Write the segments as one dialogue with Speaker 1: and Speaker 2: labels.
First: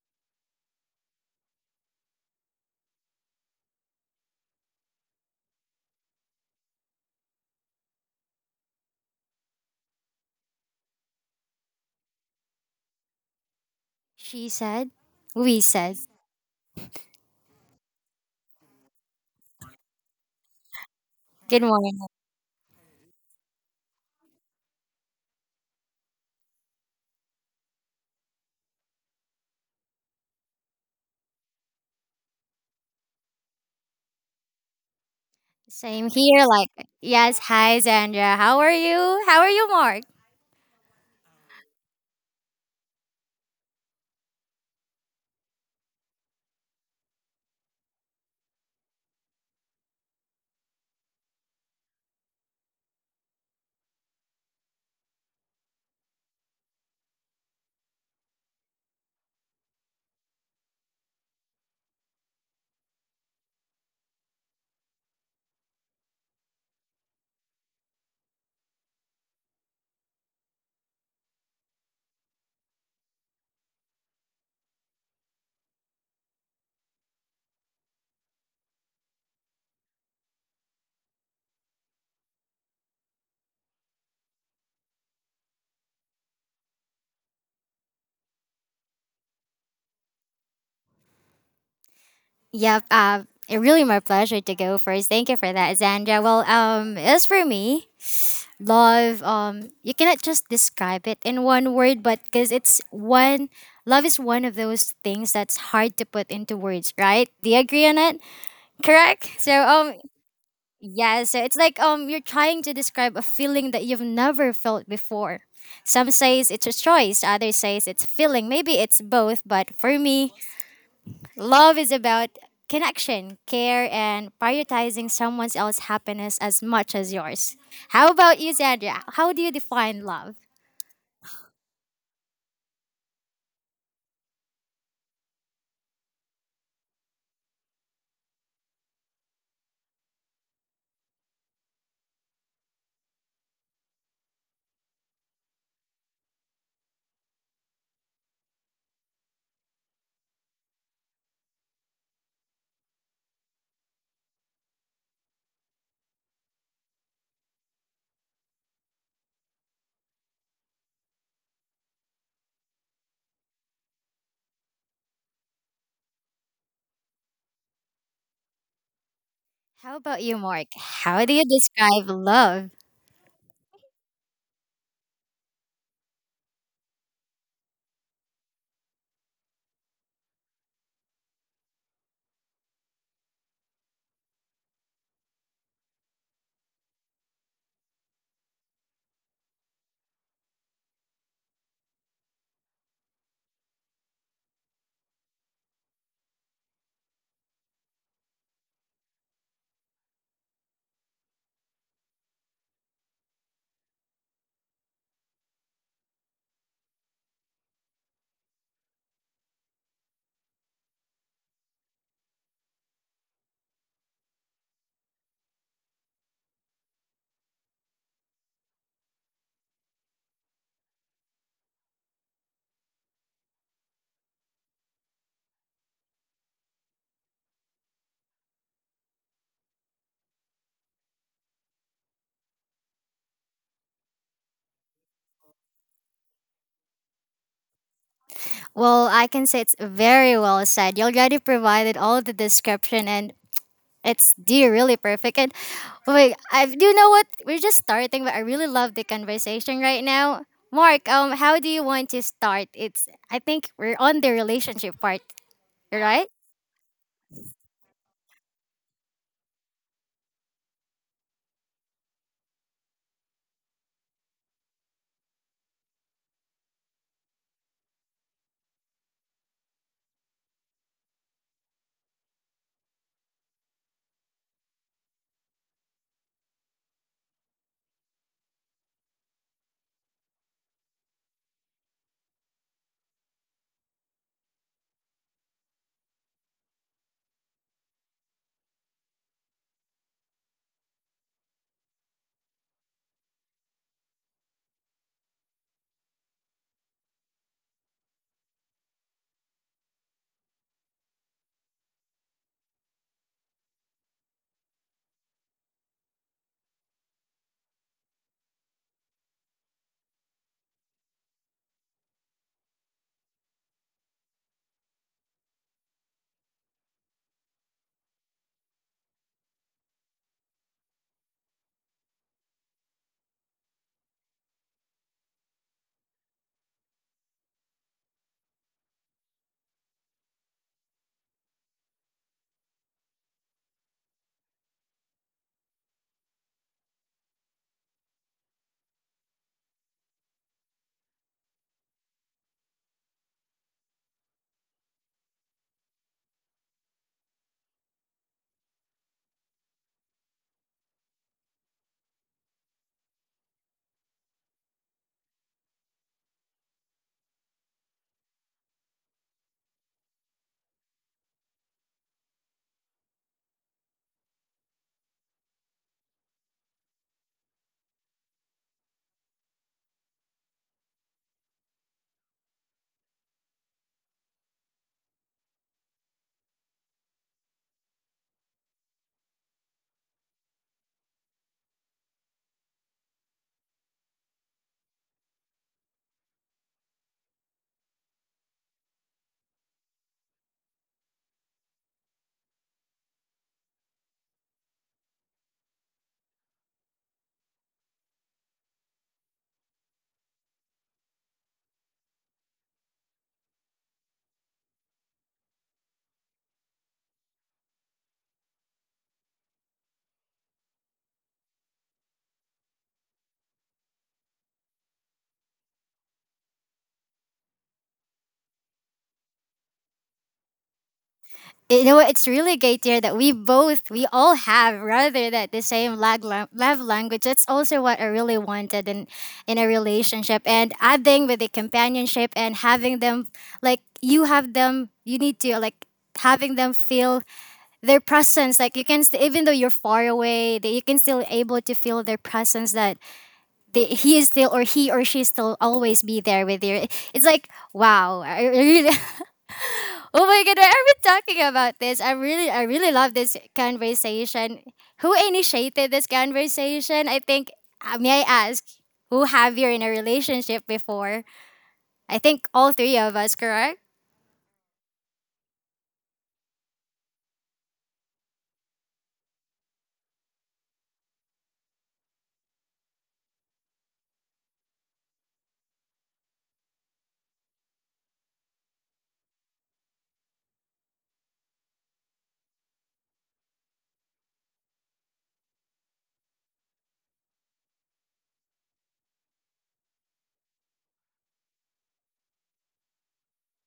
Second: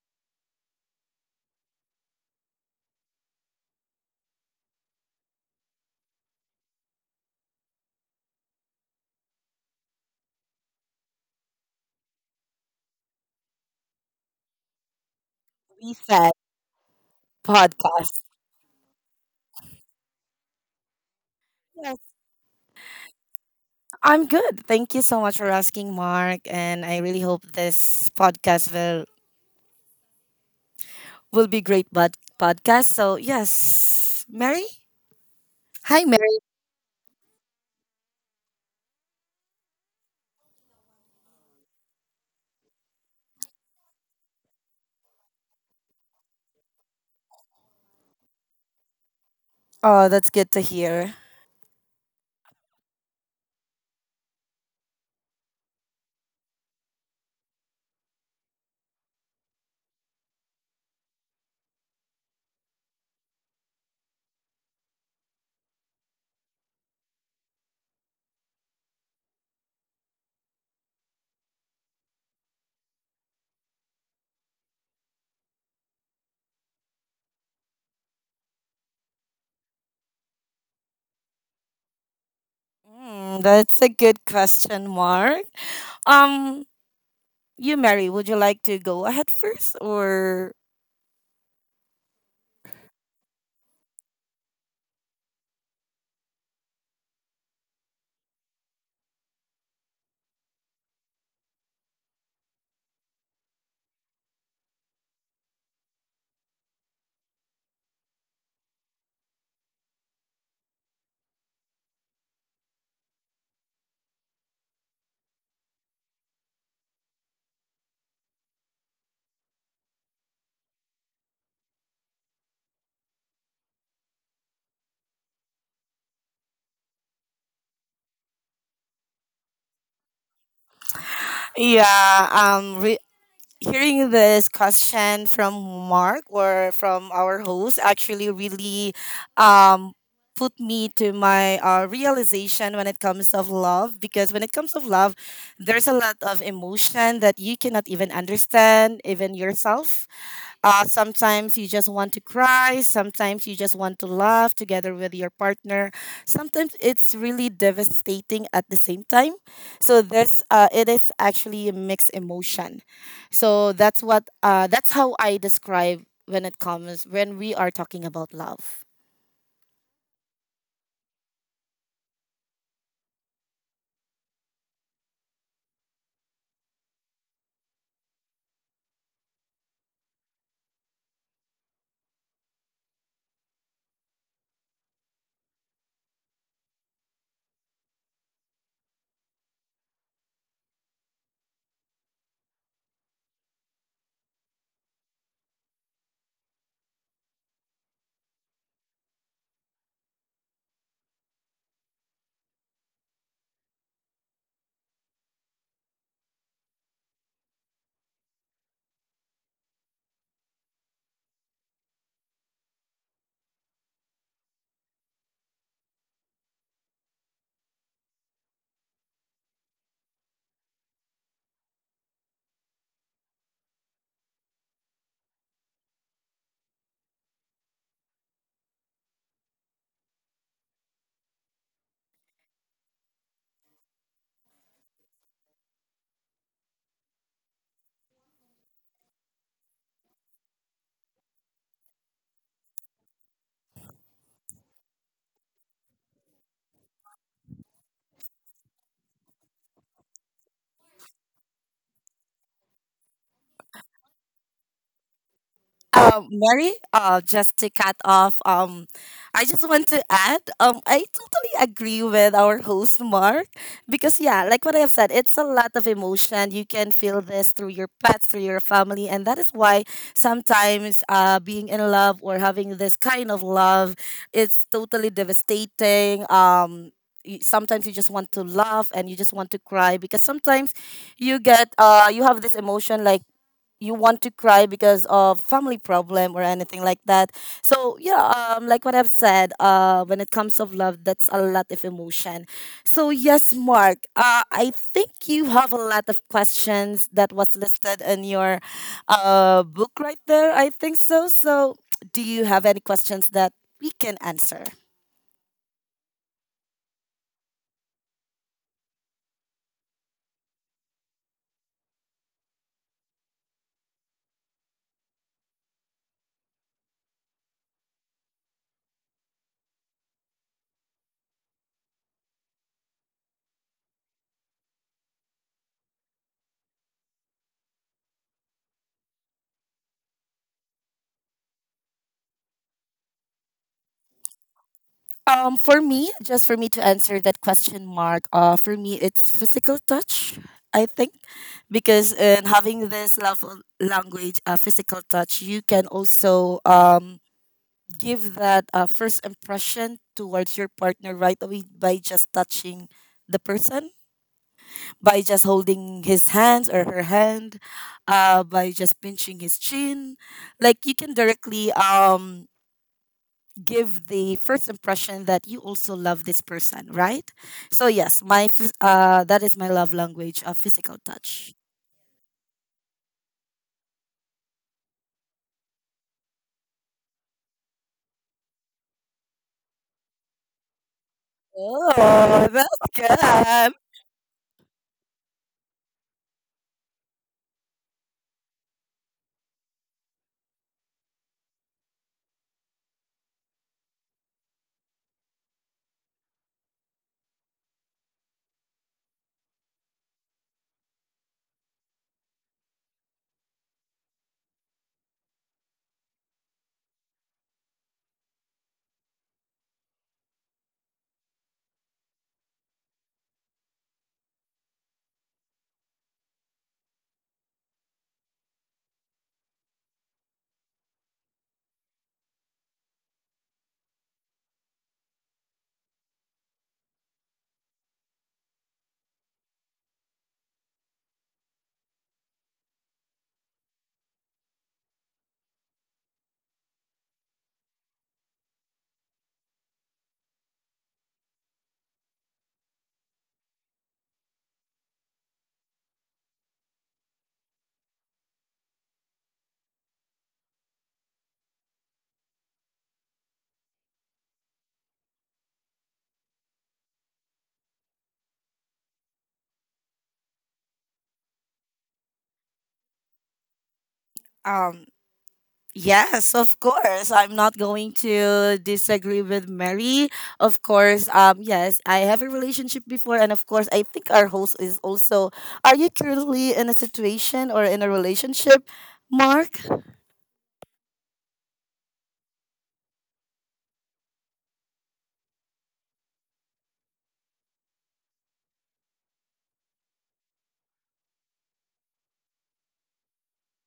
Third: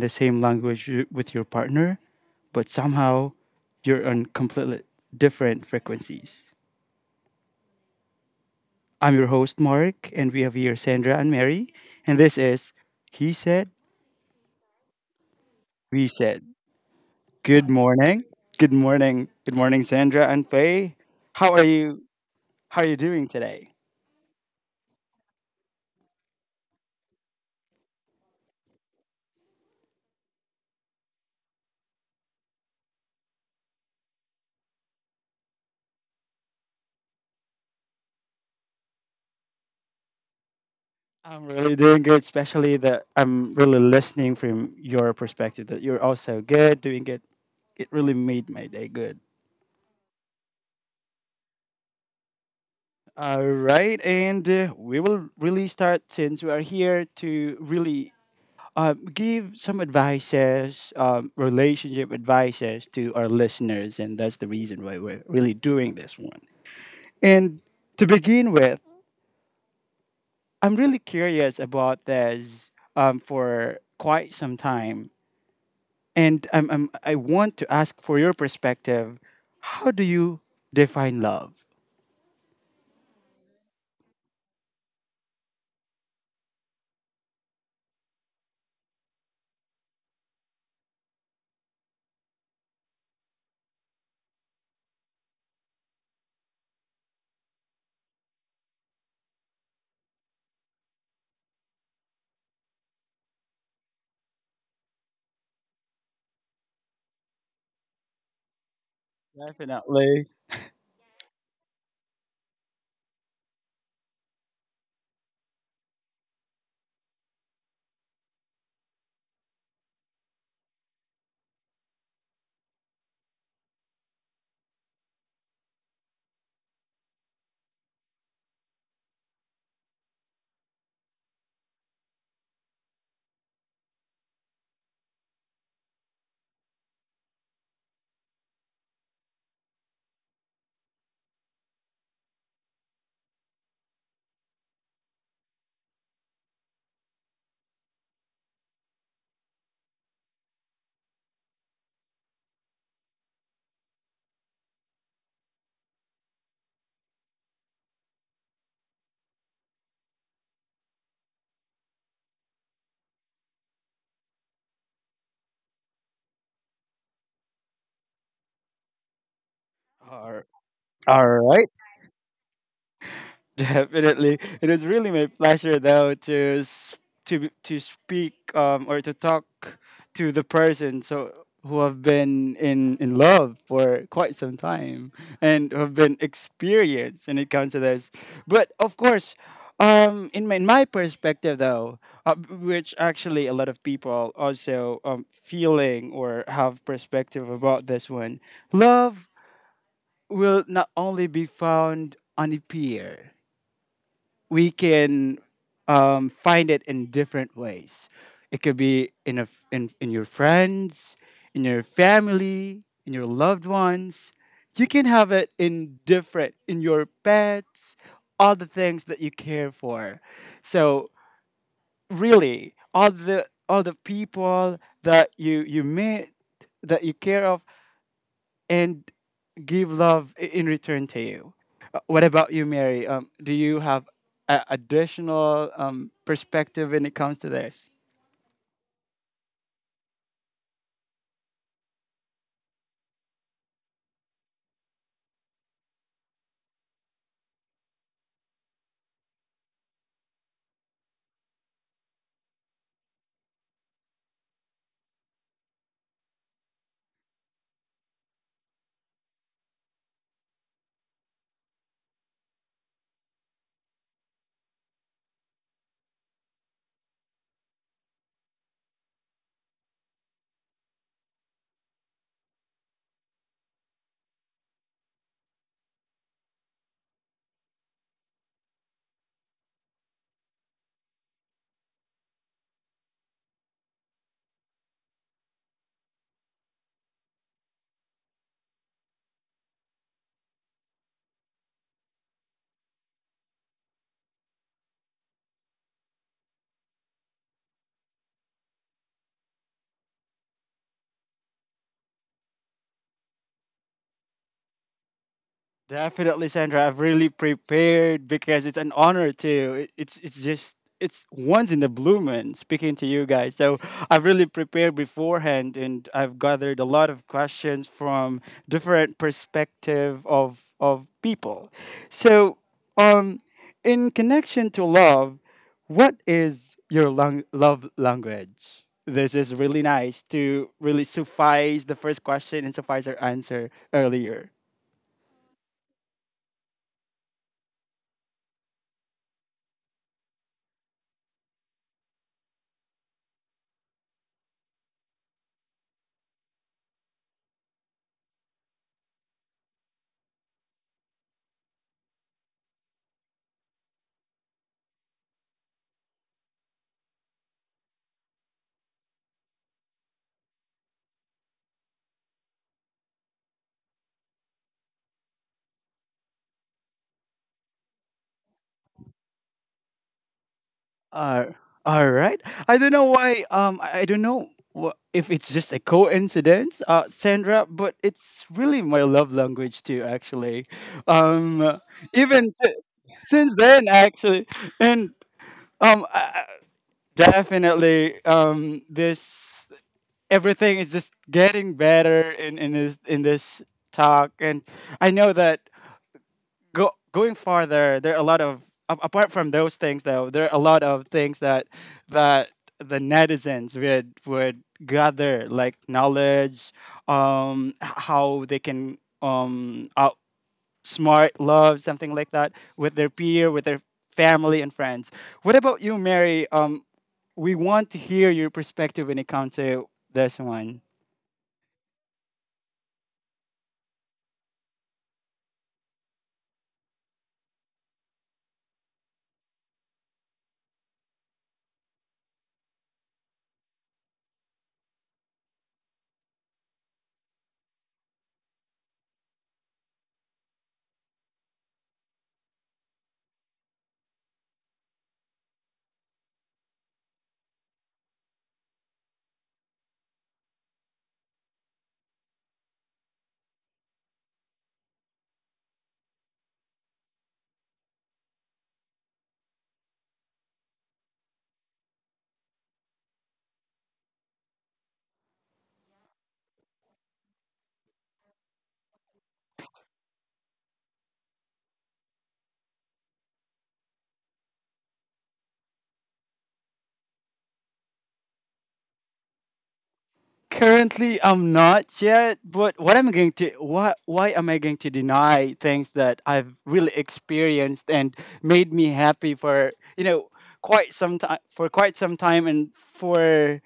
Speaker 1: the same language with your partner, but somehow you're on completely different frequencies? I'm your host, Mark, and we have here Sandra and Mary, and this is He Said,
Speaker 2: She said. We said.
Speaker 1: We
Speaker 3: Reset
Speaker 1: Said. Good
Speaker 3: podcast.
Speaker 1: morning. Good morning. Good morning, Sandra and Faye. How
Speaker 2: Good
Speaker 1: are
Speaker 2: morning.
Speaker 3: Yes,
Speaker 1: you? How are you doing today?
Speaker 3: I'm good. Thank you so much for asking, Mark. And I really hope this podcast will be great but podcast. So yes, Mary. Hi,
Speaker 2: Same
Speaker 3: Mary.
Speaker 2: here. Like, yes. Hi, Sandra. How are you? How are you, Mark?
Speaker 1: I'm really doing good, especially that I'm really listening from your perspective that you're also good, doing good. It really made my day good.
Speaker 3: Oh, that's good to hear.
Speaker 1: All right, and we will really start since we are here to really give some advices, relationship advices to our listeners, and that's the reason why we're really doing this one. And to begin with, I'm really curious about this for quite some time, and I want to ask for your perspective. How do you define love?
Speaker 3: Mm, that's a good question, Mark. Um, you, Mary, would you like to go ahead first, or
Speaker 2: Yep. It really my pleasure to go first. Thank you for that, Sandra. Well, as for me, love. You cannot just describe it in one word, but because it's one. Love is one of those things that's hard to put into words, right? Do you agree on it? Correct. So,
Speaker 1: Definitely.
Speaker 2: yeah, so it's like you're trying to describe a feeling that you've never felt before. Some says it's a choice, others says it's feeling. Maybe it's both, but for me, love is about connection, care and prioritizing someone else's happiness as much as yours. How about you, Sandra? How do you define love?
Speaker 3: yeah, hearing this question from Mark or from our host actually really um put me to my realization when it comes of love, because when it comes of love, there's a lot of emotion that you cannot even understand even yourself. Uh, sometimes you just want to cry. Sometimes you just want to laugh together with your partner. Sometimes it's really devastating at the same time. So it is actually a mixed emotion. So that's how I describe when it comes when we are talking about love.
Speaker 2: How about
Speaker 1: All
Speaker 2: you, Mark? How do you
Speaker 1: right.
Speaker 2: describe love?
Speaker 1: Definitely. It is really my pleasure though to to speak or to talk to the person so who have been in love for quite some time and who have been experienced when it comes to this. But of course, in my perspective though, which actually a lot of people also feeling or have perspective about this one. Love will not only be found on a pier, we can find it in different ways. It could be in your friends, in your family, in your loved ones. You can have it in different in your pets, all the things that you care for. So really, all the people that you meet that you care of and give love in return to you. What about you, Mary? Do you have a additional perspective when it comes to this?
Speaker 2: Well, I can say it's very well said. You already provided all the description, and it's dear, really perfect. And wait, I do you know what? We're just starting, but I really love the conversation right now. Mark, how do you want to start? It's I think we're on the relationship part, right?
Speaker 3: Mary, just to cut off, I just want to add, I totally agree with our host Mark because yeah, like what I have said, it's a lot of emotion. You can feel this through your pets, through your family, and that is why sometimes, being in love or having this kind of love, it's totally devastating. Y- Sometimes you just want to laugh and you just want to cry because sometimes you have this emotion, like you want to cry because of family problem or anything like that. So yeah, like what I've said, when it comes of love, that's a lot of emotion. So yes, Mark, I think you have a lot of questions that was listed in your book right there, I think. So, so do you have any questions that we can answer?
Speaker 1: Definitely, Sandra. I've really prepared because it's an honor to. It's once in the blue moon speaking to you guys. So I've really prepared beforehand, and I've gathered a lot of questions from different perspective of people. So, um, in connection to love, what is your love language? This is really nice to really suffice the first question and suffice our answer earlier.
Speaker 3: For me, just for me to answer that question, Mark. For me, it's physical touch. I think because in having this love language, physical touch, you can also give that first impression towards your partner right away by just touching the person, by just holding his hands or her hand, by just pinching his chin. Like you can directly give the first impression that you also love this person, right? So yes, that is my love language of physical
Speaker 1: Uh,
Speaker 3: touch.
Speaker 1: all right. I don't know why. I don't know if it's just a coincidence, Sandra, but it's really my love language too, actually. Um,
Speaker 3: Oh,
Speaker 1: even si-
Speaker 3: that's
Speaker 1: since
Speaker 3: good.
Speaker 1: then, actually, and um, I, I- definitely, this everything is just getting better in this talk, and I know that go going farther, there are a lot of apart from those things though, there are a lot of things that that the netizens would gather like knowledge, how they can outsmart love, something like that, with their peer, with their family and friends. What about you, Mary? We want to hear your perspective when it comes to this one.
Speaker 2: You know what? It's really great here that we both, we all have rather that the same love language. That's also what I really wanted in a relationship. And adding with the companionship and having them, like you have them, you need to like having them feel their presence like you can even though you're far away that you can still able to feel their presence that he is still or he or she still always be there with you. It's like wow, I really oh my god, why are we talking about this? I really love this conversation. Who initiated this conversation? I think may I ask who have you in a relationship before? I think all three of us, correct?
Speaker 3: Um, yes, of course. I'm not going to disagree with Mary. Of course, yes, I have a relationship before, and of course, I think our host is also. Are you currently in a situation or in a relationship, Mark?
Speaker 1: Currently, I'm not yet, but what am I going to, why am I going to deny things that I've really experienced and made me happy for, you know, quite some time, for quite some time, and for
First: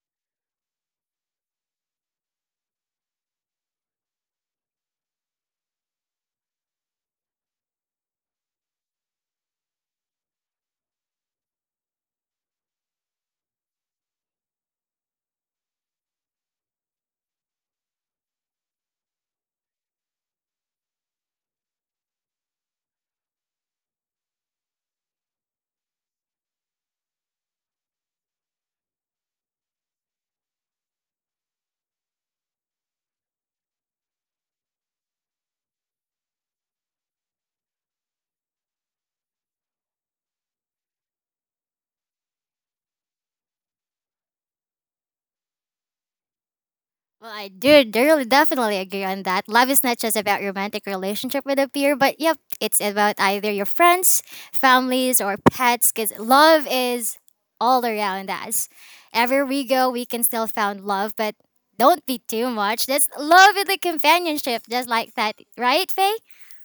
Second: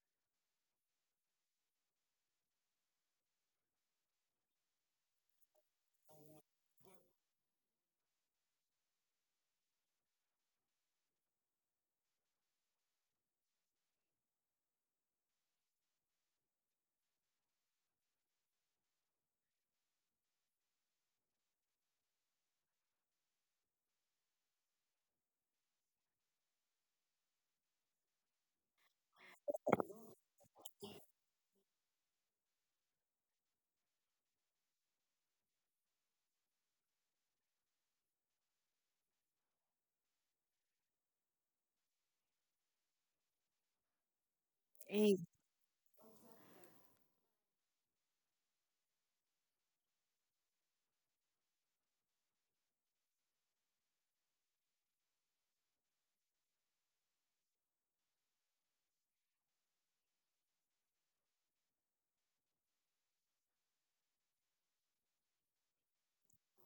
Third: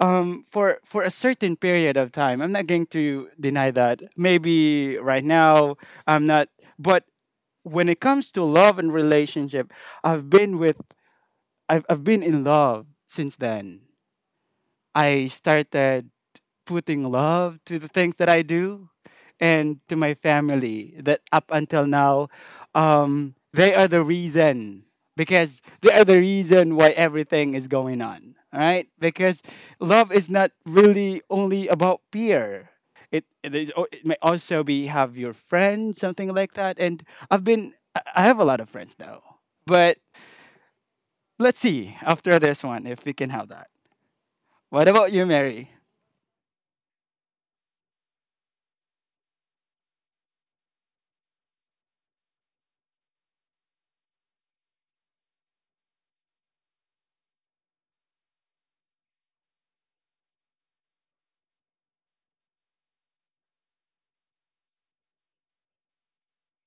Speaker 1: for a certain period of time. I'm not going to deny that. Maybe right now I'm not, but when it comes to love and relationship, I've been with I've been in love since then. I started putting love to the things that I do and to my family that up until now, they are the reason, because they are the reason why everything is going on all right, because love is not really only about peer. It may also be have your friends, something like that. And I've been I have a lot of friends now, but let's see after this one if we can have that. What about
Speaker 3: Hey.
Speaker 1: you, Mary?
Speaker 2: Well, I do really definitely agree on that. Love is not just about romantic relationship with a peer, but yep, it's about either your friends, families, or pets. Because love is all around us. Everywhere we go, we can still find love, but don't be too much. That's love in the companionship, just like that, right, Faye?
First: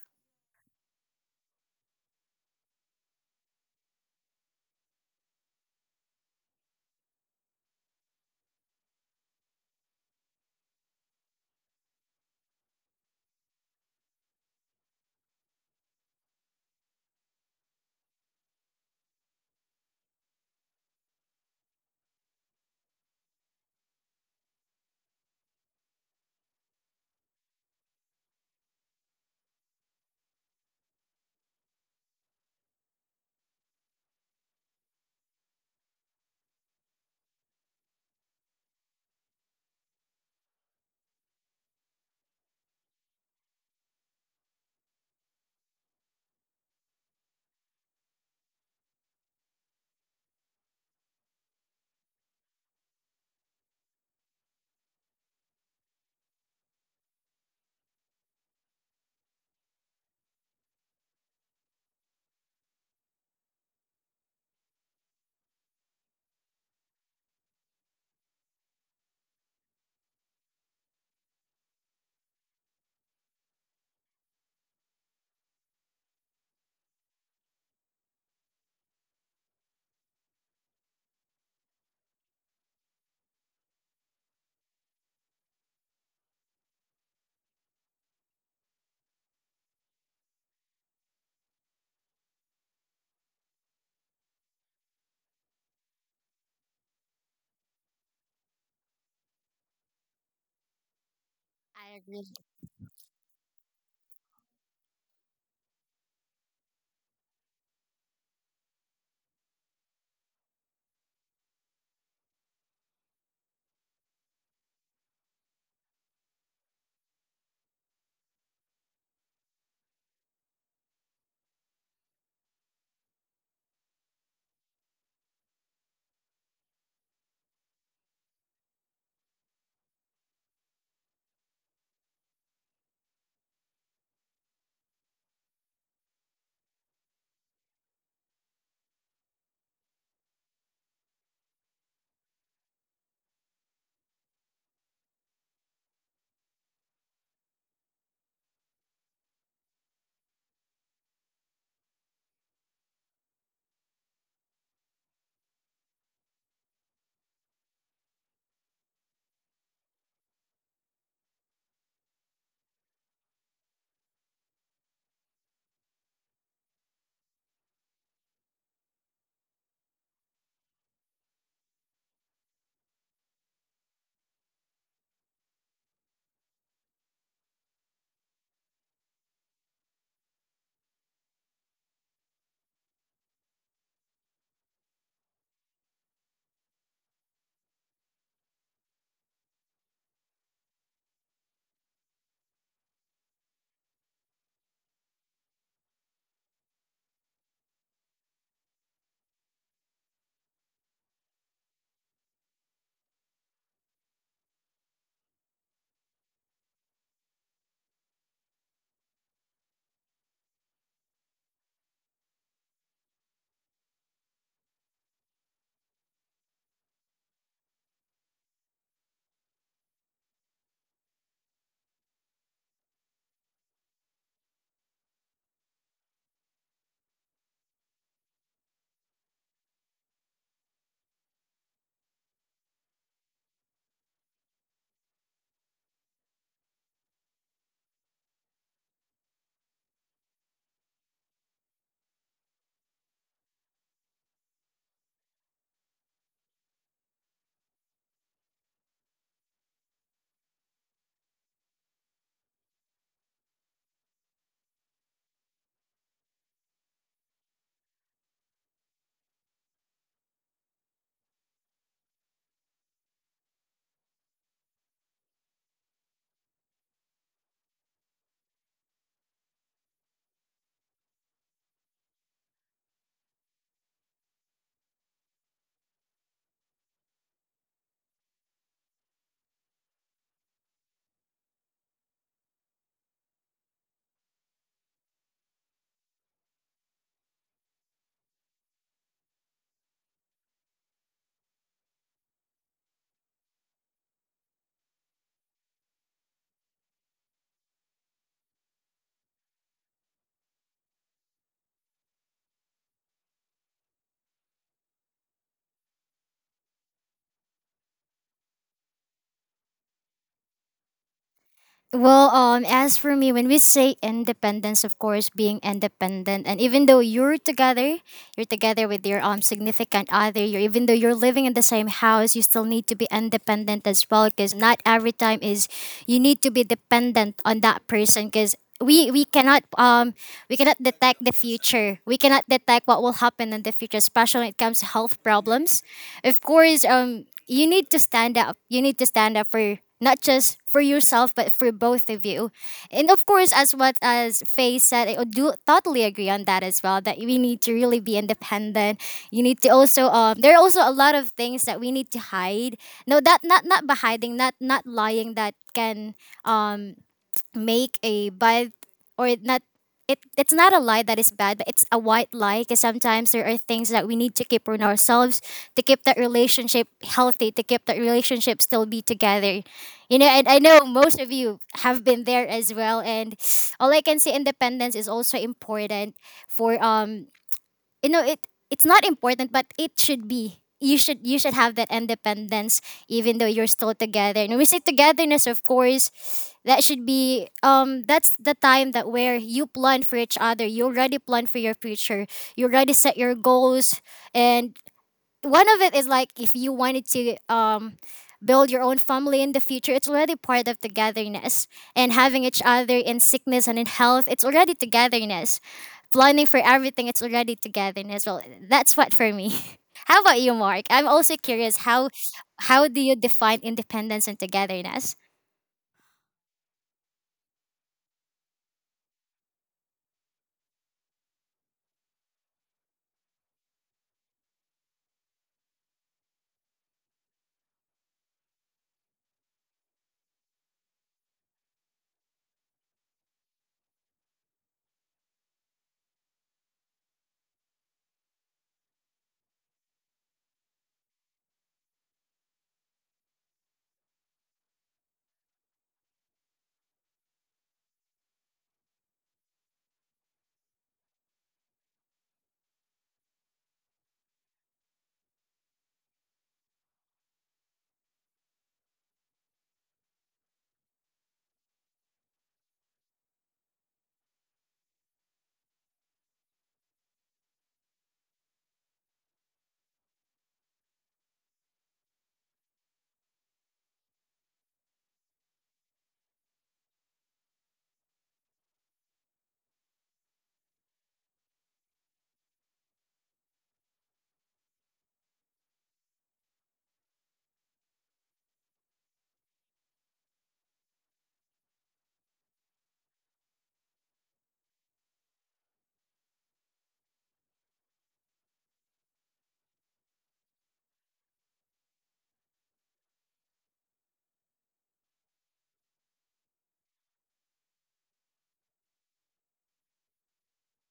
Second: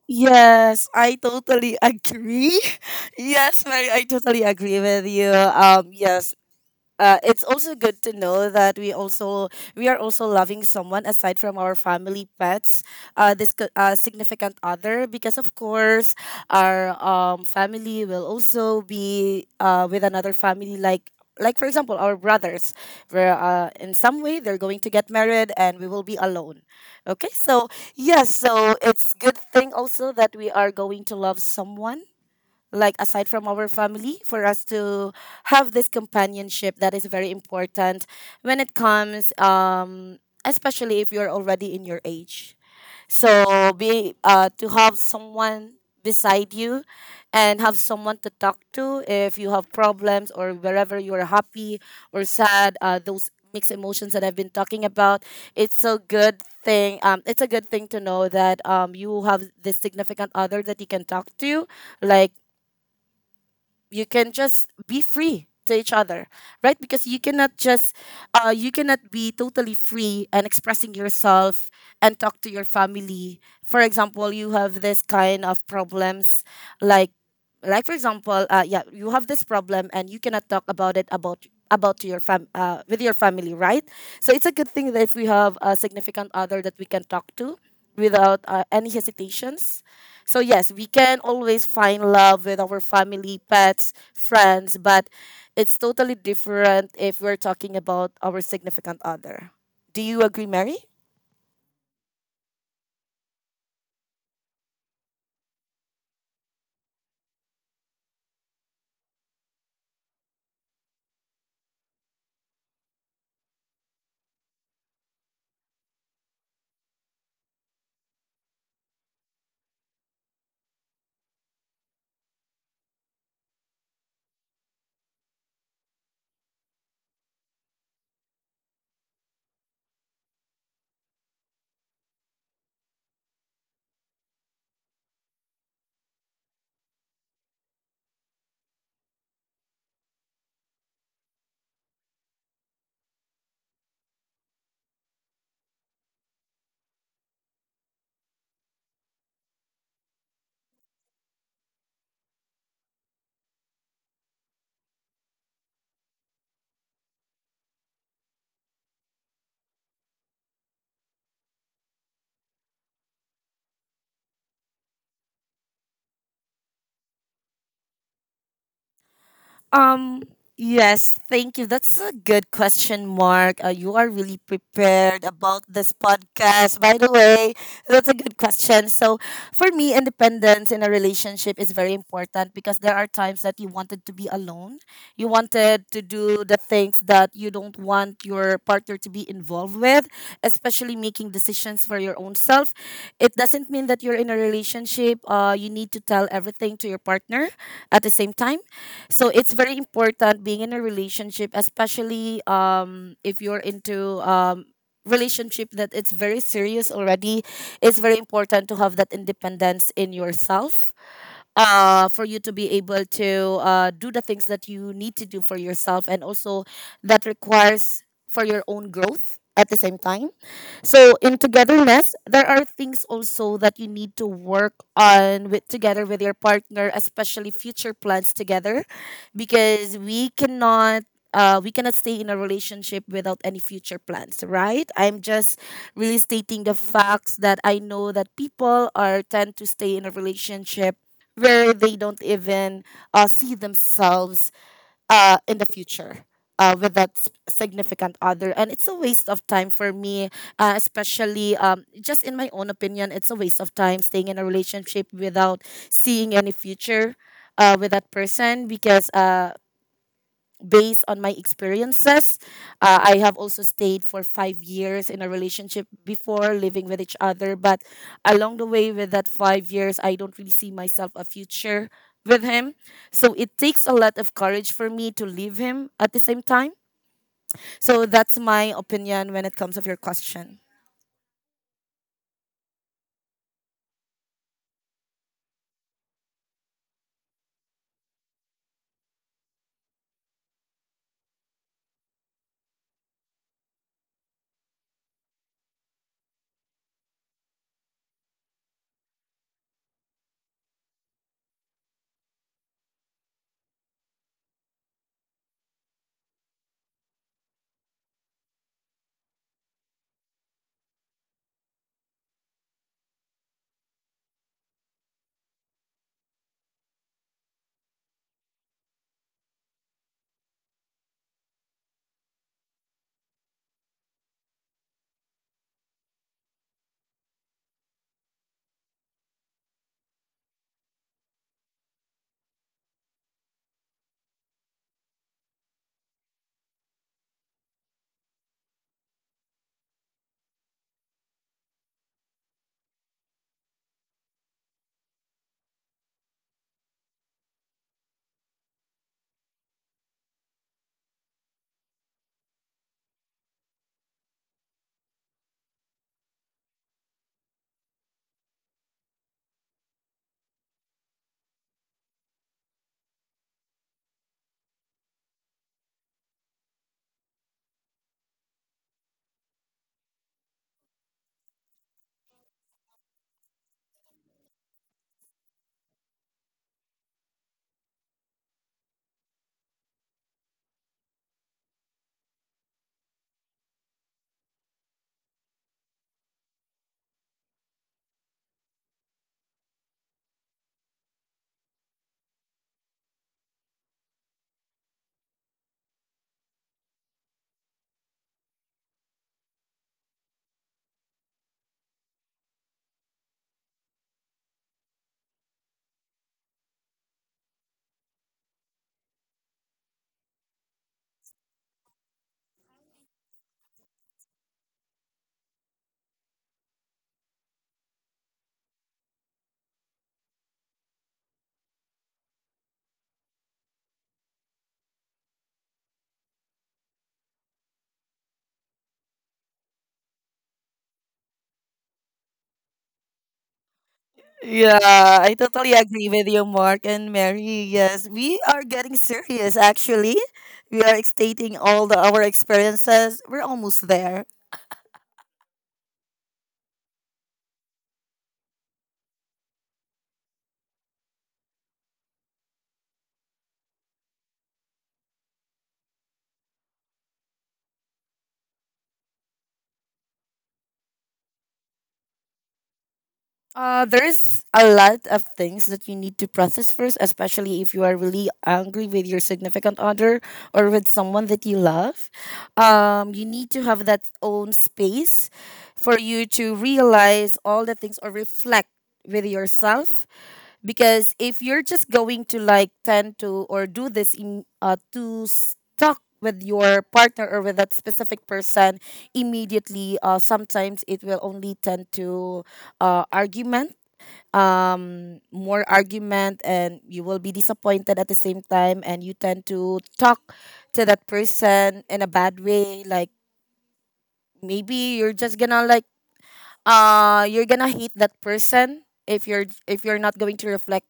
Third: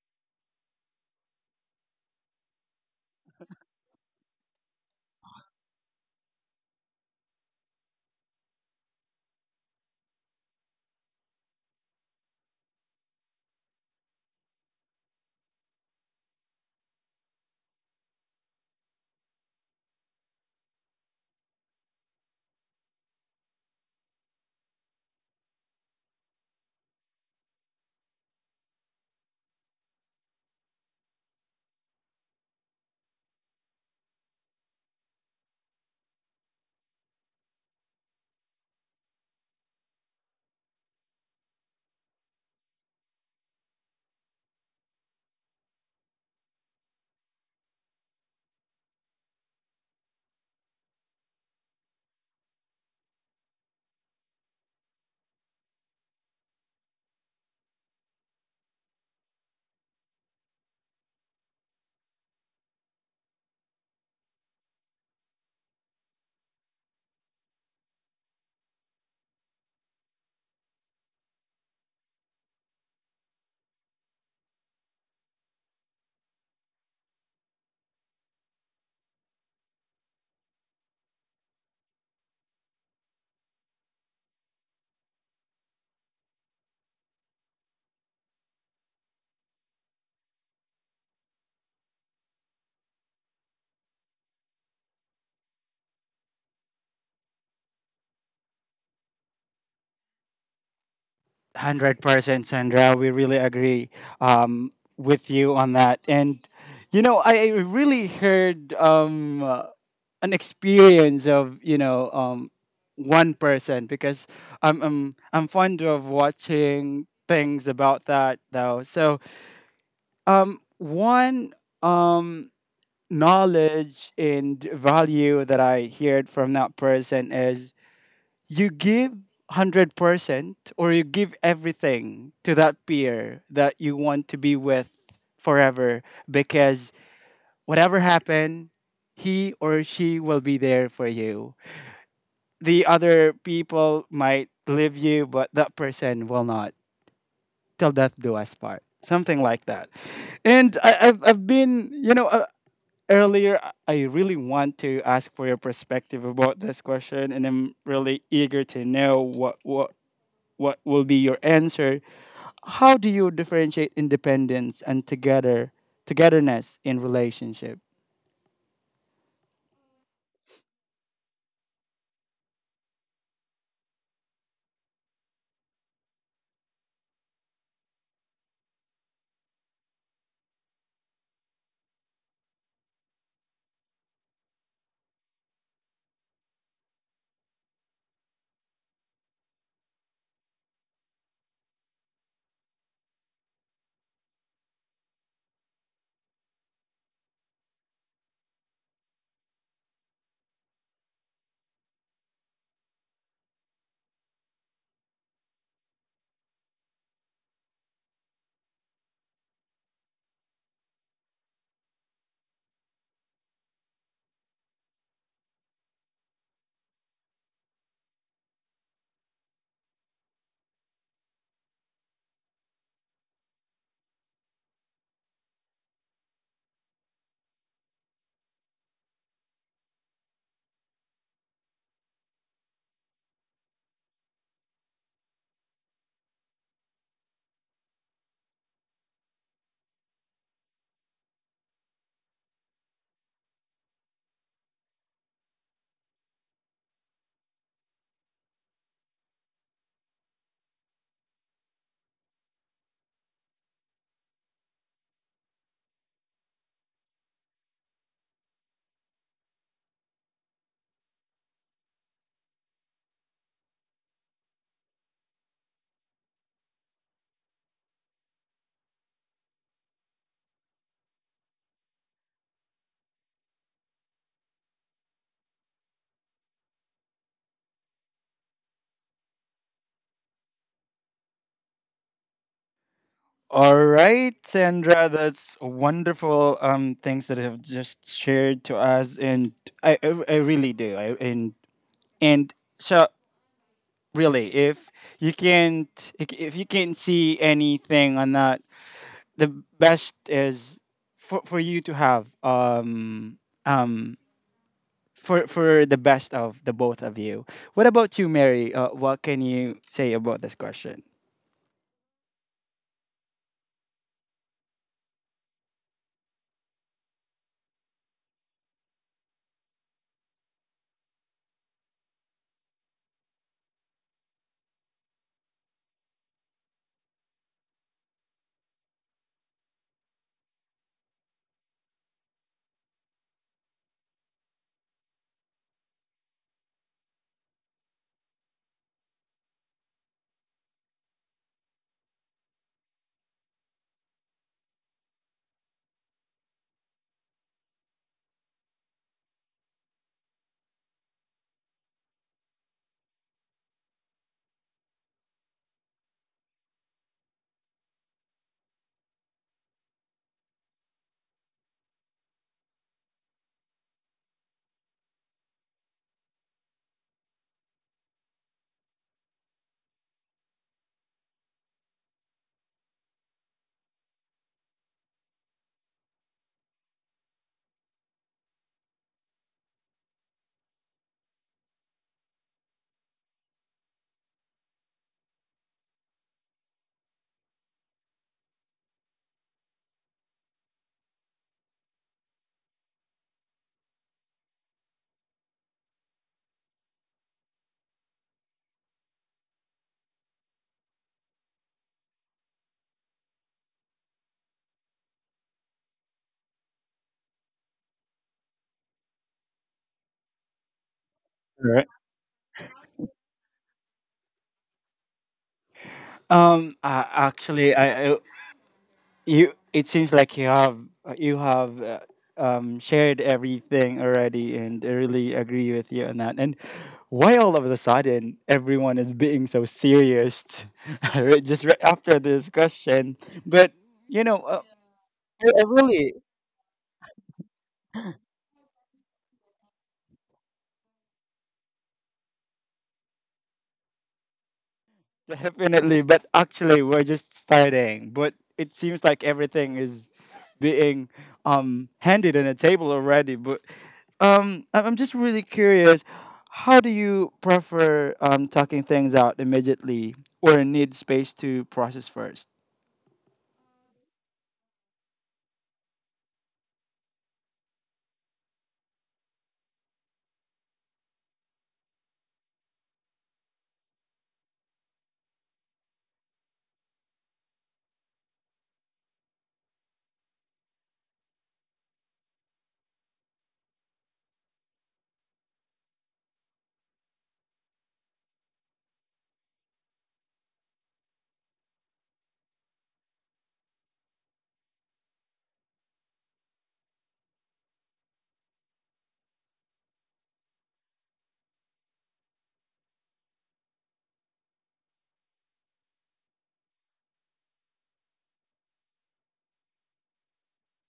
Speaker 3: Yes, I totally agree. Yes, Mary, I totally agree with you. Yes, it's also good to know that we are also loving someone aside from our family pets, significant other, because of course our family will also be with another family, like for example our brothers, where in some way they're going to get married and we will be alone. Okay, so yes, so it's good thing also that we are going to love someone, like aside from our family, for us to have this companionship that is very important when it comes especially if you're already in your age. So be to have someone beside you, and have someone to talk to if you have problems or wherever you're happy or sad, those mixed emotions that I've been talking about. It's a good thing to know that you have this significant other that you can talk to, like you can just be free to each other, right? Because you cannot be totally free and expressing yourself and talk to your family. For example, you have this kind of problems, like like for example, yeah, you have this problem and you cannot talk about it about to your fam with your family, right? So it's a good thing that if we have a significant other that we can talk to without any hesitations. So, yes, we can always find love with our family, pets, friends, but it's totally different if we're talking about our significant other. Do you agree, Mary?
Speaker 2: I
Speaker 1: Hundred
Speaker 2: agree.
Speaker 1: percent, Sandra. We really agree, um, with you on that. And you know, I really heard, an experience of, you know, one person because I'm fond of watching things about that though. So one um, knowledge and value that I heard from that person is, you give 100% or you give everything to that peer that you want to be with forever, because whatever happened, he or she will be there for you. The other people might leave you, but that person will not. Till death do us part, something like that. And I've been, you know, earlier I really want to ask for your perspective about this question, and I'm really eager to know what will be your answer. How do you differentiate independence and togetherness in relationship?
Speaker 3: Um. Yes, thank you. That's a good question, Mark. You are really prepared about this podcast. By the way, that's a good question. So, for me, independence in a relationship is very important because there are times that you wanted to be alone. You wanted to do the things that you don't want your partner to be involved with, especially making decisions for your own self. It doesn't mean that you're in a relationship, you need to tell everything to your partner at the same time. So it's very important being in a relationship, especially if you're into relationship that it's very serious already. It's very important to have that independence in yourself, for you to be able to do the things that you need to do for yourself and also that requires for your own growth at the same time. So in togetherness, there are things also that you need to work on with together with your partner, especially future plans together, because we cannot stay in a relationship without any future plans, right? I'm just really stating the facts that I know that people are tend to stay in a relationship where they don't even see themselves in the future with that significant other. And it's a waste of time for me, especially just in my own opinion, it's a waste of time staying in a relationship without seeing any future. With that person because based on my experiences. I have also stayed for 5 years in a relationship before living with each other, but along the way with that 5 years, I don't really see myself a future with him. So it takes a lot of courage for me to leave him at the same time. So that's my opinion when it comes of your question.
Speaker 1: All right, Sandra, that's wonderful things that have just shared to us, and I I, I really do. I, and so really, if you can't, if you can't see anything on that, the best is for you to have um for the best of the both of you. What about you, Mary? What can you say about this question?
Speaker 2: Well, as for me, when we say independence, of course, being independent, and even though you're together with your significant other, you're even though you're living in the same house, you still need to be independent as well, because not every time is you need to be dependent on that person, because we cannot detect the future. We cannot detect what will happen in the future, especially when it comes to health problems. Of course, You need to stand up. You need to stand up for not just for yourself but for both of you. And of course, as what as Faye said, I do totally agree on that as well. That we need to really be independent. You need to also there are also a lot of things that we need to hide. No, that not by hiding, not lying that can make a bad or not. It's not a lie that is bad, but it's a white lie because sometimes there are things that we need to keep on ourselves to keep that relationship healthy, to keep that relationship still be together. You know and I know most of you have been there as well. And all I can say, independence is also important for it's not important, but it should be. You should have that independence even though you're still together. And we say togetherness, of course, that should be that's the time that where you plan for each other. You already plan for your future, you already set your goals, and one of it is like if you wanted to build your own family in the future, it's already part of togetherness. And having each other in sickness and in health, it's already togetherness. Planning for everything, it's already togetherness. Well, that's what for me. How about you, Mark? I'm also curious,
Speaker 1: Right.
Speaker 2: how do you define independence and togetherness?
Speaker 1: Actually, I you, it seems like you have, shared everything already, and I really agree with you on that. And why all of a sudden everyone is being so serious just right after this question? But you know,
Speaker 3: Yeah, I
Speaker 1: I
Speaker 3: totally agree
Speaker 1: really,
Speaker 3: with you, Mark and Mary. Yes, we are getting serious actually. We are stating all the, our experiences. We're almost there.
Speaker 1: definitely, but actually we're just starting. But it seems like everything is being handed on a table already. But I'm just really curious, how do you prefer talking things out immediately or need space to process first?
Speaker 3: There's a lot of things that you need to process first, especially if you are really angry with your significant other or with someone that you love. You need to have that own space for you to realize all the things or reflect with yourself. Because if you're just going to like tend to or to stuck with your partner or with that specific person immediately, sometimes it will only tend to argument, more argument, and you will be disappointed at the same time, and you tend to talk to that person in a bad way, like maybe you're just gonna you're gonna hate that person if you're not going to reflect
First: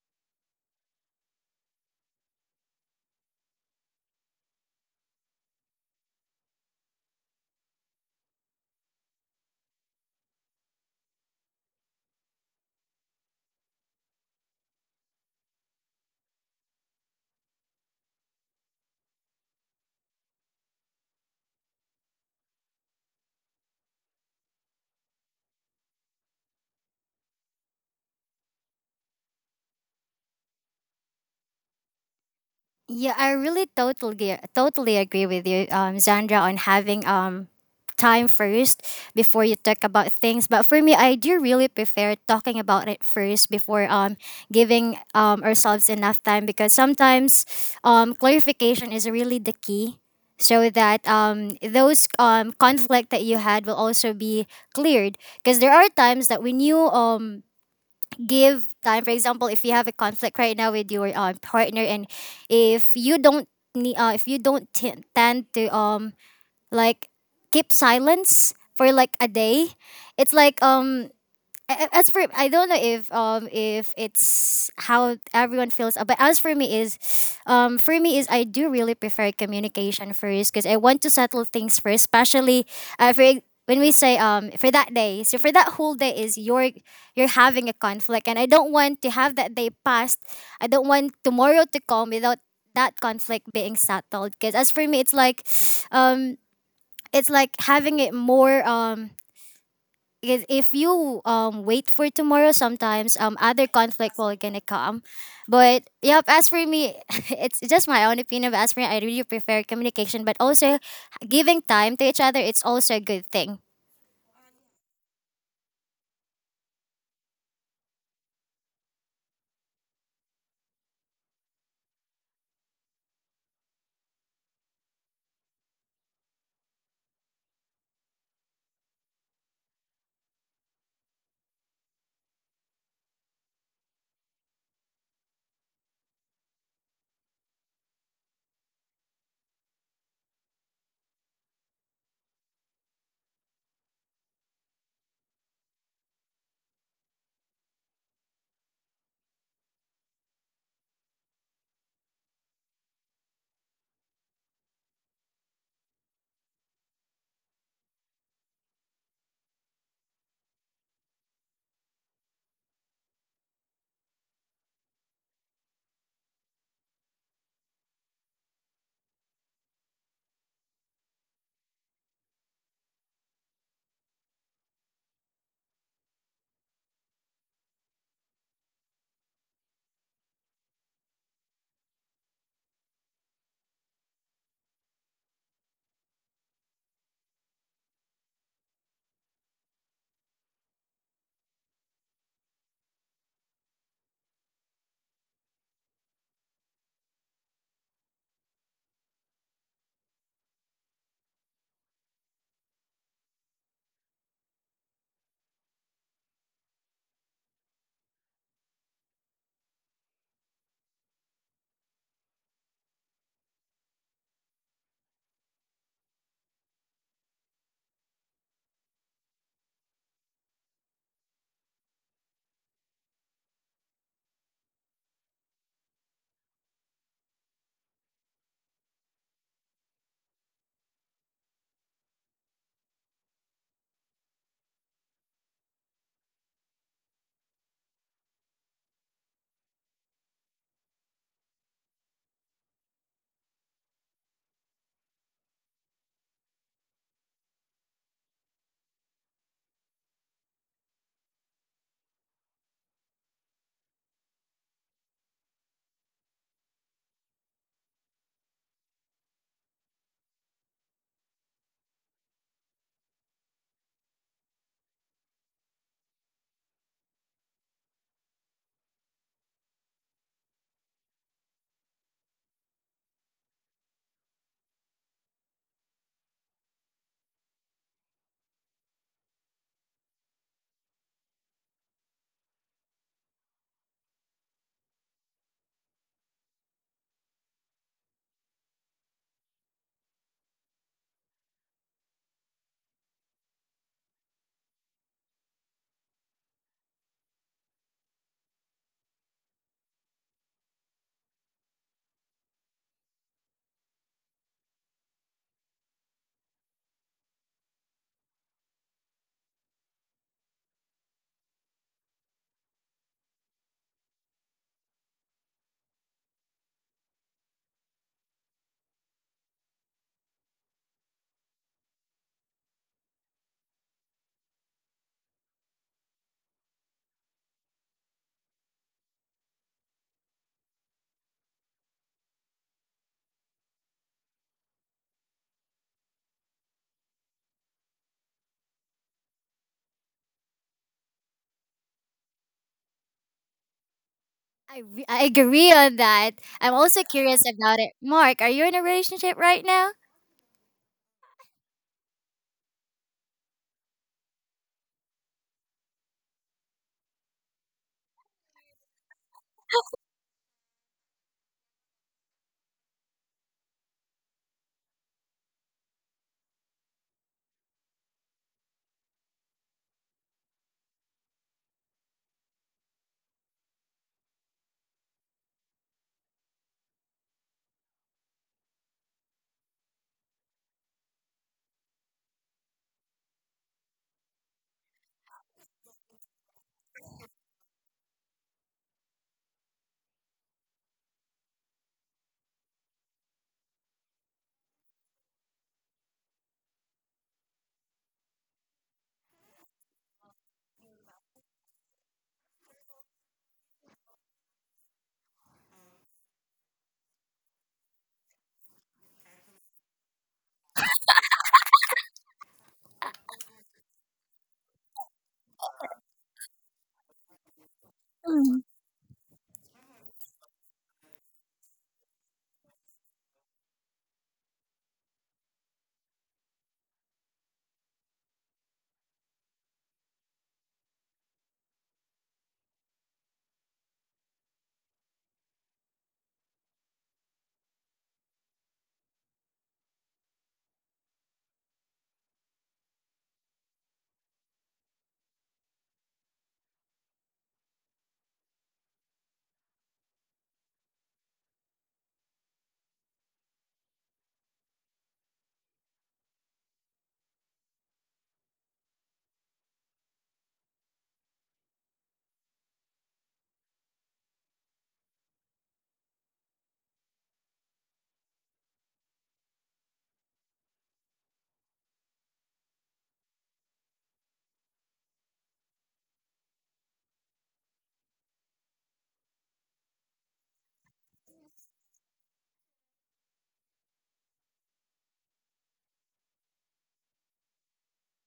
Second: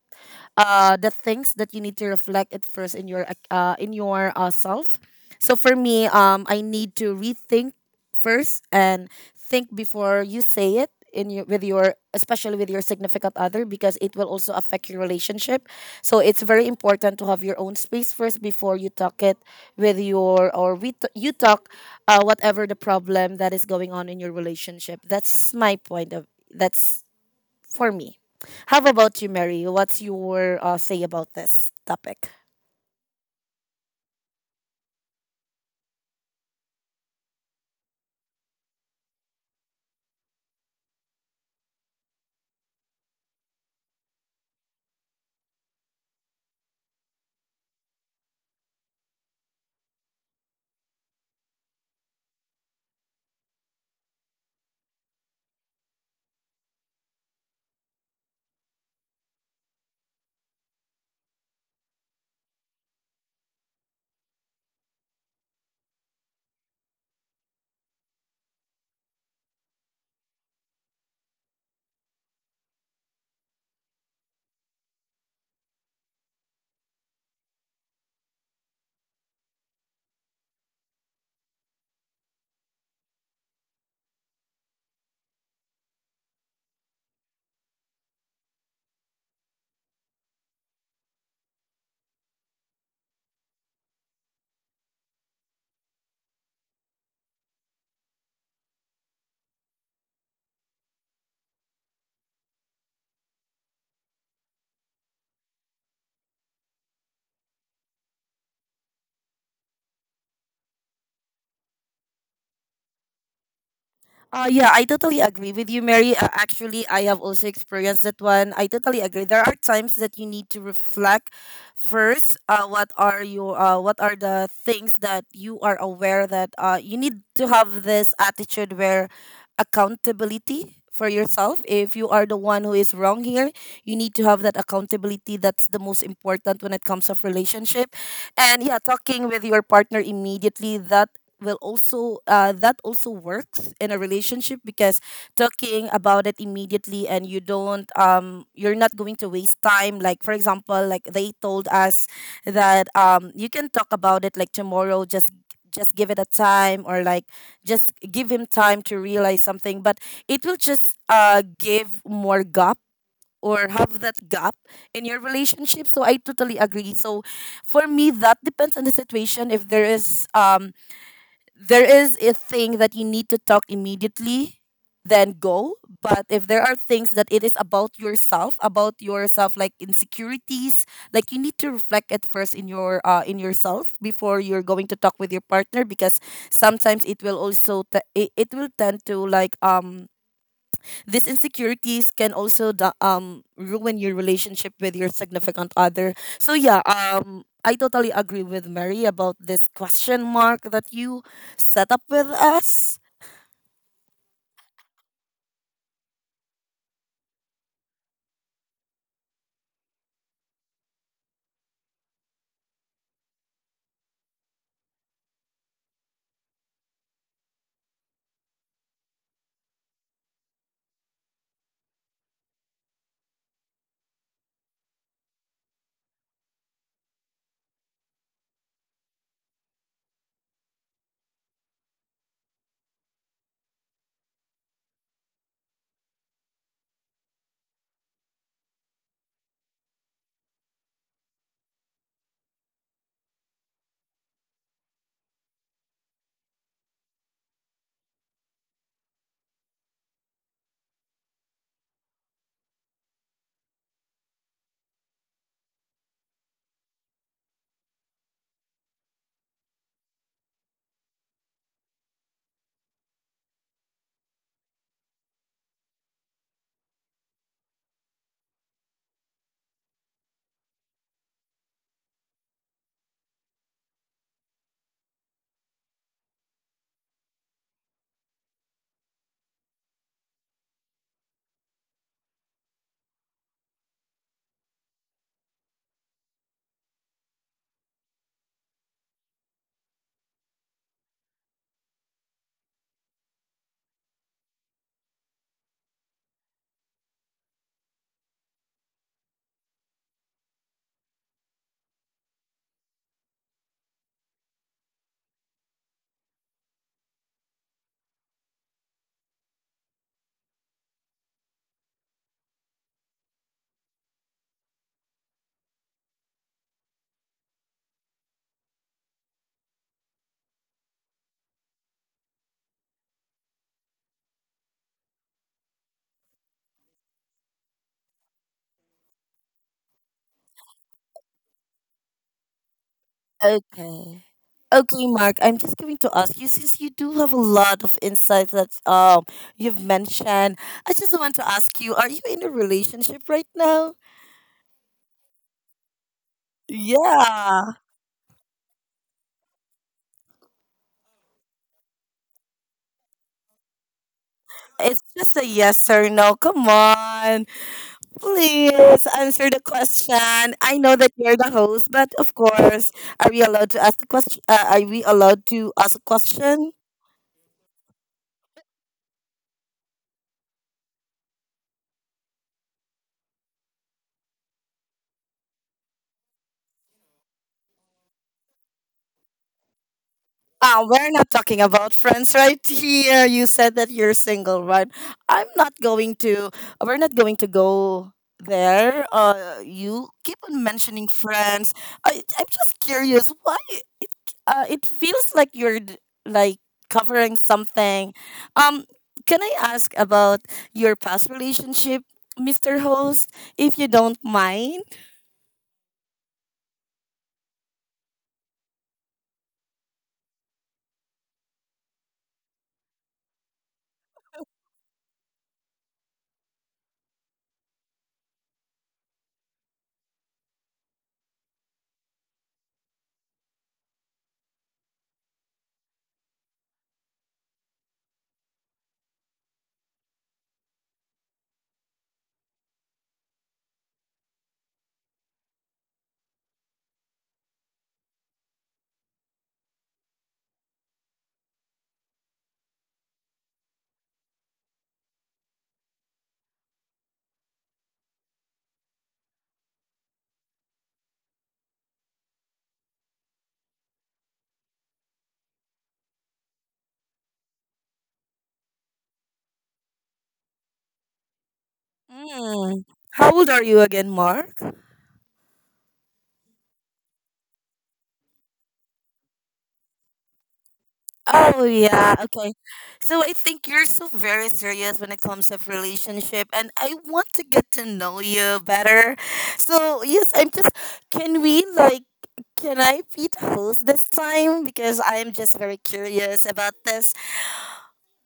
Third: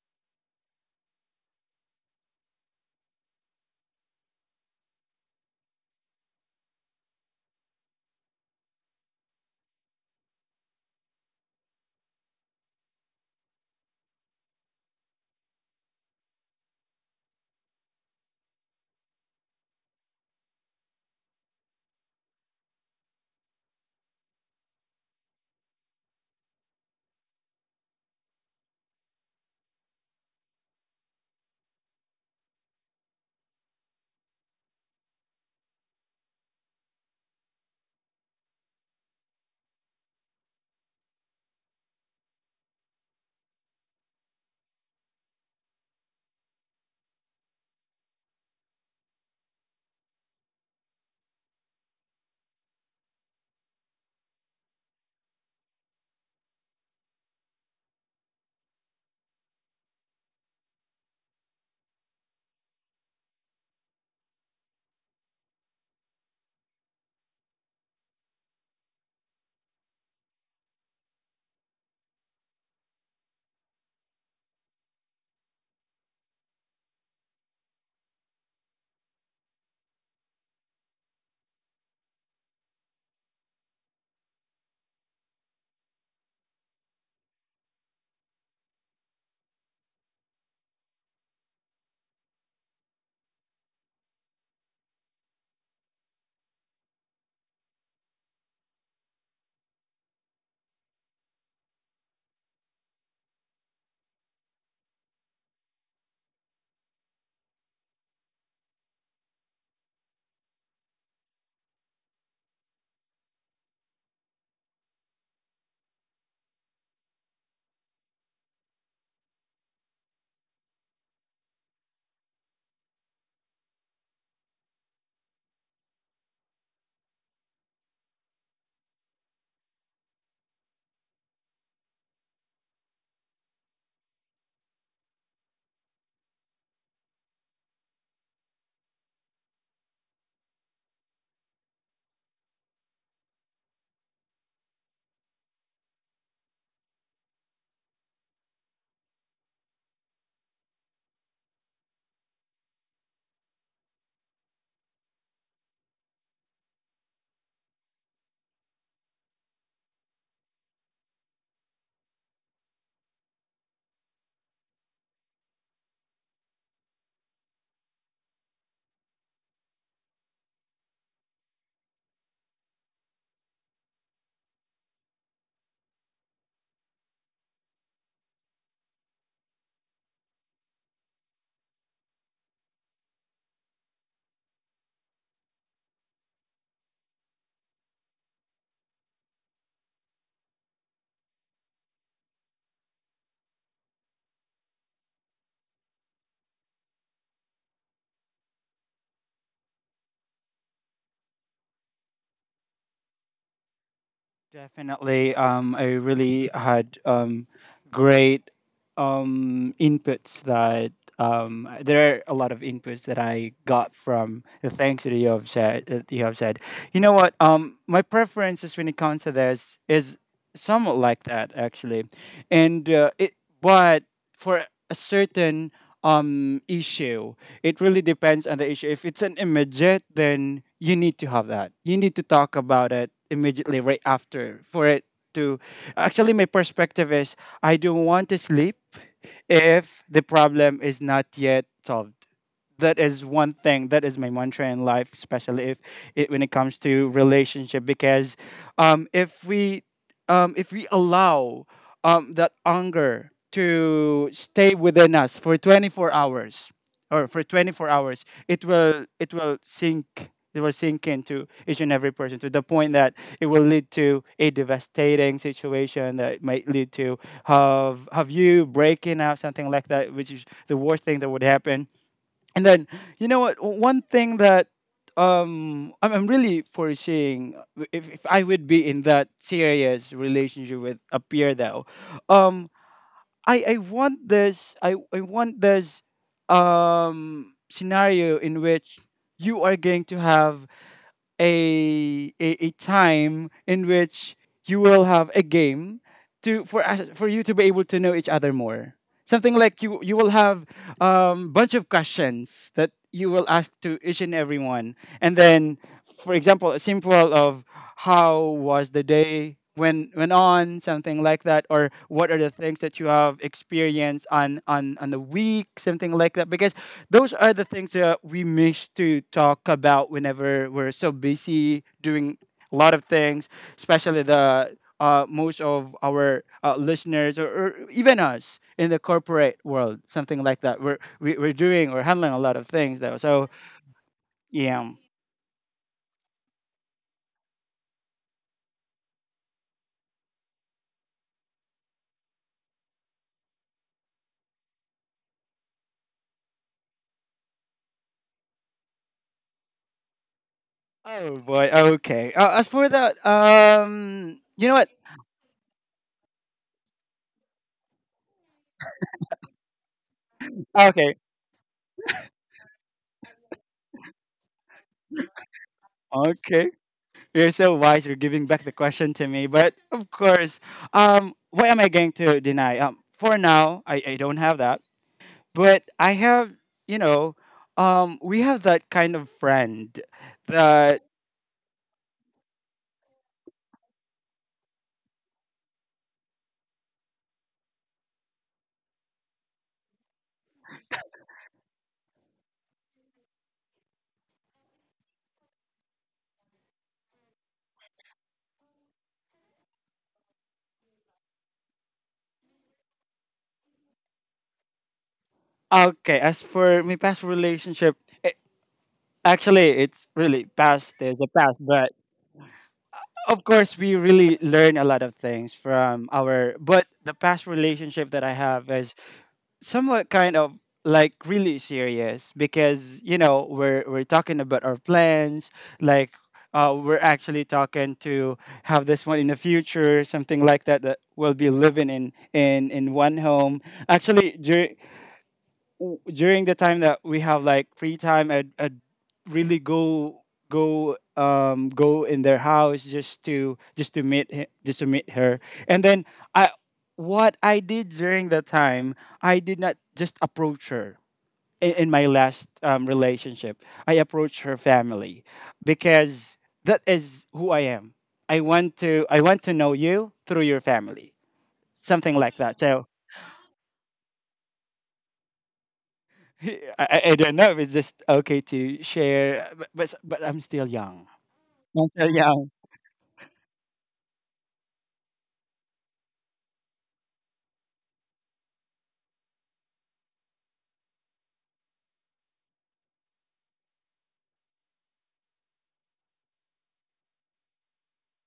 Speaker 3: the things that you need to reflect at first in your self. So for me, I need to rethink first and think before you say it in your with your especially with your significant other, because it will also affect your relationship. So it's very important to have your own space first before you talk it with your or we t- you talk whatever the problem that is going on in your relationship. That's my point of That's for me. How about you, Mary? What's your say about this topic?
Speaker 2: Yeah, I really totally agree with you, Zandra, on having time first before you talk about things. But for me, I do really prefer talking about it first before giving ourselves enough time, because sometimes clarification is really the key. So that those conflict that you had will also be cleared, because there are times that we knew. Give time, for example, if you have a conflict right now with your partner, and if you don't if you don't tend to like keep silence for like a day, it's like as for, I don't know if it's how everyone feels, but as for me is, for me is, I do really prefer communication first, because I want to settle things first, especially when we say for that day. So for that whole day is you're having a conflict, and I don't want to have that day passed. I don't want tomorrow to come without that conflict being settled. Because as for me, um, it's like having it more because if you wait for tomorrow, sometimes other conflict will gonna come. But yep, as for me, it's just my own opinion, but as for me, I really prefer communication, but also giving time to each other, it's also a good thing.
Speaker 3: Yeah, I totally agree with you, Mary. Actually, I have also experienced that one. I totally agree. There are times that you need to reflect first. What are the things that you are aware that you need to have this attitude where accountability for yourself. If you are the one who is wrong here, you need to have that accountability. That's the most important when it comes of relationship. And yeah, talking with your partner immediately that will also that also works in a relationship because talking about it immediately and you don't you're not going to waste time, like for example like they told us that you can talk about it like tomorrow, just give it a time, or like just give him time to realize something. But it will just give more gap or have that gap in your relationship, so I totally agree. So for me, that depends on the situation. If there is there is a thing that you need to talk immediately, then go. But if there are things that it is about yourself, about yourself, like insecurities, like you need to reflect at first in your in yourself before you're going to talk with your partner, because sometimes it will also it will tend to like these insecurities can also ruin your relationship with your significant other. So yeah, I totally agree with Mary about this question mark that you set up with us.
Speaker 1: Definitely, I really had great inputs that there are a lot of inputs that I got from the things that you have said. That you have said, you know what? My preferences when it comes to this is somewhat like that actually, and it. But for a certain issue. It really depends on the issue. If it's an immediate, then you need to have that. You need to talk about it immediately right after for it to, actually my perspective is, I don't want to sleep if the problem is not yet solved. That is one thing. That is my mantra in life, especially if it, when it comes to relationship. Because um, if we if we allow, that anger to stay within us for 24 hours, or for 24 hours, it will, it will sink into each and every person to the point that it will lead to a devastating situation that might lead to have you breaking out, something like that, which is the worst thing that would happen. And then you know what? One thing that I'm really foreseeing, if I would be in that serious relationship with a peer though, um I want this scenario in which you are going to have a time in which you will have a game to for us for you to be able to know each other more. Something like you will have bunch of questions that you will ask to each and everyone, and then, for example, a simple of how was the day when on something like that, or what are the things that you have experienced on the week, something like that, because those are the things that we miss to talk about whenever we're so busy doing a lot of things, especially the most of our listeners, or even us in the corporate world, something like that. We're doing or handling a lot of things though. So
Speaker 3: Okay.
Speaker 1: yeah.
Speaker 3: Okay, Mark, I'm just going to ask you, since you do have a lot of insights that you've mentioned, I just want to ask you, are you in a relationship right now?
Speaker 2: I agree on that. I'm also curious
Speaker 3: Yeah.
Speaker 2: about it, Mark, are you in a relationship right now?
Speaker 1: Oh boy. Okay. As for that, you know what?
Speaker 3: It's just a yes or no. Come on. Please answer the question. I know that
Speaker 1: Okay.
Speaker 3: you're the host, but of course, are we allowed to ask the question? Are we allowed to ask a
Speaker 1: Okay.
Speaker 3: question?
Speaker 1: You're so wise. You're giving back the question to me. But of course, what am I going to deny? For now, I don't have that. But I have, you know, we have that kind of friend
Speaker 3: Ah,
Speaker 1: that,
Speaker 3: we're not talking about friends right here. You said that you're single, right? I'm not going to. We're not going to go there. You keep on mentioning friends. I'm just curious why it. It feels like you're like covering something. Um, can I ask about your past relationship, Mr. Host, if you don't mind?
Speaker 1: okay, as for my past relationship, it, actually, it's really past. There's a past. But of course, we really learn a lot of things from our, but the past relationship that I
Speaker 2: Mhm.
Speaker 1: have is somewhat kind of like really serious because you know we're talking about our plans like we're actually talking to have this one in the future something like that that we'll be living in in one home actually during the time that we have like free time I'd really go in their house just to meet him, just to meet her. And then I what I did during the time, I did not just approach her. In my last relationship, I approached her family because that is who I am. I want to know you through your family, something like that.
Speaker 3: Mm.
Speaker 1: So
Speaker 3: How old are you again, Mark?
Speaker 1: I don't know if it's just okay to share, but I'm still young.
Speaker 3: Oh
Speaker 1: I'm still
Speaker 3: yeah,
Speaker 1: young.
Speaker 3: okay. So I think you're so very serious when it comes of relationship, and I want to get to know you better. So yes, I'm just can we like can I feed host this time, because I am just very curious about this.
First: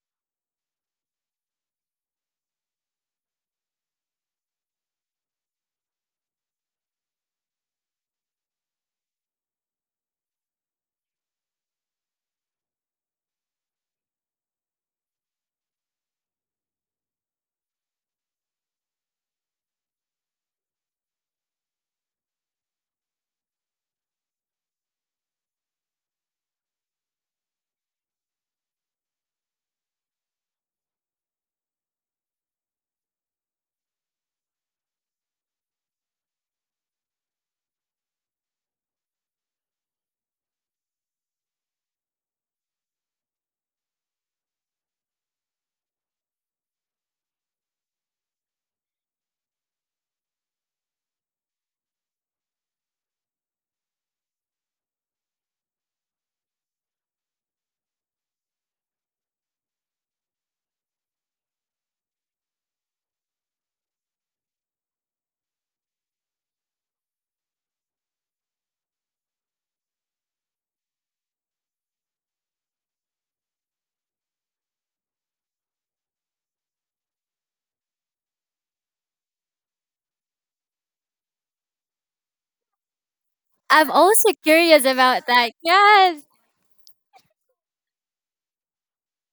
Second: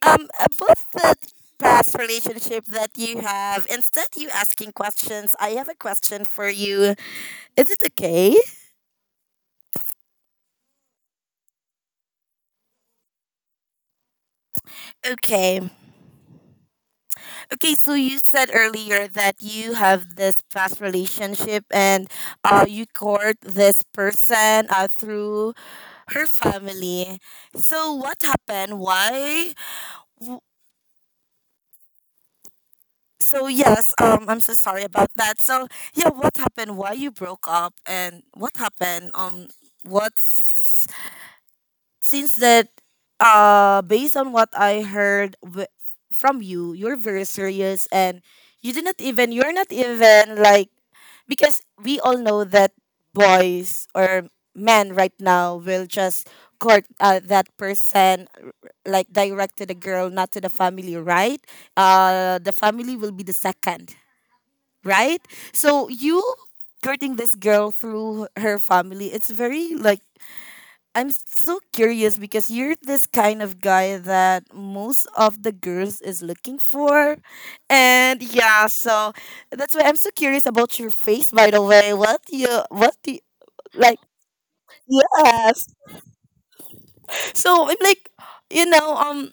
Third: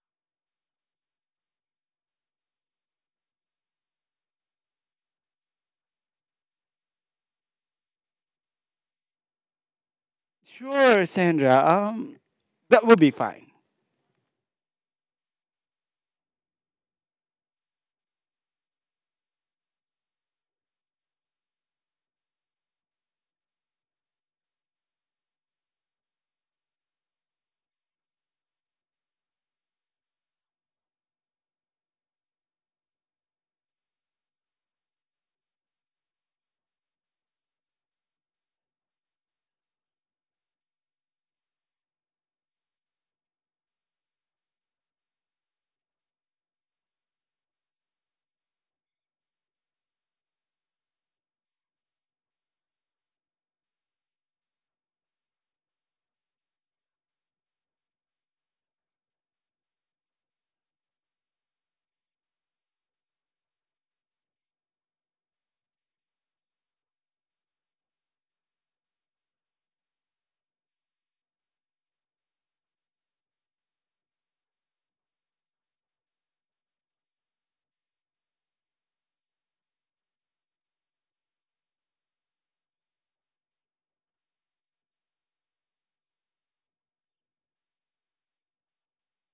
Speaker 3: Um, about the past relationship that you have. Instead you asking questions, I have a question for you. Is it okay?
Speaker 1: Sure, Sandra. That will be fine.
Speaker 3: Okay. Okay, so you said earlier that you have this past relationship and you court this person through her family. So what happened? Why? w- So yes, I'm so sorry about that. So yeah, what happened? Why you broke up and what happened? What's since that based on what I heard from you, you're very serious, and you did not even you're not even like, because we all know that boys or men right now will just court that person, like direct to the girl, not to the family, right? Uh, the family will be the second, right? So you courting this girl through her family, it's very like, I'm so curious because you're this kind of guy that most of the girls is looking for. And yeah, so that's why I'm so curious about your face, by the way. What do you,
Speaker 2: I'm
Speaker 3: like
Speaker 2: also curious about that,
Speaker 3: yes.
Speaker 2: yes.
Speaker 3: So I'm like, you know, um,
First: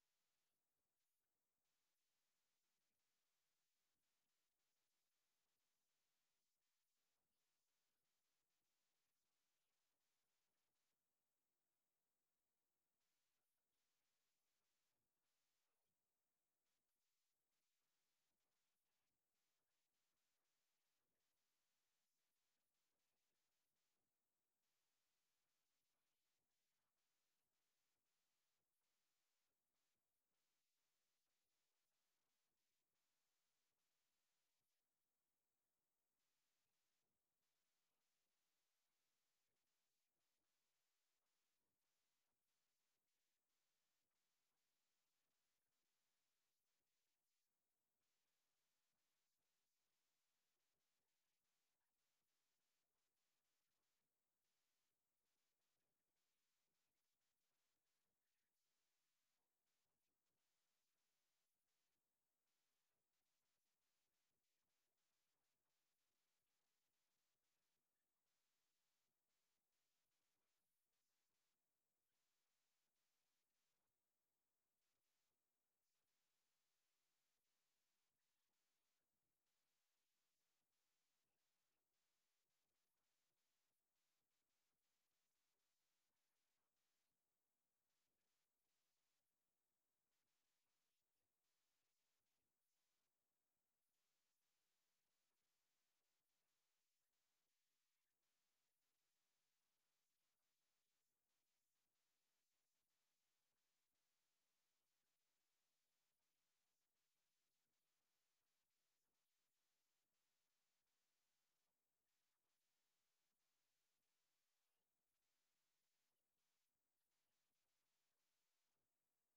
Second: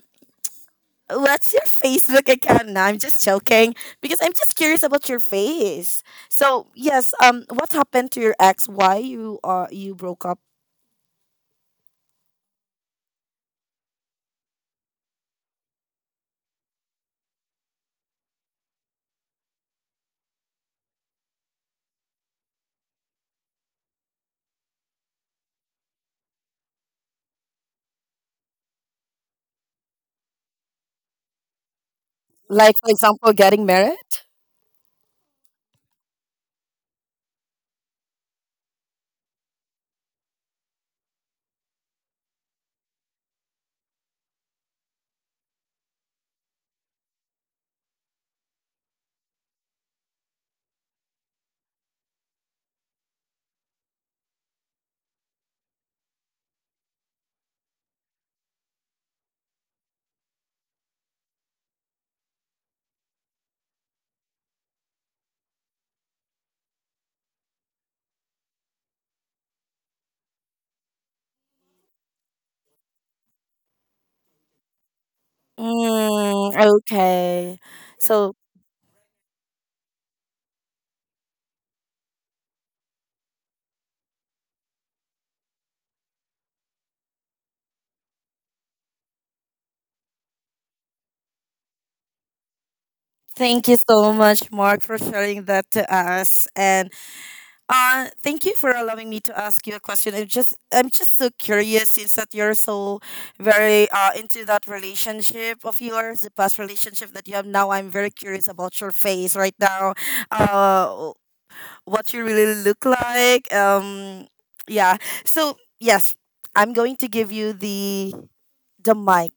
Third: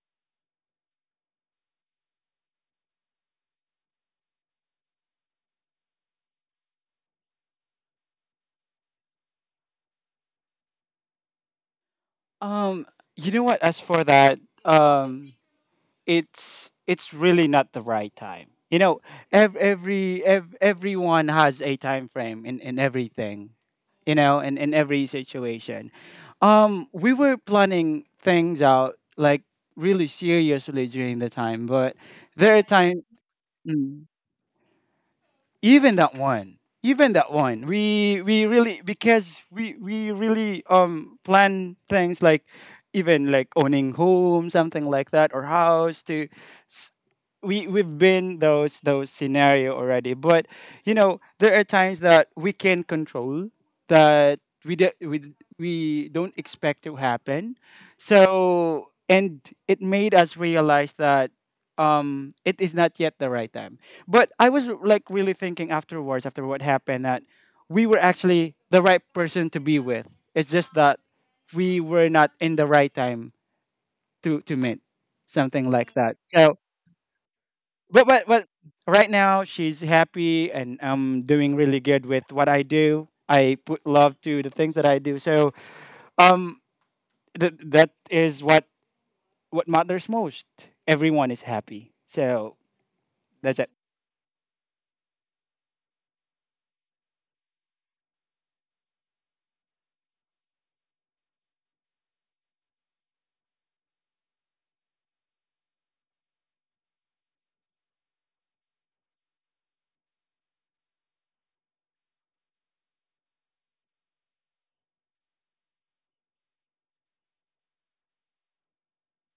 Speaker 3: what's your Facebook account? No, I'm just joking, because I'm just curious about your face. So, yes, um, what happened to your ex? Why you you broke up?
Speaker 1: Um, you know what? As for that, um, it's really not the right time. You know, everyone has a time frame in everything. You know, in every situation. We were planning things out like really seriously during the time, but there are
Speaker 3: Like for
Speaker 1: time.
Speaker 3: example, getting married?
Speaker 1: Mm. Even that one, we really because we really plan things like even like owning home, something like that, or house. To s- we we've been those scenario already, but you know there are times that we can control that we de- we d- we don't expect to happen. So and it made us realize that it is not yet the right time, but I was like really thinking afterwards, after what happened, that we were actually the right person to be with. It's just that we were not in the right time to meet, something like that.
Speaker 3: Mm,
Speaker 1: So
Speaker 3: okay.
Speaker 1: but but
Speaker 3: So
Speaker 1: but right now she's happy and I'm doing really good with what I do. I put love to the things that I do. So um that is what matters most. Everyone is happy. So that's
Speaker 3: thank
Speaker 1: it.
Speaker 3: you so much, Mark, for sharing that to us, and thank you for allowing me to ask you a question. I'm just so curious since that you're so very into that relationship of yours, the past relationship that you have now. I'm very curious about your face right now, uh, what you really look like. Yeah. So yes, I'm going to give you the mic.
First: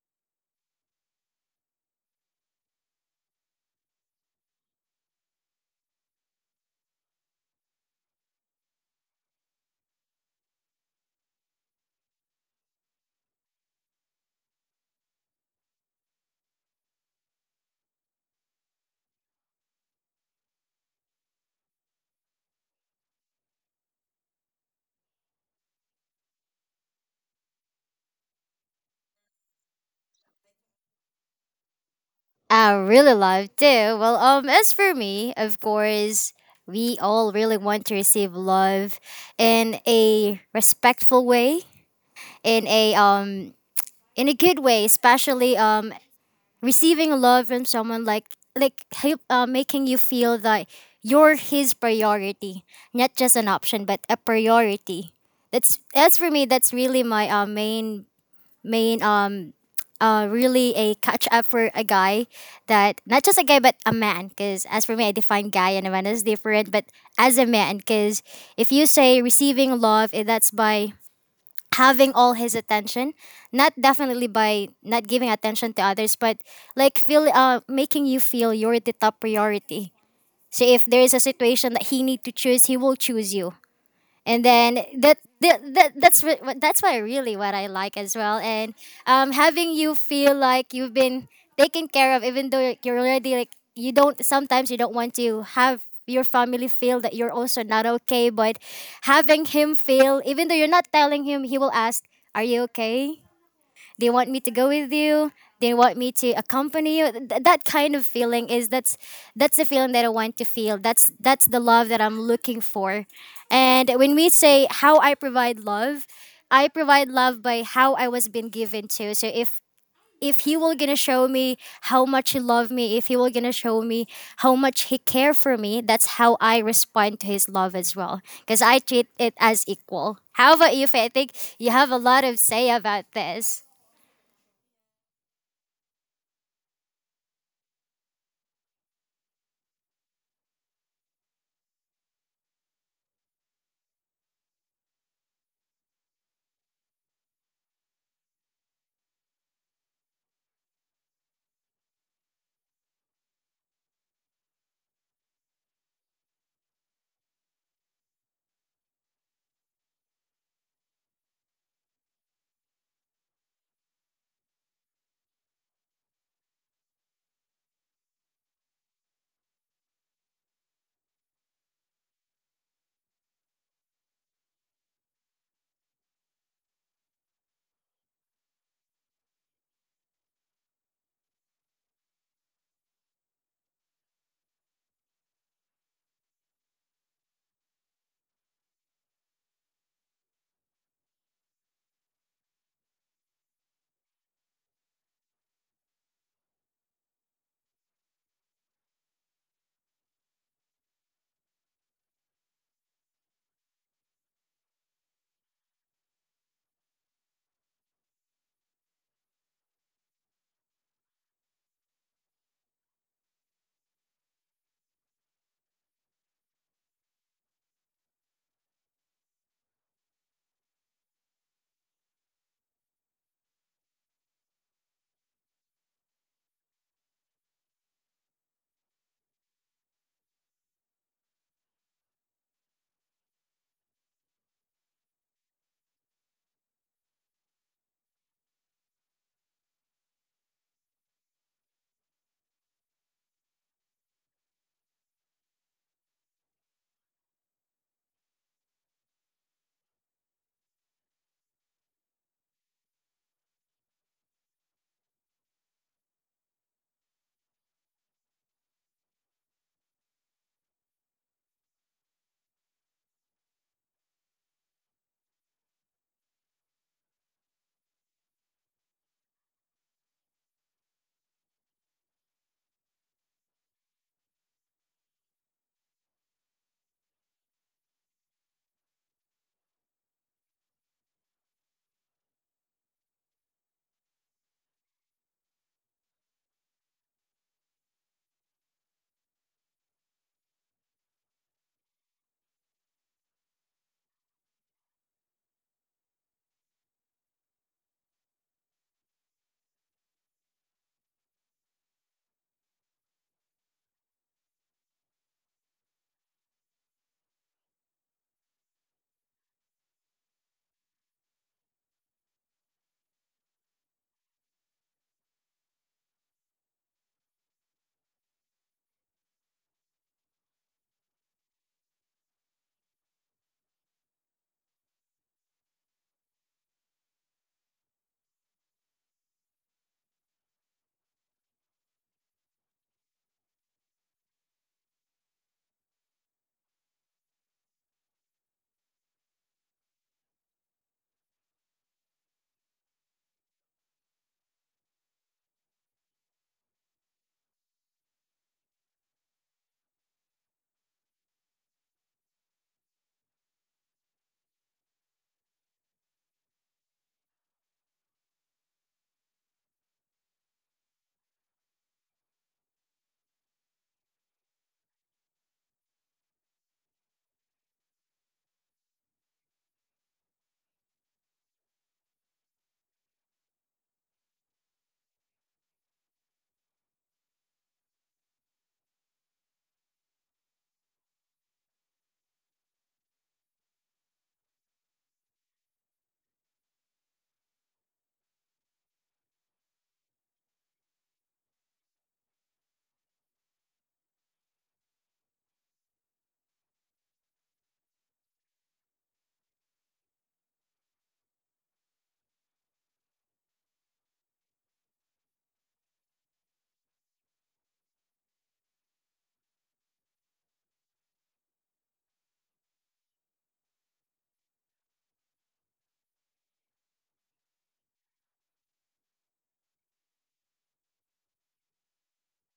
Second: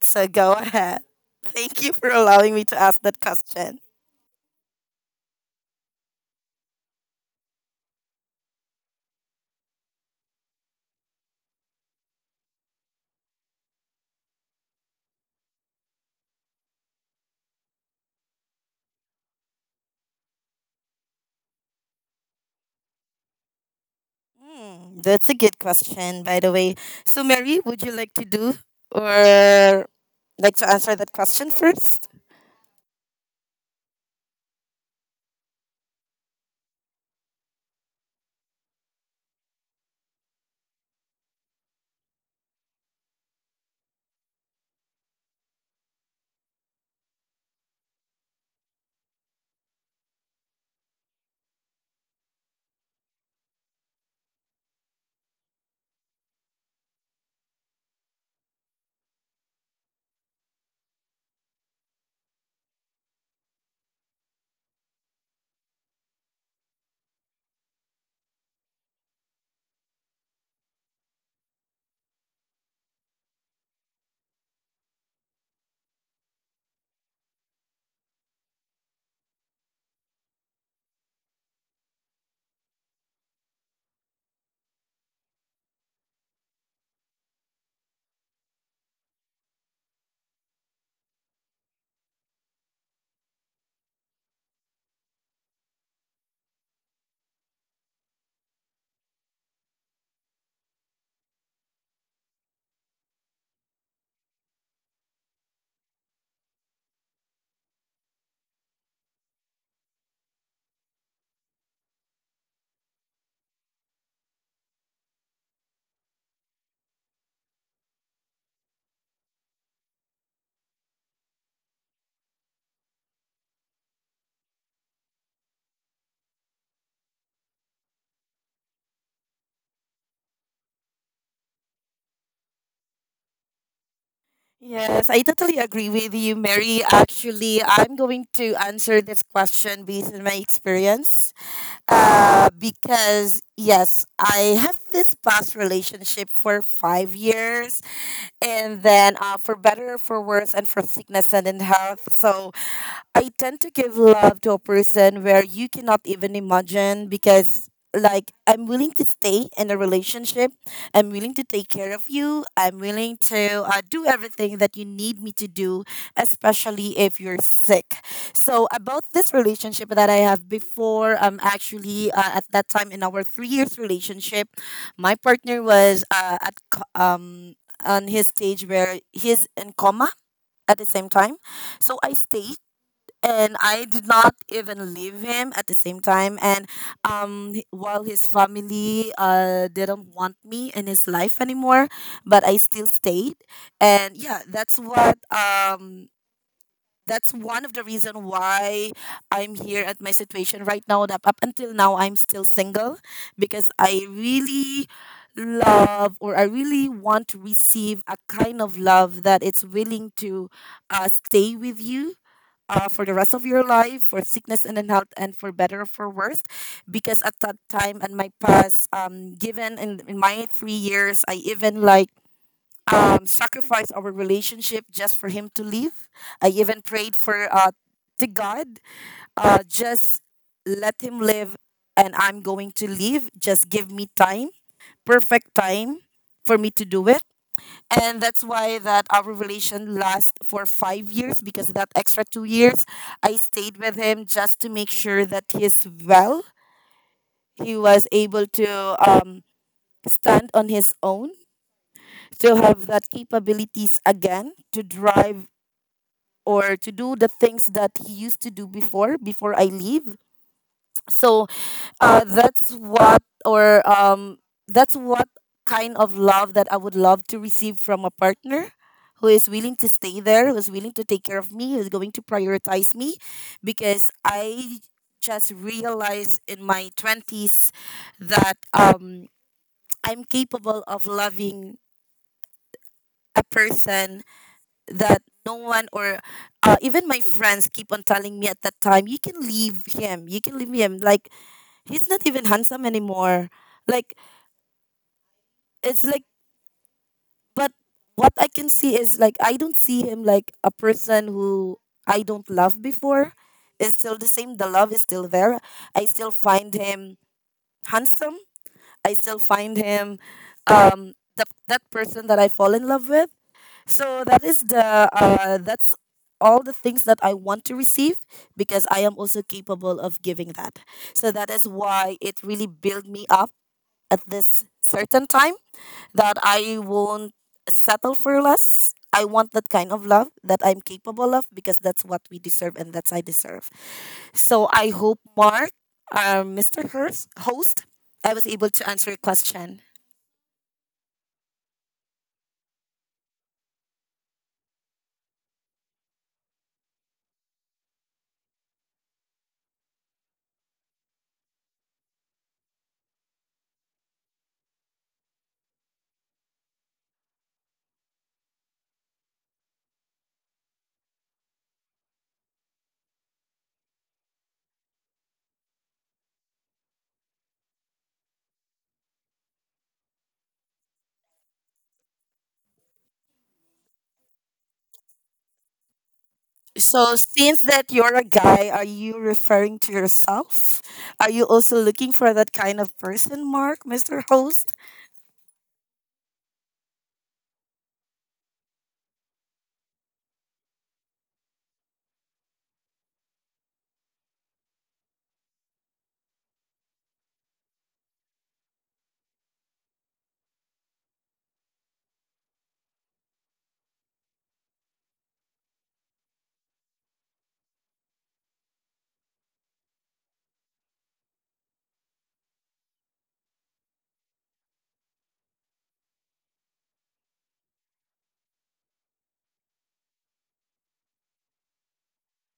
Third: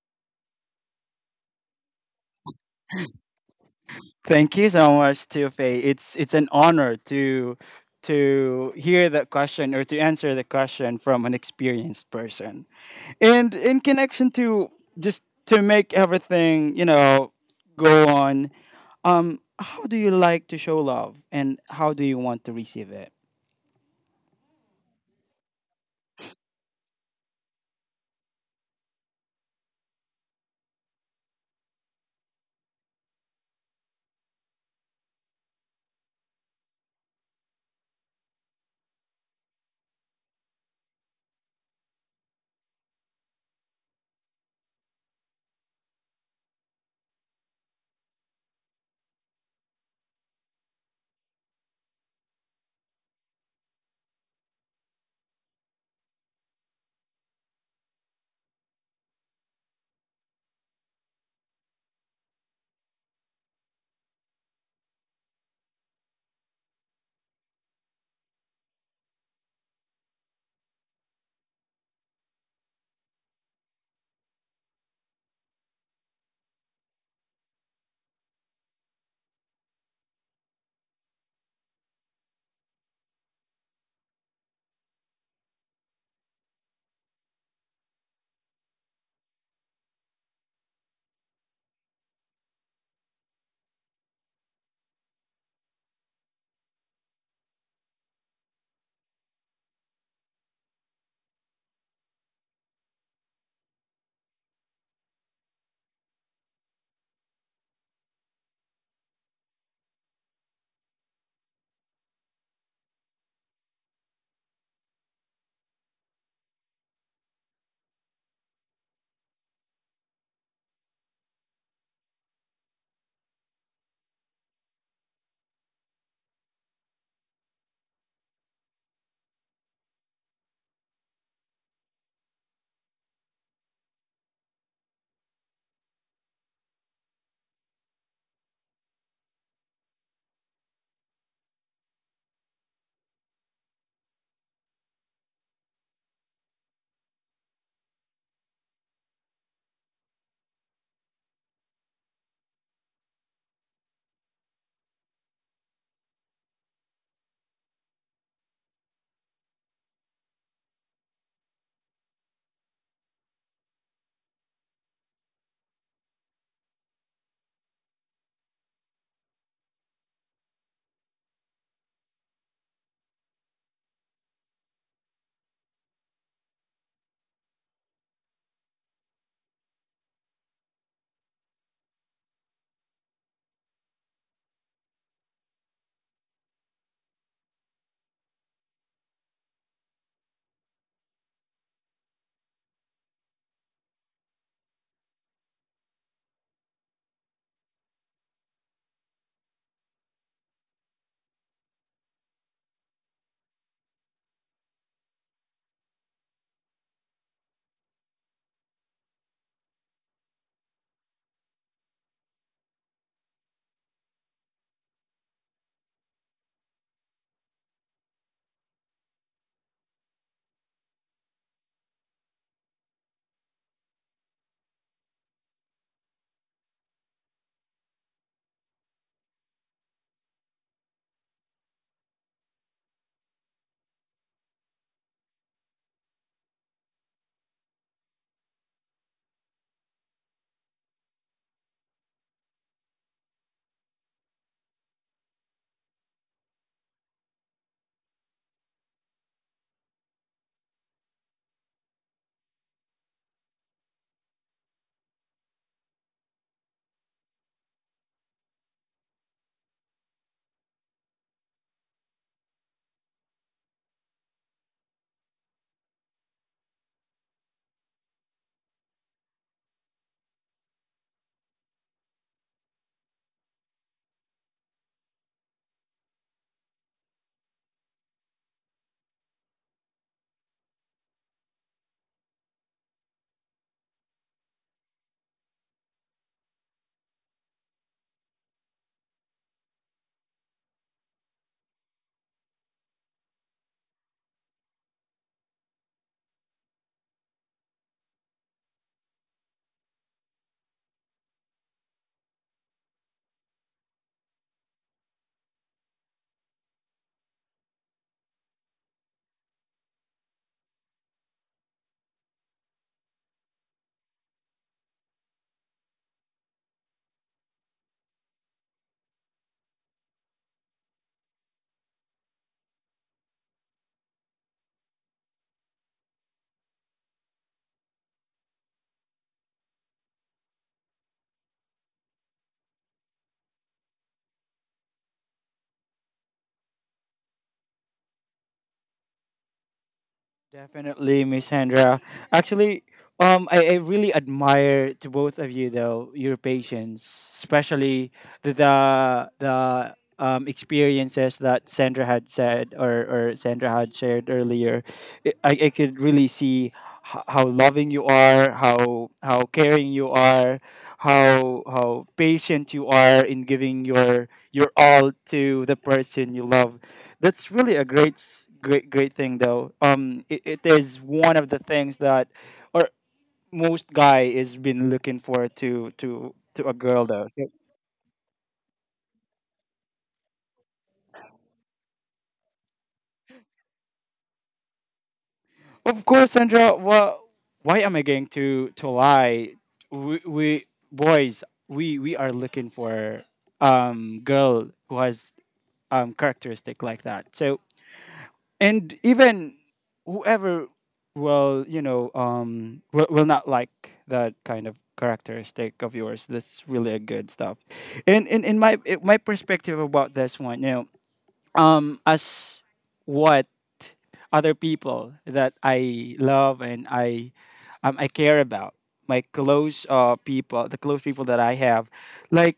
Speaker 3: So go ahead. Thank you for allowing me to ask that question.
Speaker 1: Thank you so much, Tiofe. It's an honor to hear that question, or to answer the question from an experienced person. And in connection to, just to make everything, you know, go on, how do you like to show love and how do you want to receive it?
Speaker 3: Hmm, that's a good question, by the way. So, Mary, would you like to do or like to answer that question first?
Speaker 2: I really love too. Well, as for me, of course, we all really want to receive love in a respectful way, in a um, in a good way, especially receiving love from someone like like making you feel that you're his priority, not just an option, but a priority. That's as for me. That's really my main mean really a catch up for a guy, that not just a guy but a man, because as for me, I define guy and a man as different. But as a man, because if you say receiving love, that's by having all his attention, not definitely by not giving attention to others, but like feel making you feel you're the top priority. So if there is a situation that he need to choose, he will choose you. And then that's why really what I like as well. And having you feel like you've been taken care of, even though you're already like, you don't sometimes, you don't want to have your family feel that you're also not okay, but having him feel, even though you're not telling him, he will ask, are you okay? They want me to go with you. They want me to accompany you. That kind of feeling is that's the feeling that I want to feel. That's the love that I'm looking for. And when we say how I provide love by how I was being given to. So if he will gonna show me how much he loved me, if he will gonna show me how much he care for me, that's how I respond to his love as well. Because I treat it as equal. How about you, Faye? I think you have a lot of say about this.
Speaker 3: Yes, I totally agree with you, Mary. Actually, I'm going to answer this question based on my experience. Because yes, I have this past relationship for 5 years, and then for better, for worse, and for sickness and in health. So I tend to give love to a person where you cannot even imagine, because like I'm willing to stay in a relationship. I'm willing to take care of you. I'm willing to do everything that you need me to do, especially if you're sick. So about this relationship that I have before, actually at that time in our 3 years relationship, my partner was on his stage where he's in coma at the same time. So I stayed, and I did not even leave him at the same time. And while his family didn't want me in his life anymore, but I still stayed. And yeah, that's what that's one of the reason why I'm here at my situation right now, that up until now I'm still single, because I really love or I really want to receive a kind of love that it's willing to stay with you for the rest of your life, for sickness and in health and for better or for worse, because at that time and my past given in my 3 years, I even like sacrifice our relationship just for him to live. I even prayed for to God, just let him live, and I'm going to live. Just give me time, perfect time for me to do it. And that's why that our relation lasts for 5 years, because that extra 2 years I stayed with him just to make sure that he's well. He was able to um, stand on his own, to have that capabilities again to drive or to do the things that he used to do before I leave. So that's what or that's what kind of love that I would love to receive from a partner who is willing to stay there, who's willing to take care of me, who's going to prioritize me, because I just realized in my 20s that I'm capable of loving a person that no one or even my friends keep on telling me at that time, you can leave him. You can leave him. Like he's not even handsome anymore. Like it's like but what I can see is like I don't see him like a person who I don't love before. It's still the same. The love is still there. I still find him handsome. I still find him that person that I fall in love with. So that is the that's all the things that I want to receive, because I am also capable of giving that. So that is why it really built me up at this certain time, that I won't settle for less. I want that kind of love that I'm capable of, because that's what we deserve and that's I deserve. So I hope Mark, Mr. Hurst, host, I was able to answer your question.
Speaker 1: Definitely, Miss Hendra. Actually, I really admire to both of you though your patience, especially the experiences that Sandra had said, or Sandra had shared earlier. I could really see how loving you are, how caring you are, how patient you are in giving your all to the person you love. That's really a great s- great great thing though. It is one of the things that, or most guy is been looking for to a girl
Speaker 3: So,
Speaker 1: though. So
Speaker 3: since that you're a guy, are you referring to yourself? Are you also looking for that kind of person, Mark, Mr. Host?
Speaker 1: of course, Sandra. Well, why am I going to lie? We boys, we are looking for girl who has characteristic like that. So and even whoever will, you know, will not like that kind of characteristic of yours. That's really a good stuff. And in my perspective about this one, you know, um, as what other people that I love, and I care about, my close people, the close people that I have, like,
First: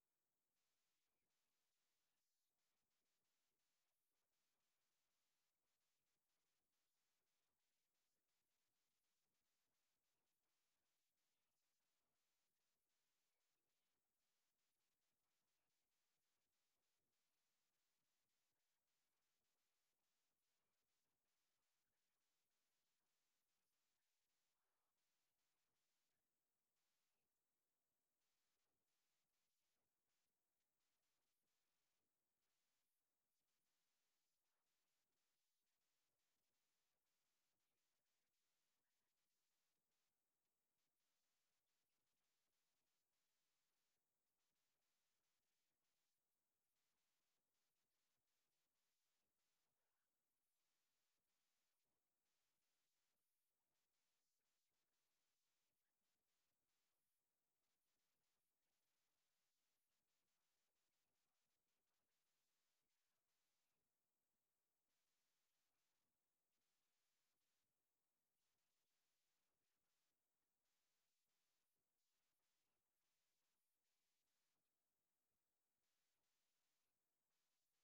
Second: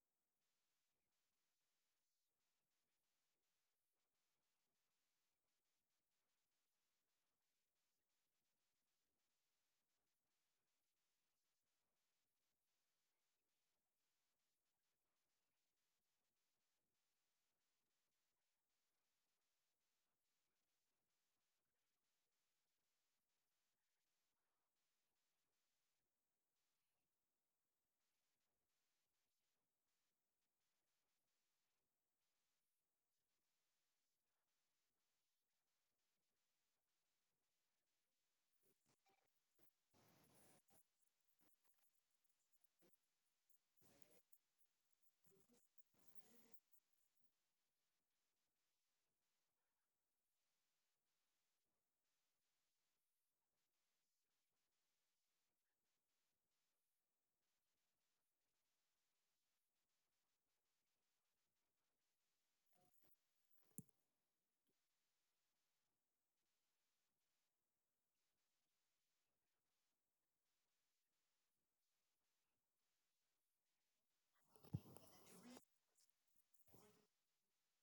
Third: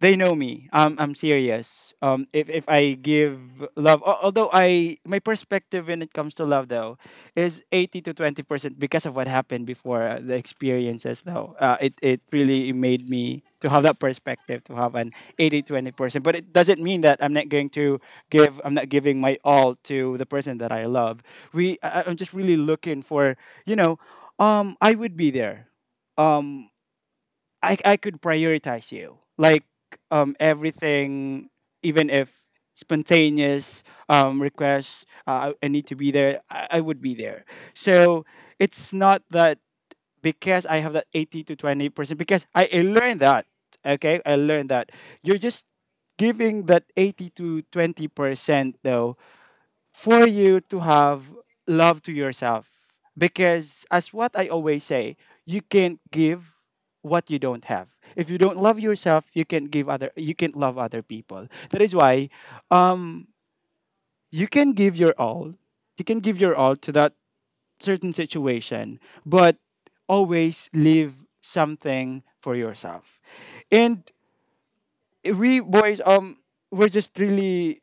Speaker 1: they know me. Um, I'm serious. Um, if I give love, although I my perspective when it comes to love though is 80 to 20% because of what happened before. The experiences though, it really made me to have that perspective, to have an 80 20%, but it doesn't mean that I'm not going to give. I'm not giving my all to the person that I love. We I'm just really looking for, you know, um, I would be there. Um, I could prioritize you. Like, um, everything, even if spontaneous requests, I need to be there. I would be there. So it's not that, because I have that 80 to 20%. Because I learned that. Okay, I learned that you're just giving that 80 to 20% though for you to have love to yourself. Because, as what I always say, you can't give what you don't have. If you don't love yourself, you can't give other. You can't love other people. That is why, um, you can give your all. You can give your all to that certain situation, but always leave something for yourself. And we boys, we're just really,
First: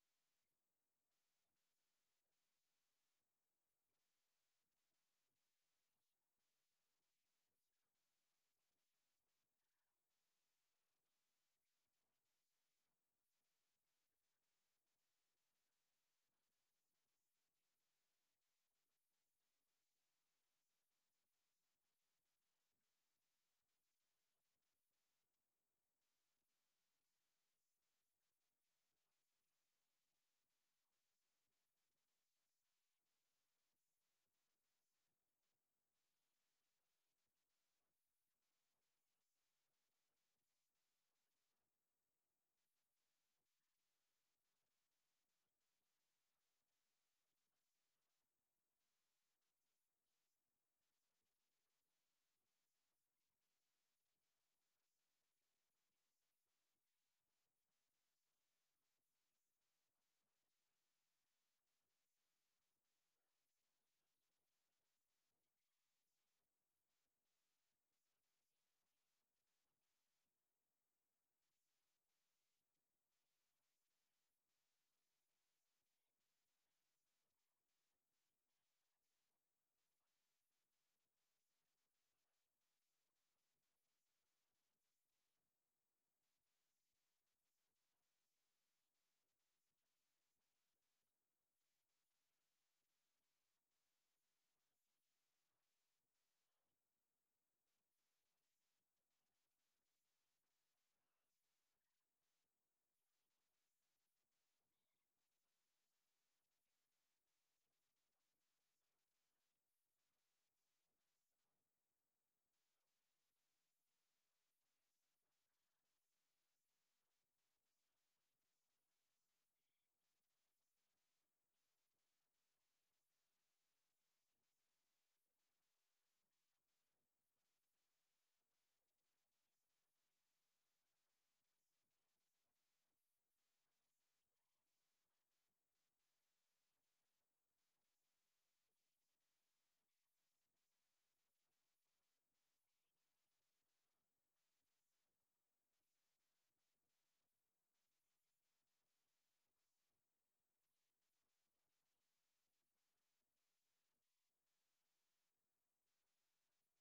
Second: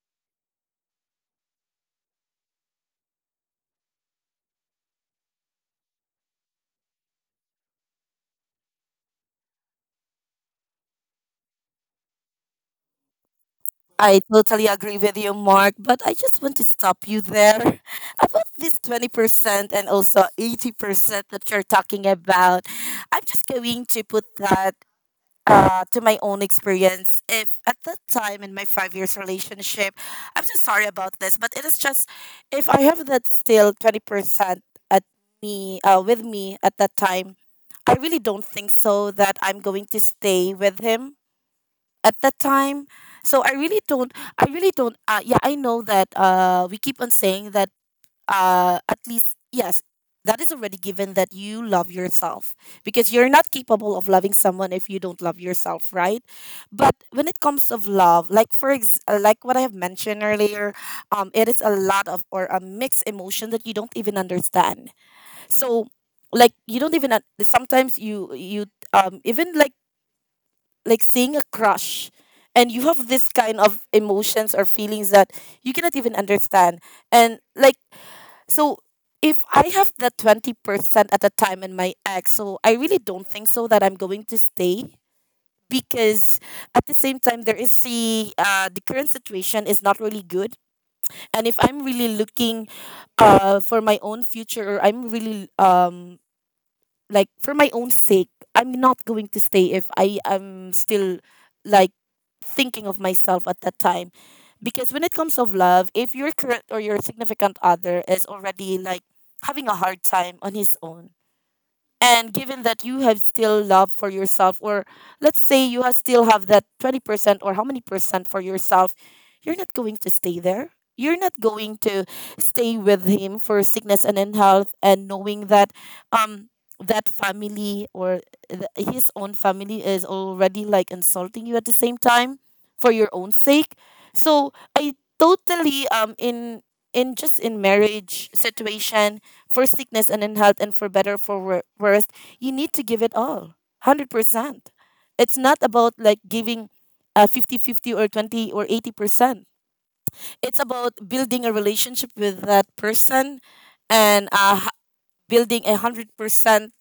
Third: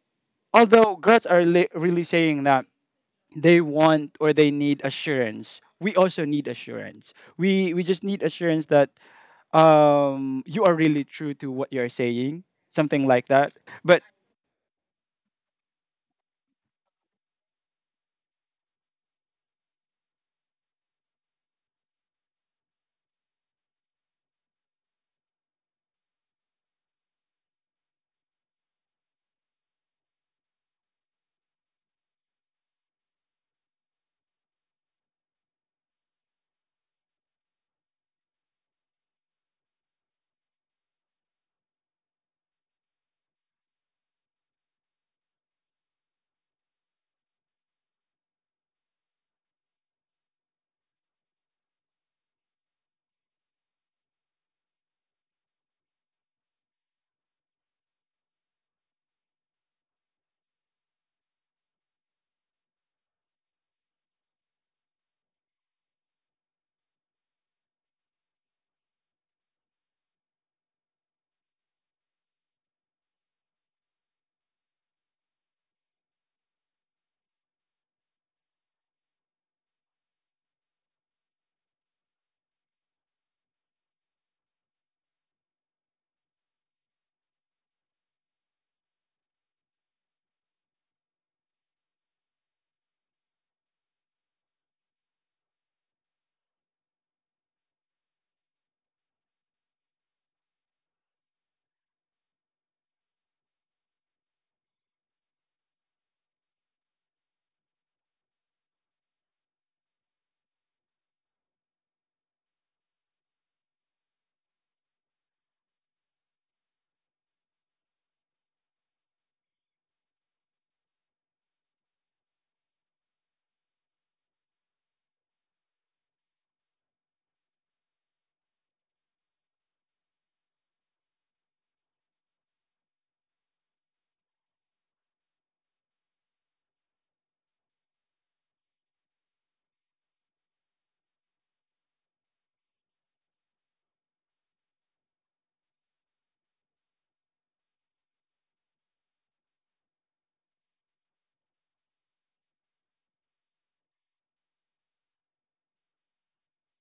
Speaker 1: although girls are really saying that they want or they need assurance. We also need assurance. We just need assurance that you are really true to what you're saying, something like that. But
Speaker 3: I totally agree with you, Mark, but I just want to stop you there about this 20% and also 80% that you're talking about. I'm just going to put that to my own experience. If at that time in my 5 years relationship, I'm so sorry about this, but it is just if I have that still 20% at me with me at that time, I really don't think so that I'm going to stay with him at that time. So I really don't. I really don't. Yeah, I know that we keep on saying that at least, yes, that is already given that you love yourself, because you're not capable of loving someone if you don't love yourself, right? But when it comes of love, like like what I have mentioned earlier, it is a lot of or a mixed emotion that you don't even understand. So, like you don't even sometimes you even like seeing a crush. And you have this kind of emotions or feelings that you cannot even understand. And like so if I have the 20% at the time in my ex, so I really don't think so that I'm going to stay because at the same time there is the current situation is not really good. And if I'm really looking for my own future, or I'm really like for my own sake, I'm not going to stay if I am still like thinking of myself at that time. Because when it comes of love, if your current or your significant other is already like having a hard time on his own, and given that you have still love for yourself, or let's say you have still have that 20%, or how many percent for yourself, you're not going to stay there. You're not going to stay with him for sickness and in health, and knowing that um that family or his own family is already like insulting you at the same time. For your own sake. So I totally in just in marriage situation, for sickness and in health and for better for worse, you need to give it all 100%. It's not about like giving 50-50 or 20 or 80%. It's about building a relationship with that person. And building a 100%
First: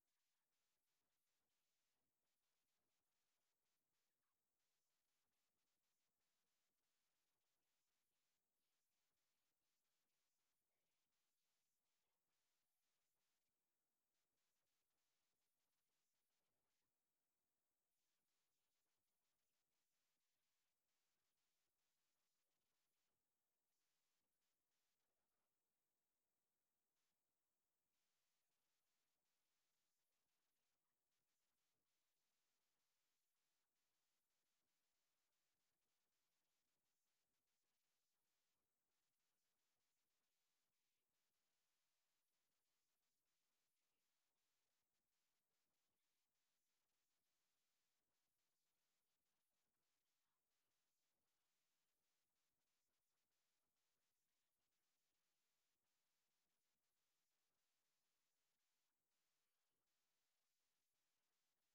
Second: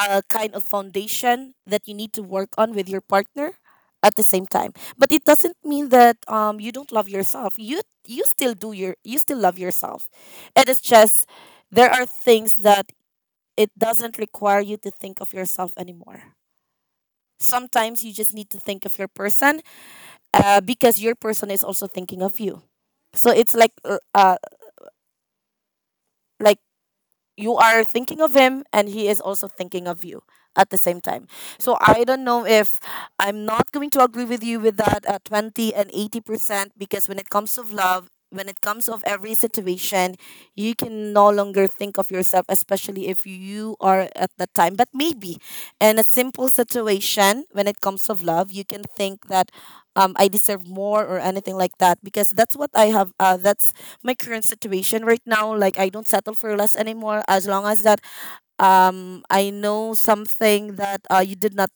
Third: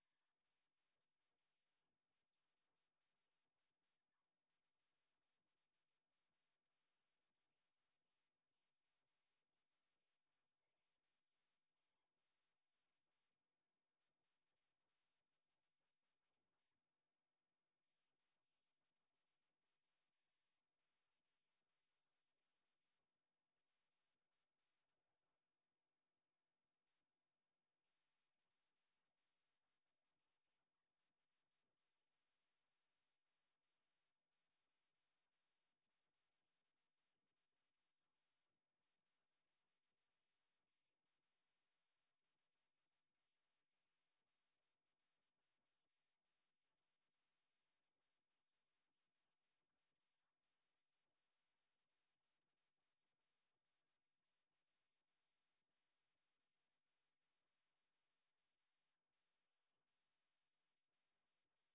Speaker 3: kind of foundation that you need to work on with your partner at the same time. But it doesn't mean that you don't love yourself. You still do your you still love yourself. It is just there are things that it doesn't require you to think of yourself anymore. Sometimes you just need to think of your person, because your person is also thinking of you. So it's like you are thinking of him and he is also thinking of you at the same time. So I don't know if I'm not going to agree with you with that 20 and 80%, because when it comes of love, when it comes of every situation, you can no longer think of yourself, especially if you are at that time. But maybe in a simple situation, when it comes of love, you can think that I deserve more or anything like that because that's what I have. That's my current situation right now. Like I don't settle for less anymore, as long as that I know something that you did not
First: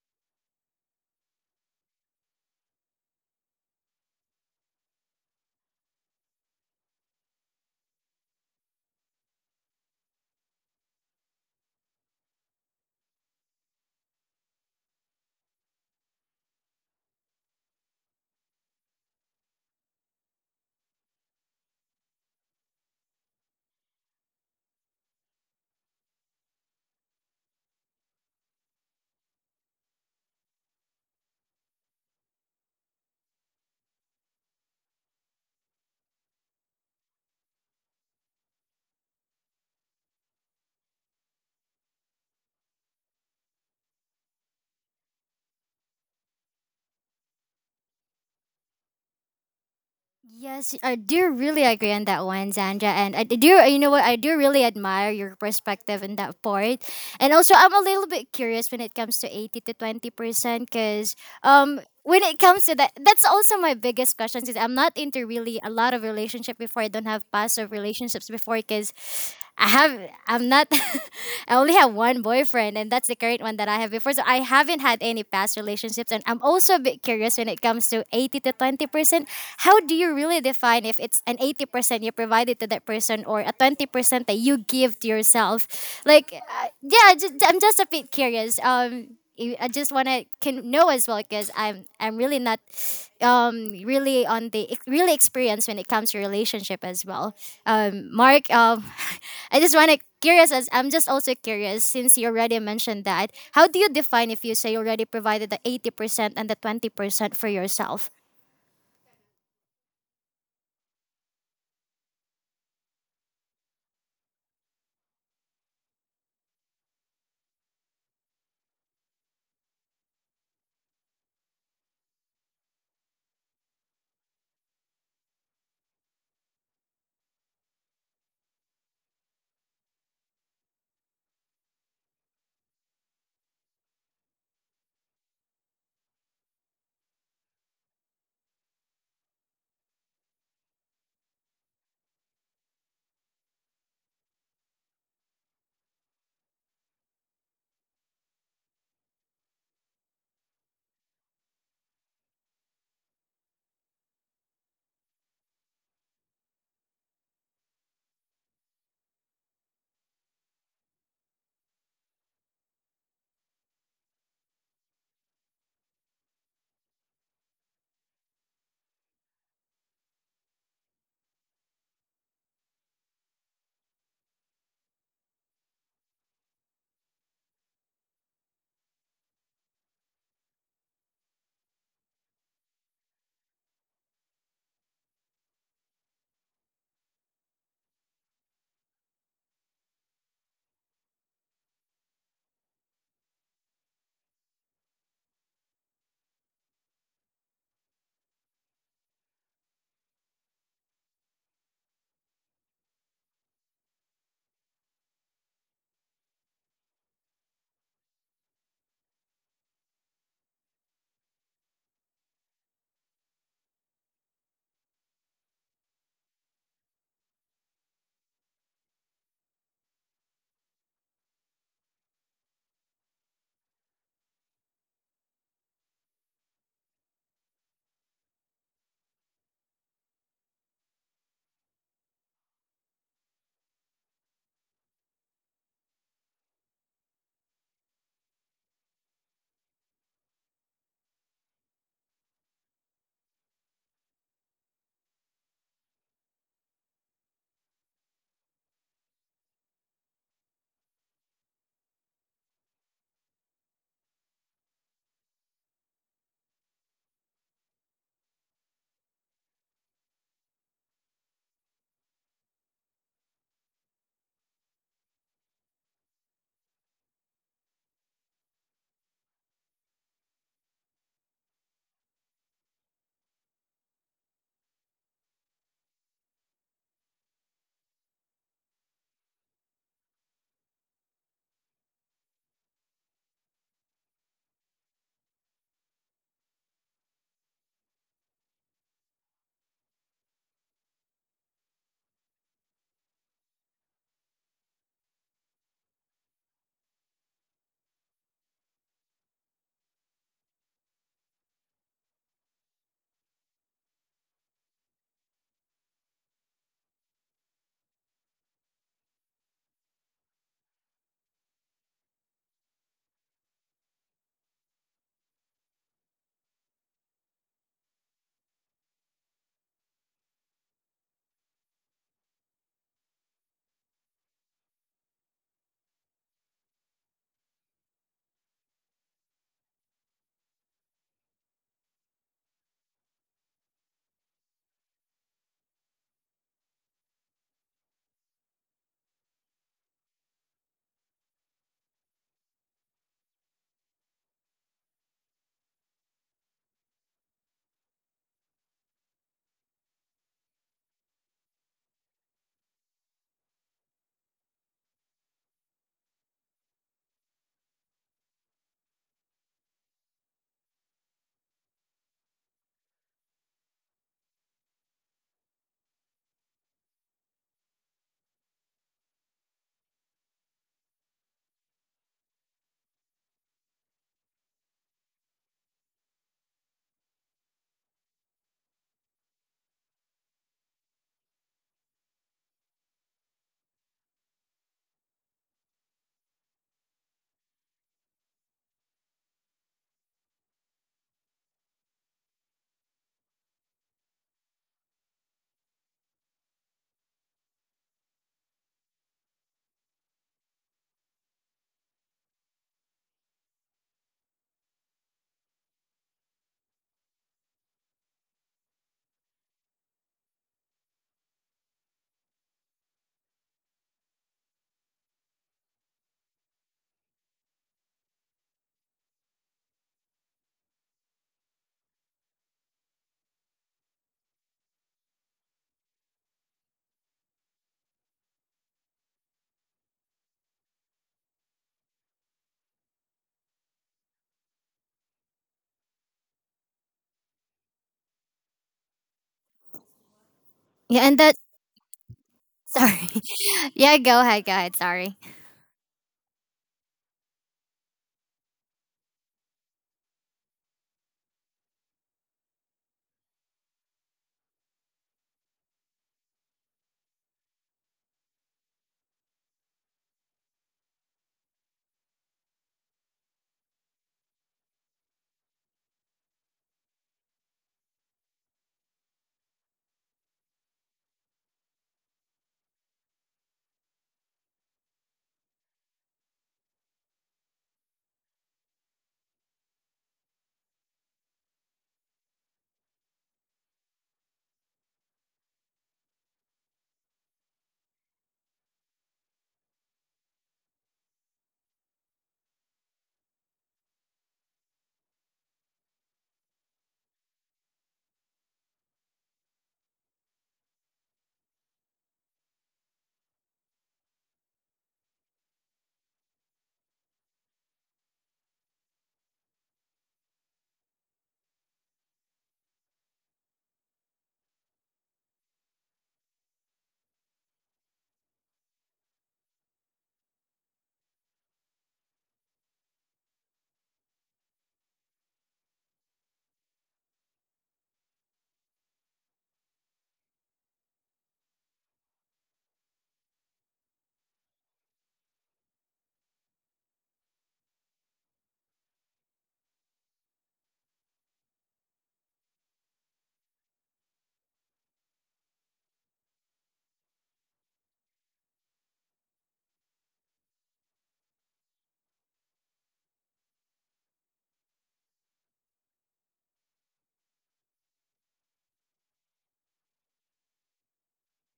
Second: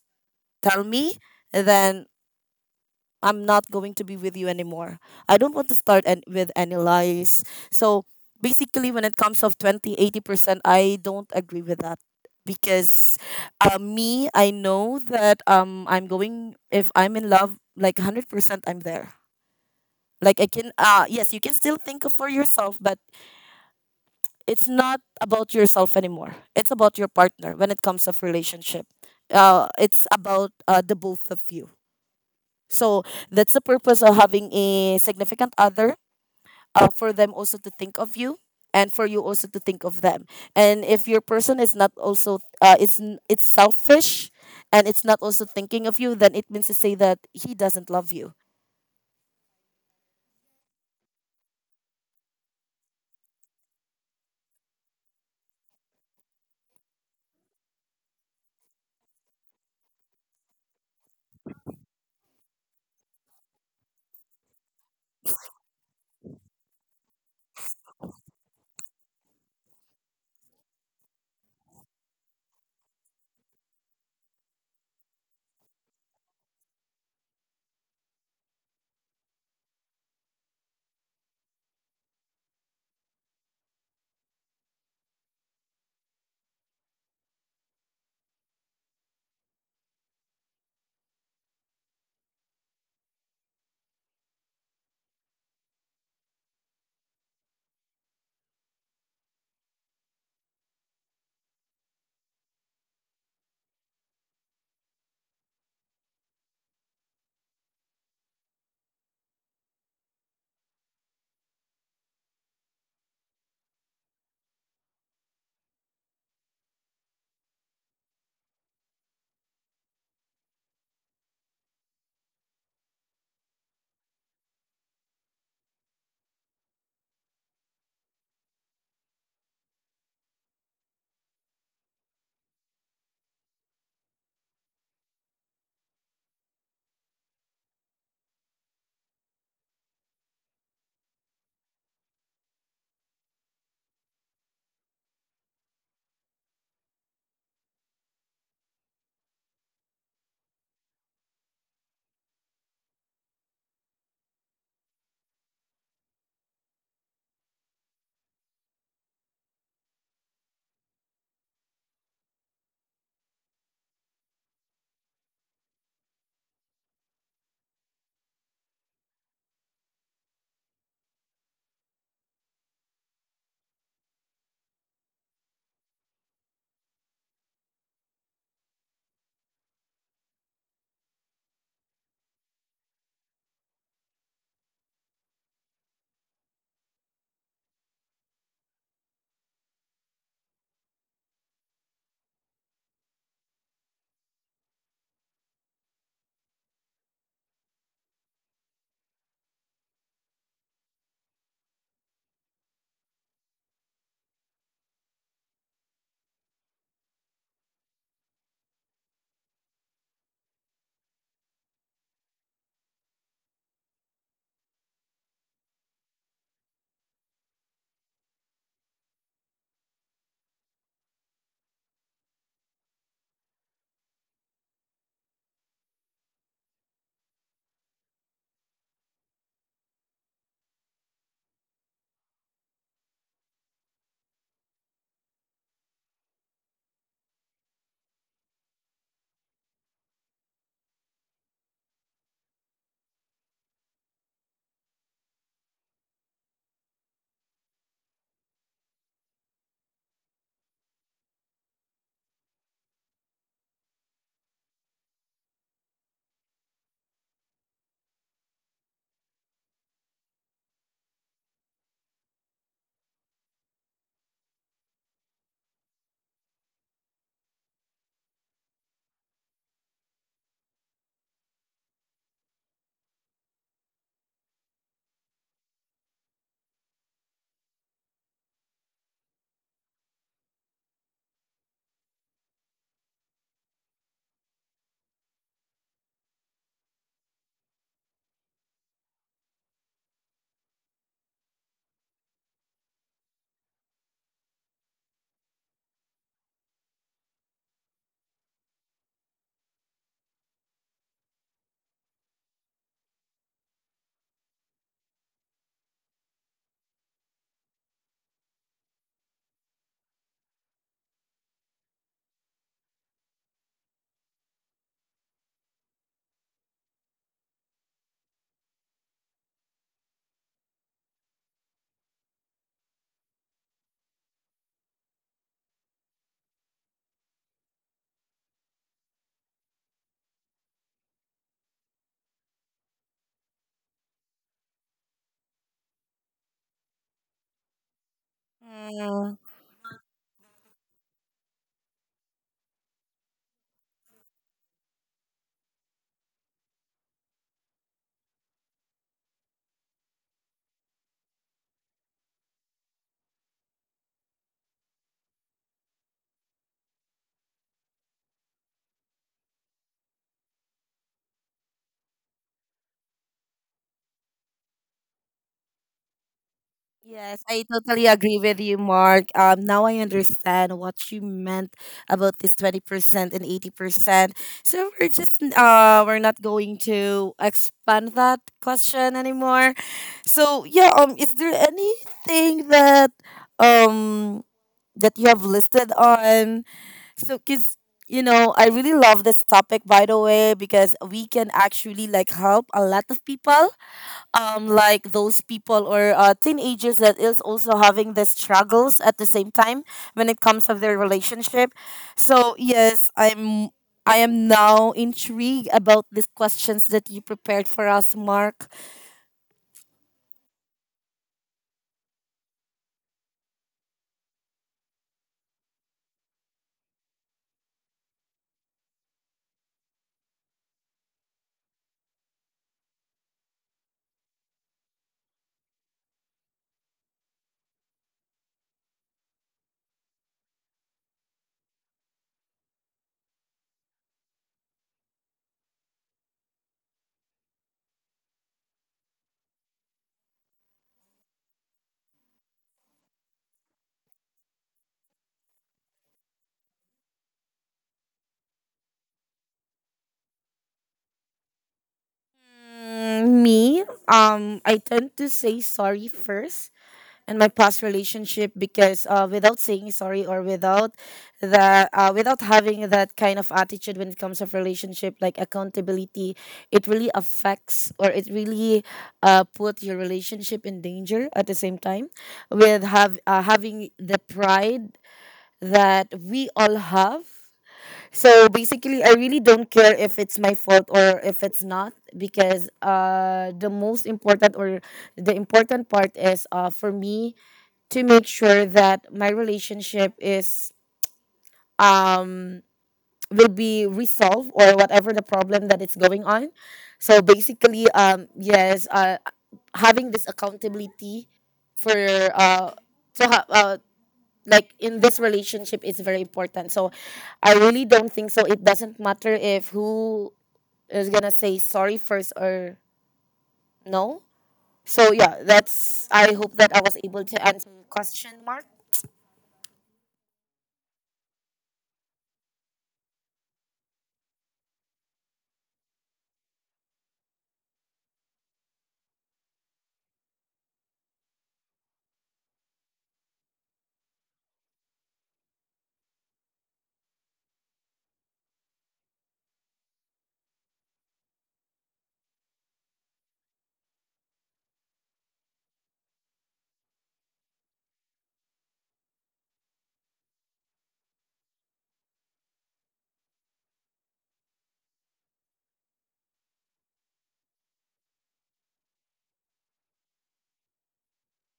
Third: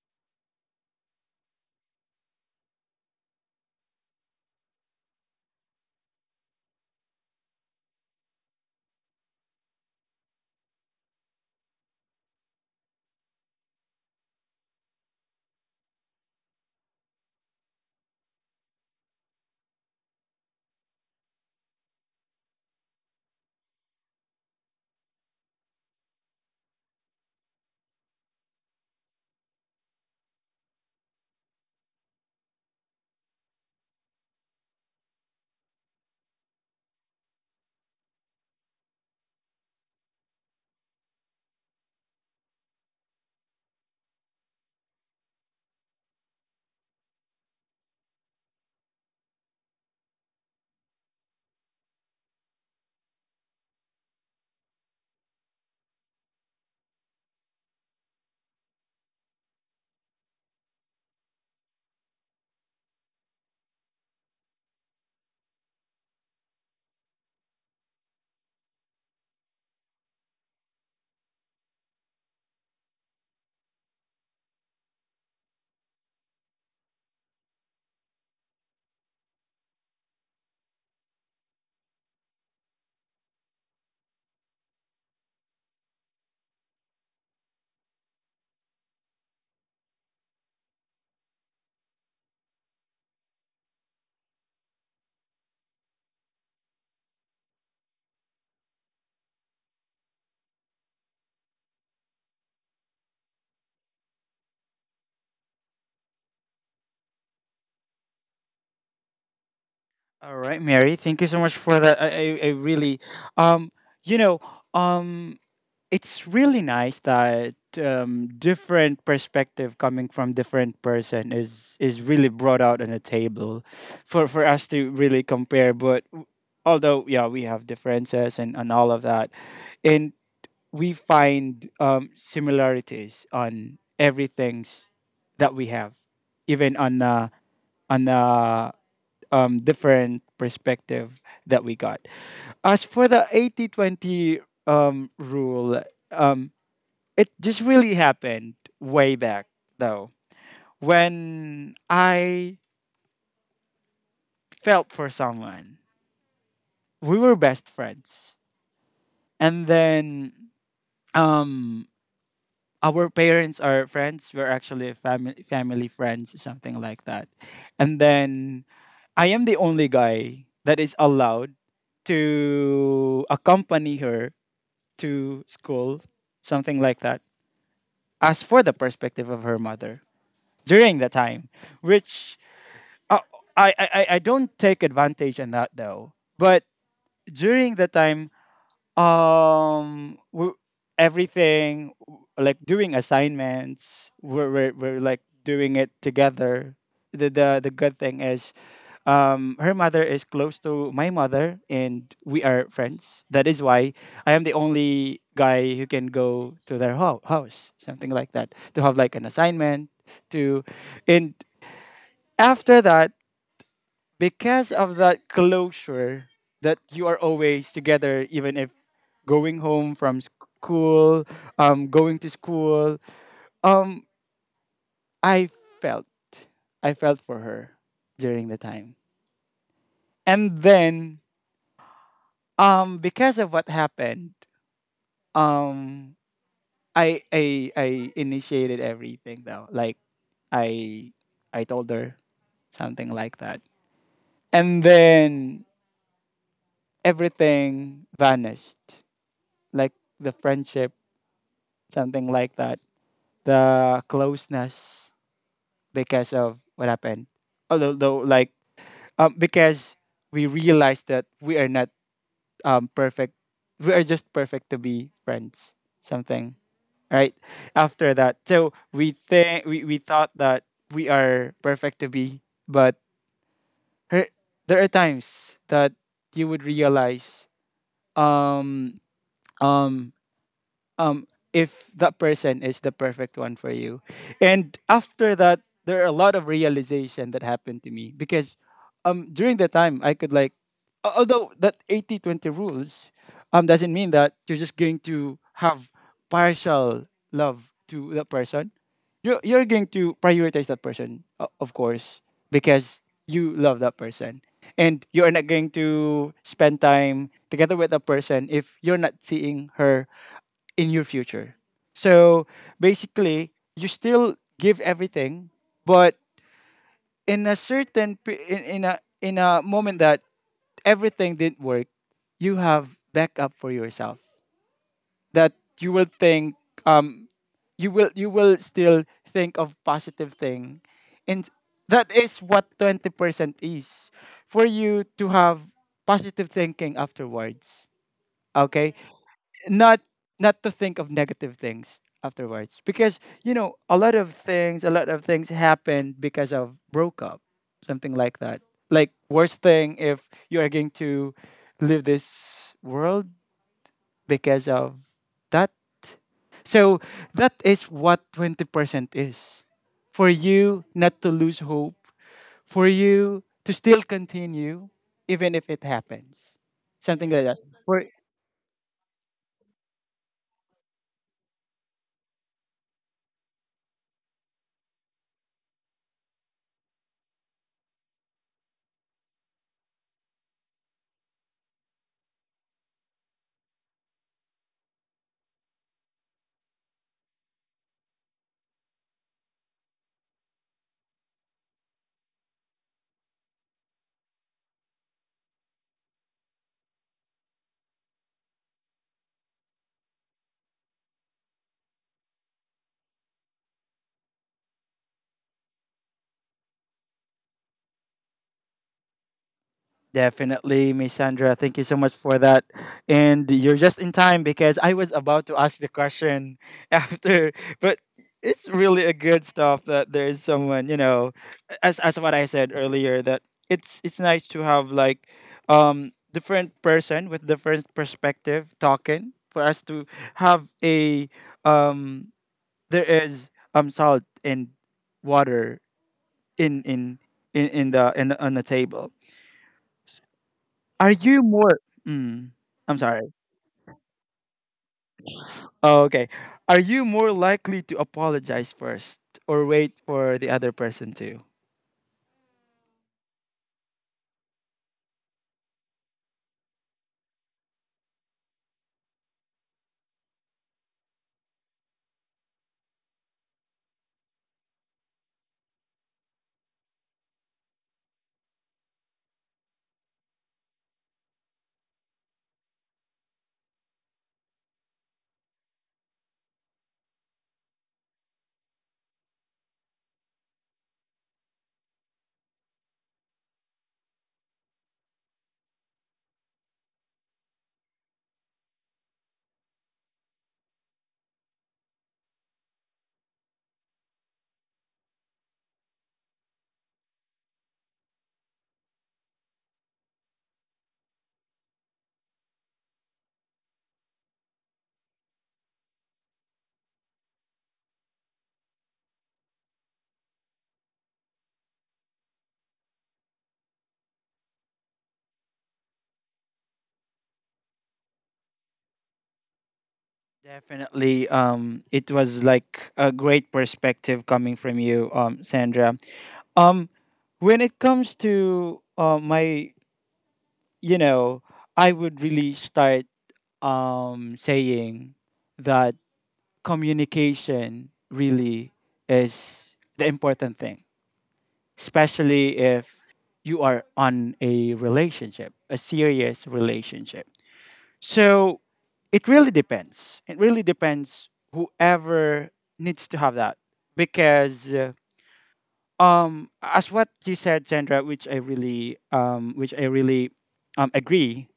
Speaker 3: tell me, then I'm not going to be with you anymore. I don't want to start and with any lies. So basically when it comes of 20-80%, I don't agree with that. Because me, I know that I'm going, if I'm in love like 100%, I'm there. Like I can yes, you can still think of for yourself, but it's not about yourself anymore. It's about your partner when it comes of relationship. It's about the both of you. So that's the purpose of having a significant other, for them also to think of you, and for you also to think of them. And if your person is not also it's selfish and it's not also thinking of you, then it means to say that he doesn't love you.
Speaker 2: Yes, I do really agree on that one, Zandra. And I do, you know what? I do really admire your perspective in that part. And also, I'm a little bit curious when it comes to 80 to 20%, because when it comes to that, that's also my biggest question, since I'm not into really a lot of relationship before. I don't have past of relationships before because I have I'm not I only have one boyfriend, and that's the current one that I have before. So I haven't had any past relationships, and I'm also a bit curious when it comes to 80 to 20%. How do you really define if it's an 80% you provided to that person or a 20% that you give to yourself? Like yeah, I'm just a bit curious. I just want to can know as well because I'm really not really really experienced when it comes to relationship as well. Mark, I'm just also curious since you already mentioned that. How do you define if you say you already provided the 80% and the 20% for yourself?
Speaker 1: all right, Mary, thank you so much for that. I really um, you know, um, it's really nice that um different perspective coming from different person is really brought out on the table for us to really compare. But although yeah, we have differences and all of that, and we find um similarities on everything's that we have, even on on uh, um different perspective that we got. As for the 80-20 um rule, um, it just really happened way back though, when I felt for someone. We were best friends. And then um, our parents are friends. We're actually family friends, something like that. And then I am the only guy that is allowed to accompany her to school, something like that. As for the perspective of her mother during the time, which, uh, I don't take advantage in that though. But during the time, we, everything like doing assignments, we're like doing it together. The good thing is, her mother is close to my mother, and we are friends. That is why I am the only guy who can go to their house, something like that, to have like an assignment to, and after that, because of that closure, that you are always together, even if going home from school, um, going to school. Um, I felt, I felt for her during the time. And then because of what happened, um, I initiated everything though, like, i I told her, something like that. And then everything vanished, like the friendship, something like that. The closeness, because of what happened. Although, though, like, because we realized that we are not perfect. We are just perfect to be friends. Something right after that. So we think we thought that we are perfect to be, but her, there are times that you would realize um um um if that person is the perfect one for you. And after that, there are a lot of realization that happened to me because during the time I could like, although that 80-20 rules um doesn't mean that you're just going to have partial love to that person. You're going to prioritize that person, of course, because you love that person. And you are not going to spend time together with that person if you're not seeing her in your future. So basically, you still give everything, but in a certain in a moment that everything didn't work, you have backup for yourself, that you will think um, you will still think of positive thing. And that is what 20% is, for you to have positive thinking afterwards. Okay, not to think of negative things afterwards, because you know, a lot of things happened because of broke up, something like that, like worst thing if you are going to leave this world because of that. So that is what 20% is, for you not to lose hope, for you to still continue, even if it happens, something like
Speaker 3: Yes,
Speaker 1: that
Speaker 3: I
Speaker 1: for.
Speaker 3: totally agree with you, Mark. Now I understand what you meant about this 20% and 80%. So we're just we're not going to expand that question anymore. So yeah, is there anything that um that you have listed on? So, cause you know, I really love this topic by the way, because we can actually like help a lot of people, like those people or teenagers that is also having the struggles at the same time when it comes of their relationship. So yes, I am now intrigued about these questions that you prepared for us, Mark.
Speaker 1: Definitely, Miss Sandra. Thank you so much for that. And you're just in time because I was about to ask the question after, but it's really a good stuff that there is someone, you know, as what I said earlier, that it's nice to have like different person with different perspective talking for us to have a um, there is salt and water in in in the in on the table.
Speaker 2: Yeah,
Speaker 1: Are
Speaker 2: and that,
Speaker 1: you more? Mm, I'm
Speaker 2: sorry.
Speaker 1: sorry.
Speaker 2: Yeah, go ahead, go ahead. Sorry.
Speaker 1: Oh, okay. Are you more likely to apologize first, or wait for the other person to?
Speaker 3: Mm, me, I tend to say sorry first and my past relationship, because without saying sorry, or without the without having that kind of attitude when it comes of relationship, like accountability, it really affects, or it really put your relationship in danger at the same time with have having the pride that we all have. So basically, I really don't care if it's my fault or if it's not, because the most important, or the important part is for me to make sure that my relationship is um will be resolved, or whatever the problem that it's going on. So basically, yes, having this accountability for uh to have like in this relationship is very important. So I really don't think so, it doesn't matter if who is gonna say sorry first or no. So yeah, that's, I hope that I was able to answer your question, Mark.
Speaker 1: Definitely. It was like a great perspective coming from you, Sandra. Um, when it comes to my, you know, I would really start saying that communication really is the important thing, especially if you are on a relationship, a serious relationship. So it really depends. It really depends whoever needs to have that, because um, as what you said, Sandra, which I really um, agree,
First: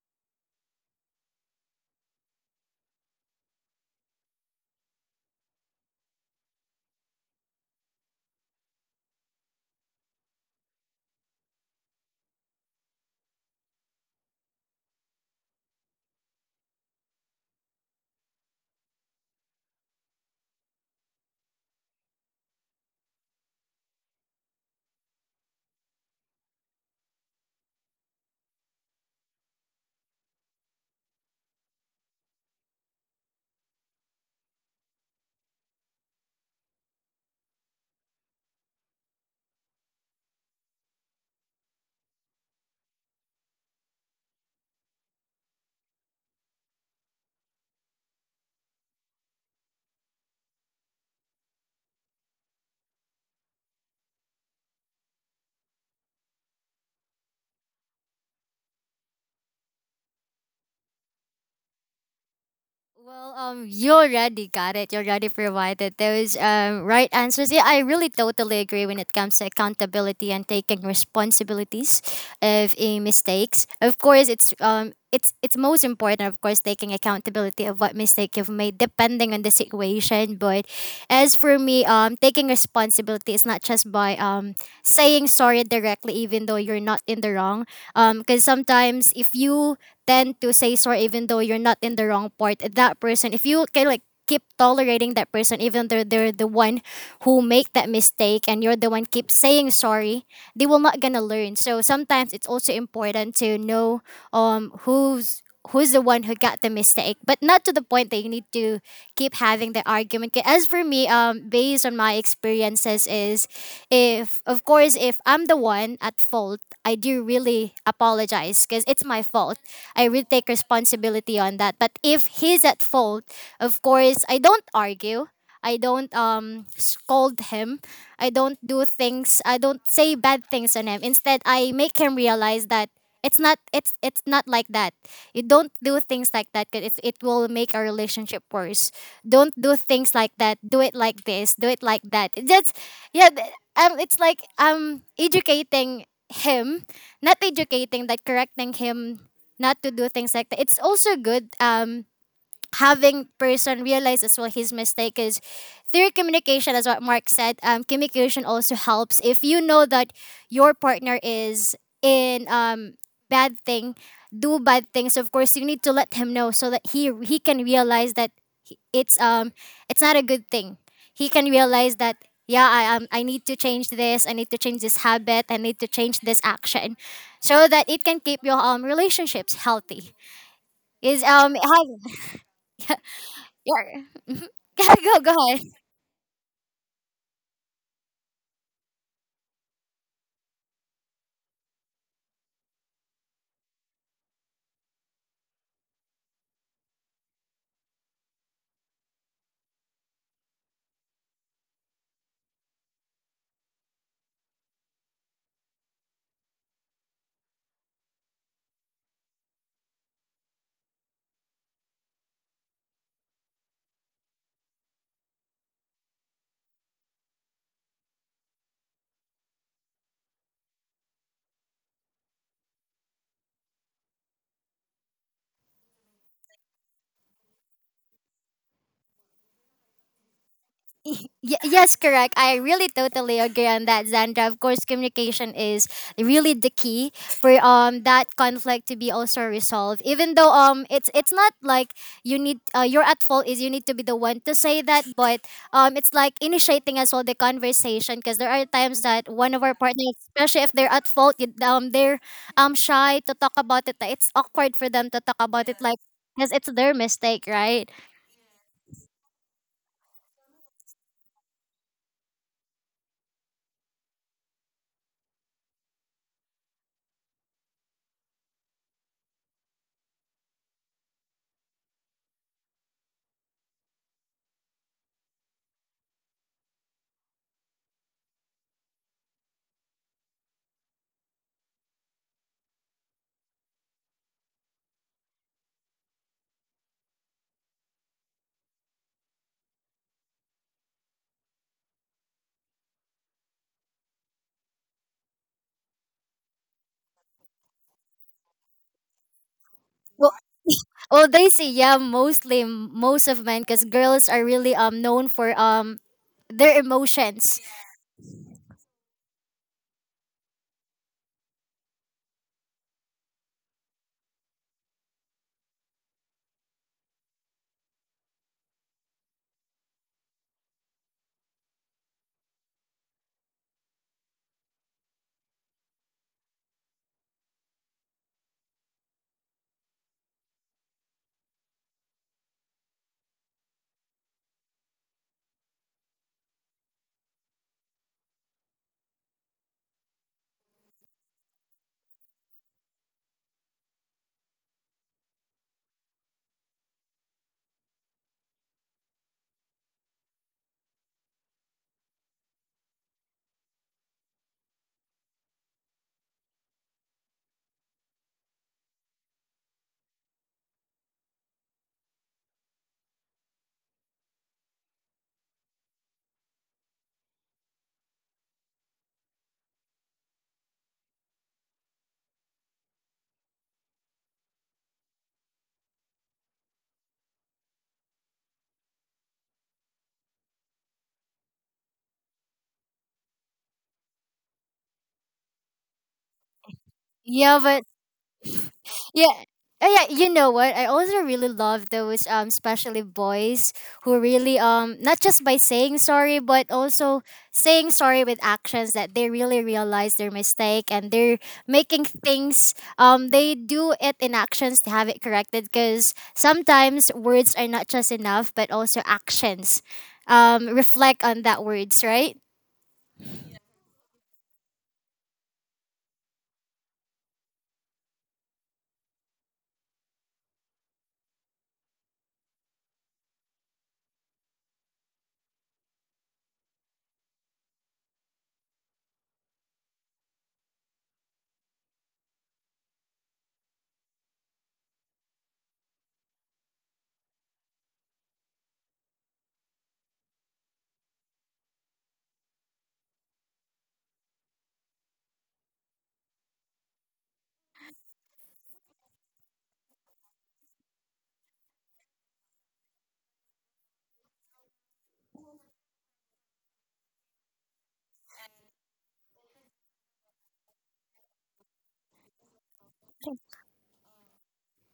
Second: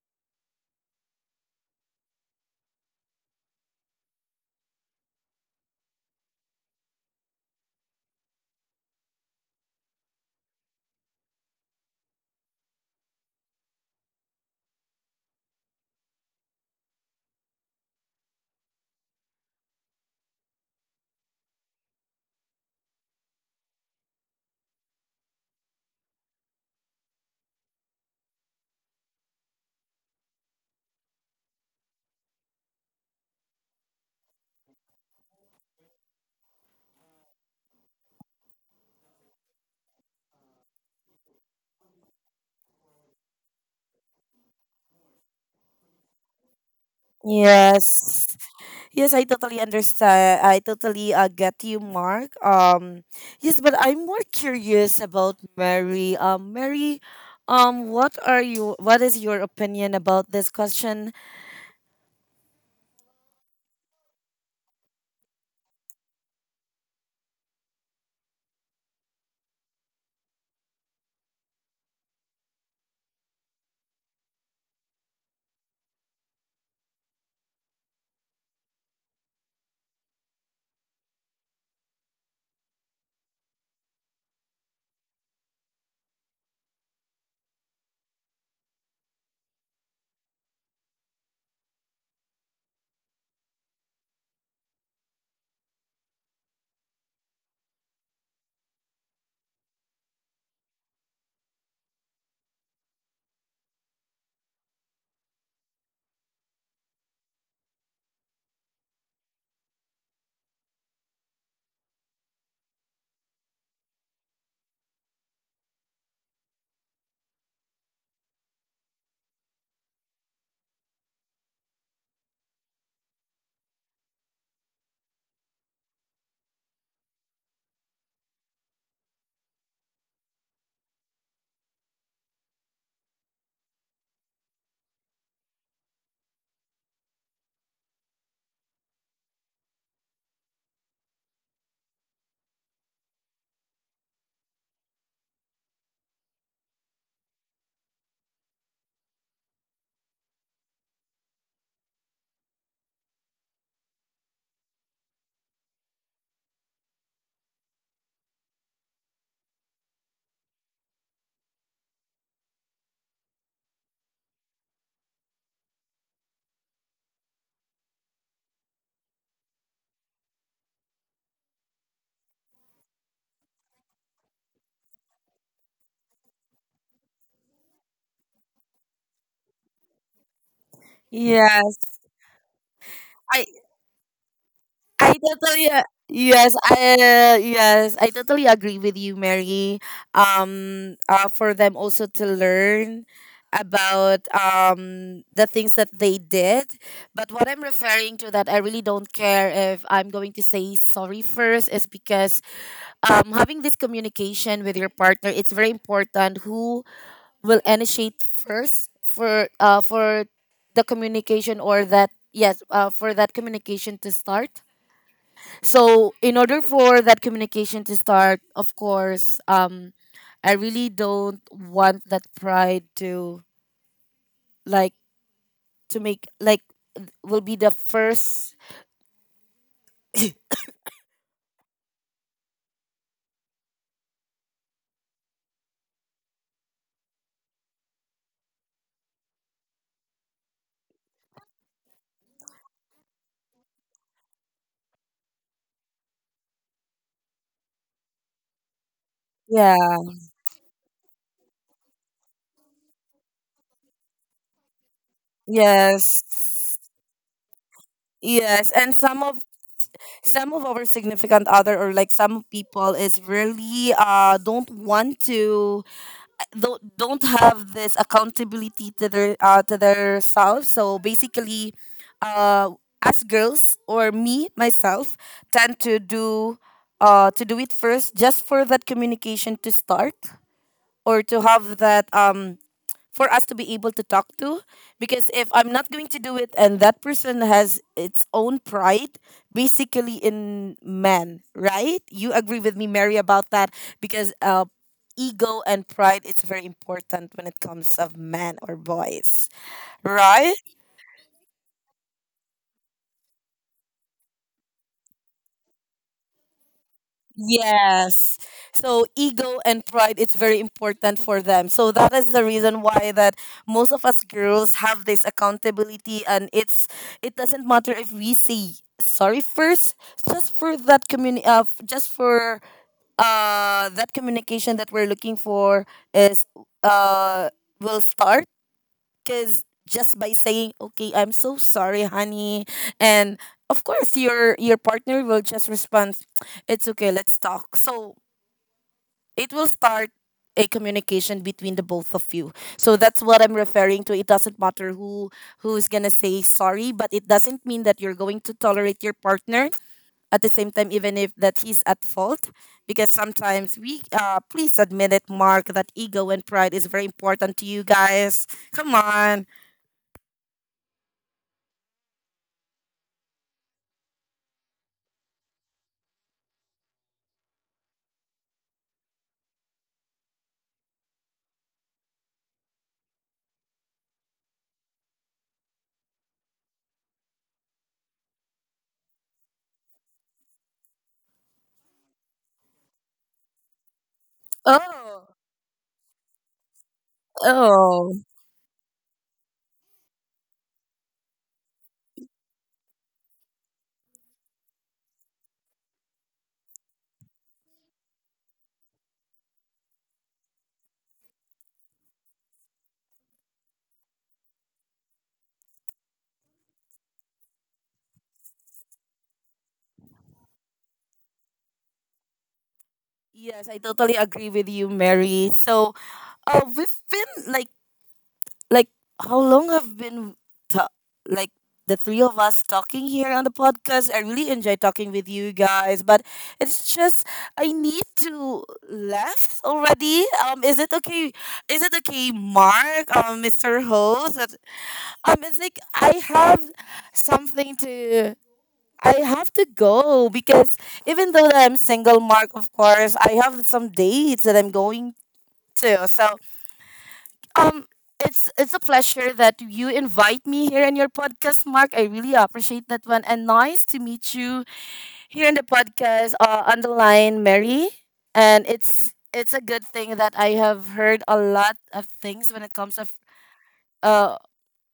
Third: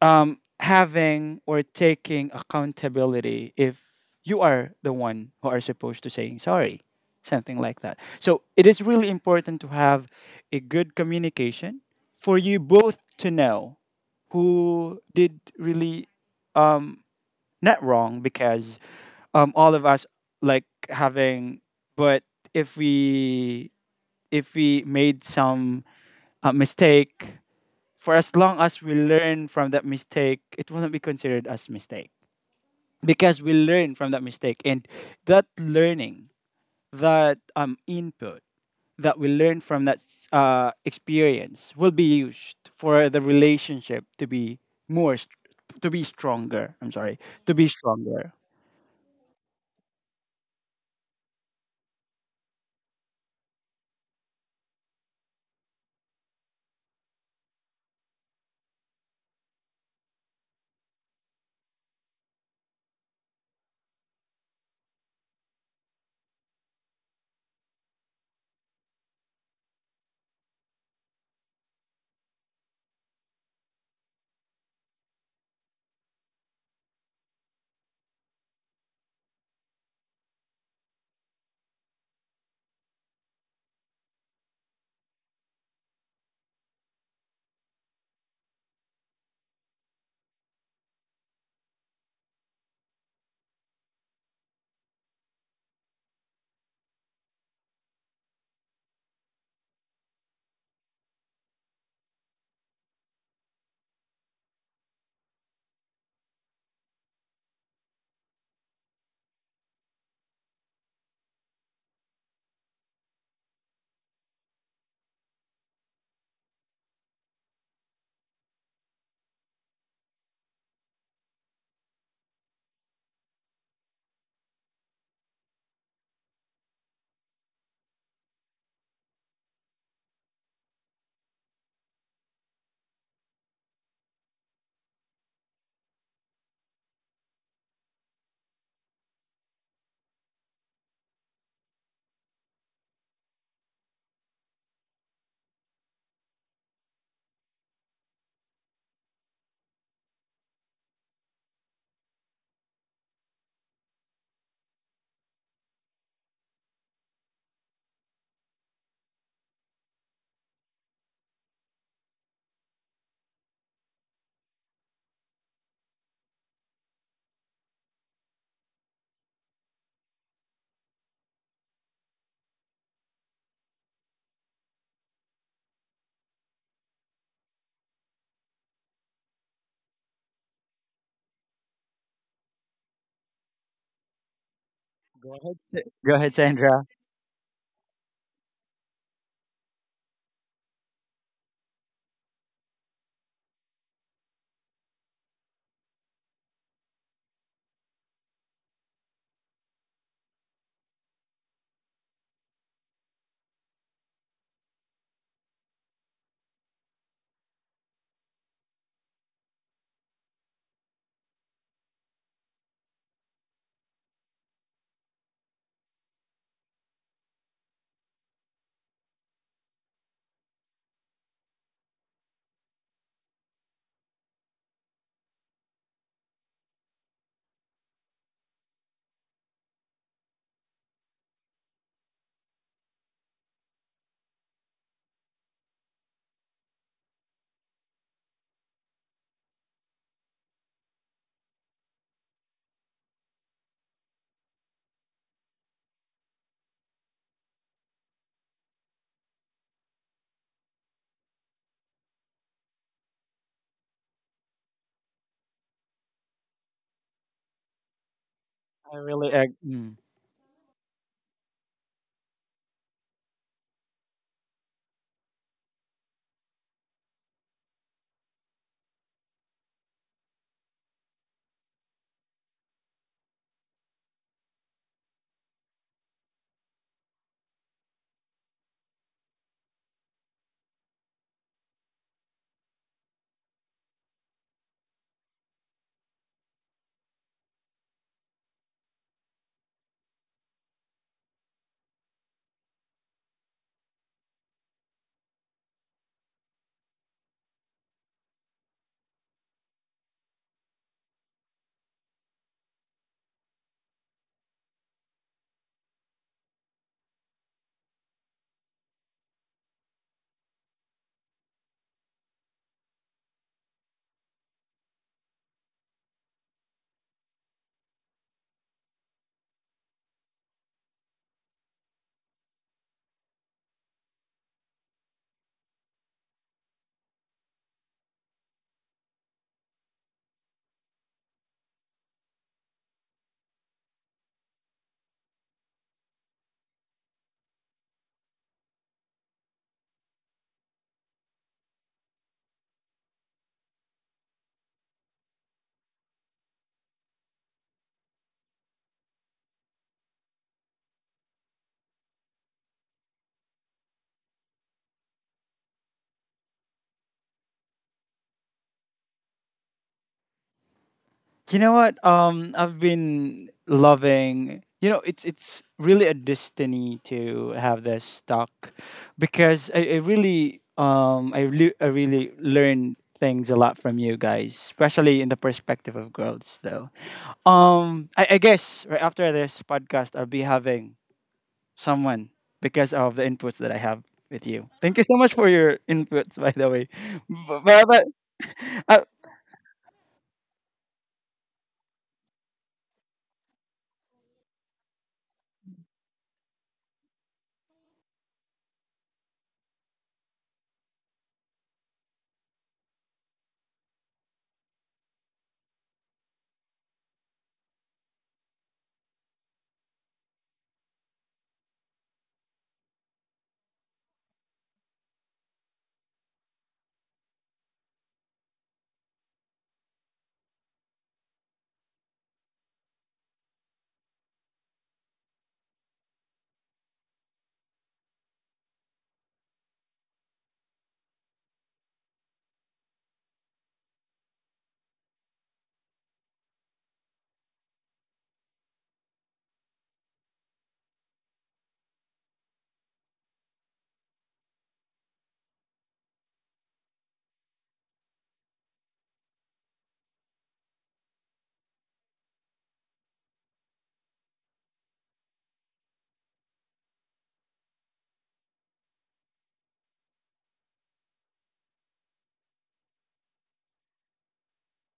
Speaker 1: having or taking accountability if you are the one who are supposed to saying sorry, something like that. So it is really important to have a good communication for you both to know who did really um not wrong, because um, all of us like having, but if we if we made some uh mistake, for as long as we learn from that mistake, it will not be considered as mistake, because we learn from that mistake, and that learning, that input that we learn from that uh experience will be used for the relationship to be more st- to be stronger. I'm sorry, to be
Speaker 3: Yes.
Speaker 1: stronger.
Speaker 3: Yes, I totally understand. I totally get you, Mark. Yes, but I'm more curious about Mary. Mary, what are you? What is your opinion about this question?
Speaker 2: Well, you already got it. You already provided those right answers. Yeah, I really totally agree when it comes to accountability and taking responsibilities of a mistakes. Of course, it's most important, of course, taking accountability of what mistake you've made, depending on the situation. But as for me, taking responsibility is not just by saying sorry directly, even though you're not in the wrong. Because sometimes if you tend to say sorry even though you're not in the wrong part that person, if you can like keep tolerating that person even though they're the one who make that mistake and you're the one keep saying sorry, they will not gonna learn. So sometimes it's also important to know um who's who's the one who got the mistake, but not to the point that you need to keep having the argument. 'Kay, as for me, based on my experiences is, if of course if I'm the one at fault, I do really apologize because it's my fault. I really take responsibility on that, but if he's at fault, of course I don't argue. I don't scold him. I don't do things. I don't say bad things on him. Instead, I make him realize that it's not like that. You don't do things like that because it will make our relationship worse. Don't do things like that. Do it like this. Do it like that. It just yeah. It's like educating him, not educating, like correcting him not to do things like that. It's also good, having person realize as well his mistake is through communication, as what Mark said. Communication also helps if you know that your partner is in bad thing, do bad things, of course you need to let him know so that he can realize that he- it's um it's not a good thing. He can realize that. Yeah, I need to change this. I need to change this habit. I need to change this action so that it can keep your relationships healthy. Is it
Speaker 3: Yes,
Speaker 2: has-
Speaker 3: I
Speaker 2: yeah.
Speaker 3: I
Speaker 2: go
Speaker 1: Go
Speaker 2: go
Speaker 1: ahead,
Speaker 2: ahead.
Speaker 3: totally uh,
Speaker 1: Go ahead, Sandra.
Speaker 3: yes, I totally agree with you, Mary. For them also to learn about the things that they did. But what I'm referring to that I really don't care if I'm going to say sorry first is because having this communication with your partner, it's very important who will initiate first for the communication, or that yes, for that communication to start. So in order for that communication to start, of course, I really don't want that pride to like to make like will be the first.
Speaker 2: Yes, correct. I really totally agree on that, Zandra. Of course, communication is really the key for that conflict to be also resolved. Even though it's not like you need you're at fault, is you need to be the one to say that, but it's like initiating as well the conversation, because there are times that one of our
Speaker 3: yeah
Speaker 2: partners, especially if they're at fault, they're shy to talk about it. It's awkward for them to talk about it, like
Speaker 3: yes
Speaker 2: because it's their mistake, right?
Speaker 3: yes and
Speaker 1: Mm.
Speaker 3: some of our significant other, or like some people is really don't want to don't have this accountability to their self. So basically, uh, as girls or me myself tend to do it first, just for that communication to start, or to have that for us to be able to talk to. Because if I'm not going to do it, and that person has its own pride, basically in men, right? You agree with me, Mary, about that? Because ego and pride is very important when it comes of men or boys, right?
Speaker 2: Well, they say yeah, mostly most of men, because girls are really known for their emotions.
Speaker 3: Yes. So ego and pride, it's very important for them. So that is the reason why that most of us girls have this accountability, and it's, it doesn't matter if we say sorry first, just for that just for that communication that we're looking for is uh will start. Because just by saying okay, I'm so sorry honey, and of course your partner will just respond, it's okay, let's talk. So it will start a communication between the both of you. So that's what I'm referring to. It doesn't matter who who's gonna say sorry, but it doesn't mean that you're going to tolerate your partner at the same time, even if that he's at fault. Because sometimes we, please admit it, Mark, that ego and pride is very important to you guys, come on.
Speaker 1: You know what? I've been loving. You know, it's really a destiny to have this talk, because I really um, I really learned things a lot from you guys, especially in the perspective of girls. Though, I guess right after this podcast, I'll be having someone, because of the inputs that I have with you. Thank you so
Speaker 3: Oh,
Speaker 1: much for your inputs, by the way.
Speaker 2: Yeah,
Speaker 1: But, but,
Speaker 2: but
Speaker 1: but,
Speaker 3: oh.
Speaker 1: uh,
Speaker 2: yeah. Oh yeah, you know what? I also really love those especially boys who really not just by saying sorry but also saying sorry with actions, that they really realize their mistake and they're making things, they do it in actions to have it corrected, because sometimes words are not just enough but also actions reflect on that words, right?
Speaker 3: Yes, I totally agree with you, Mary. So, we've been like, how long have been, ta- like, the three of us talking here on the podcast? I really enjoy talking with you guys, but it's just I need to laugh already. Is it okay? Is it okay, Mark? Mr. Host? It's like I have something to, I have to go, because even though that I'm single, Mark, of course, I have some dates that I'm going to. So, um, it's a pleasure that you invite me here in your podcast, Mark. I really appreciate that one, and nice to meet you here in the podcast. On the line, Mary, and it's a good thing that I have heard a lot of things when it comes of uh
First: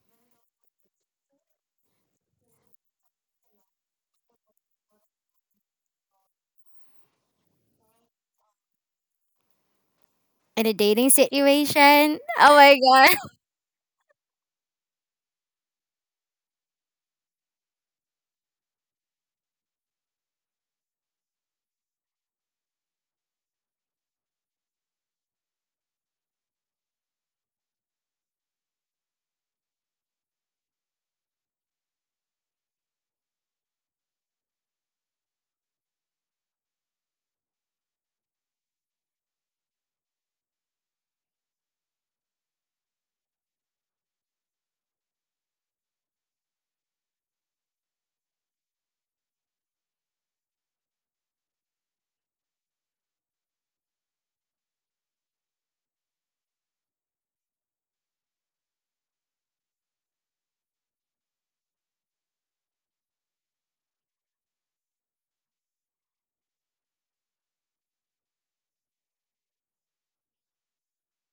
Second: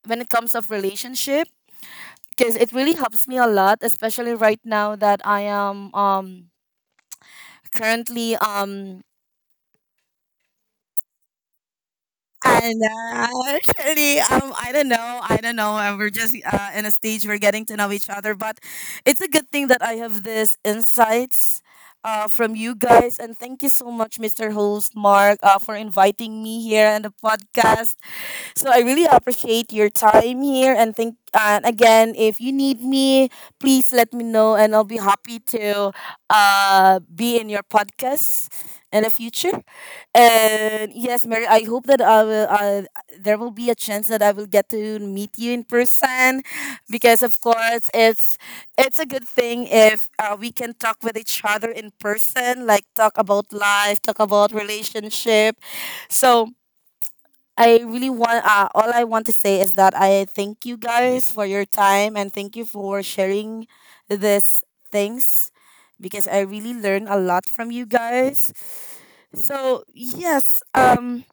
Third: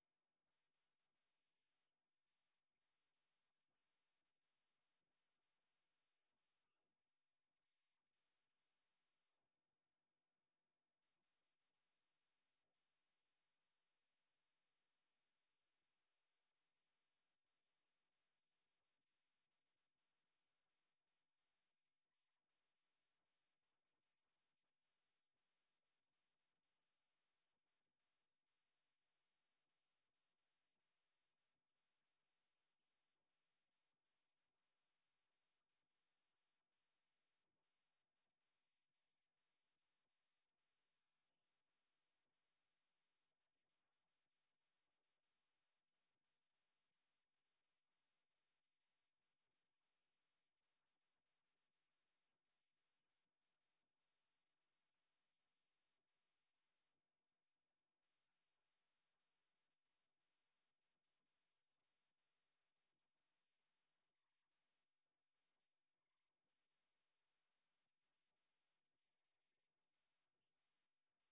Speaker 3: when it comes of relationship, because it really helps me a lot, especially right now that I am currently
Speaker 2: In a dating situation. Oh my
Speaker 3: and
Speaker 2: god.
Speaker 3: actually I don't know, I don't know, we're just in a stage we're getting to know each other, but it's a good thing that I have this insights from you guys. And thank you so much, Mr. Host Mark, for inviting me here on the podcast. So I really appreciate your time here, and think, and again, if you need me, please let me know, and I'll be happy to be in your podcast in the future. And yes, Mary, I hope that I will there will be a chance that I will get to meet you in person, because of course it's a good thing if we can talk with each other in person, like talk about life, talk about relationship. So I really want, all I want to say is that I thank you guys for your time, and thank you for sharing this things, because I really learned a lot from you guys. So yes,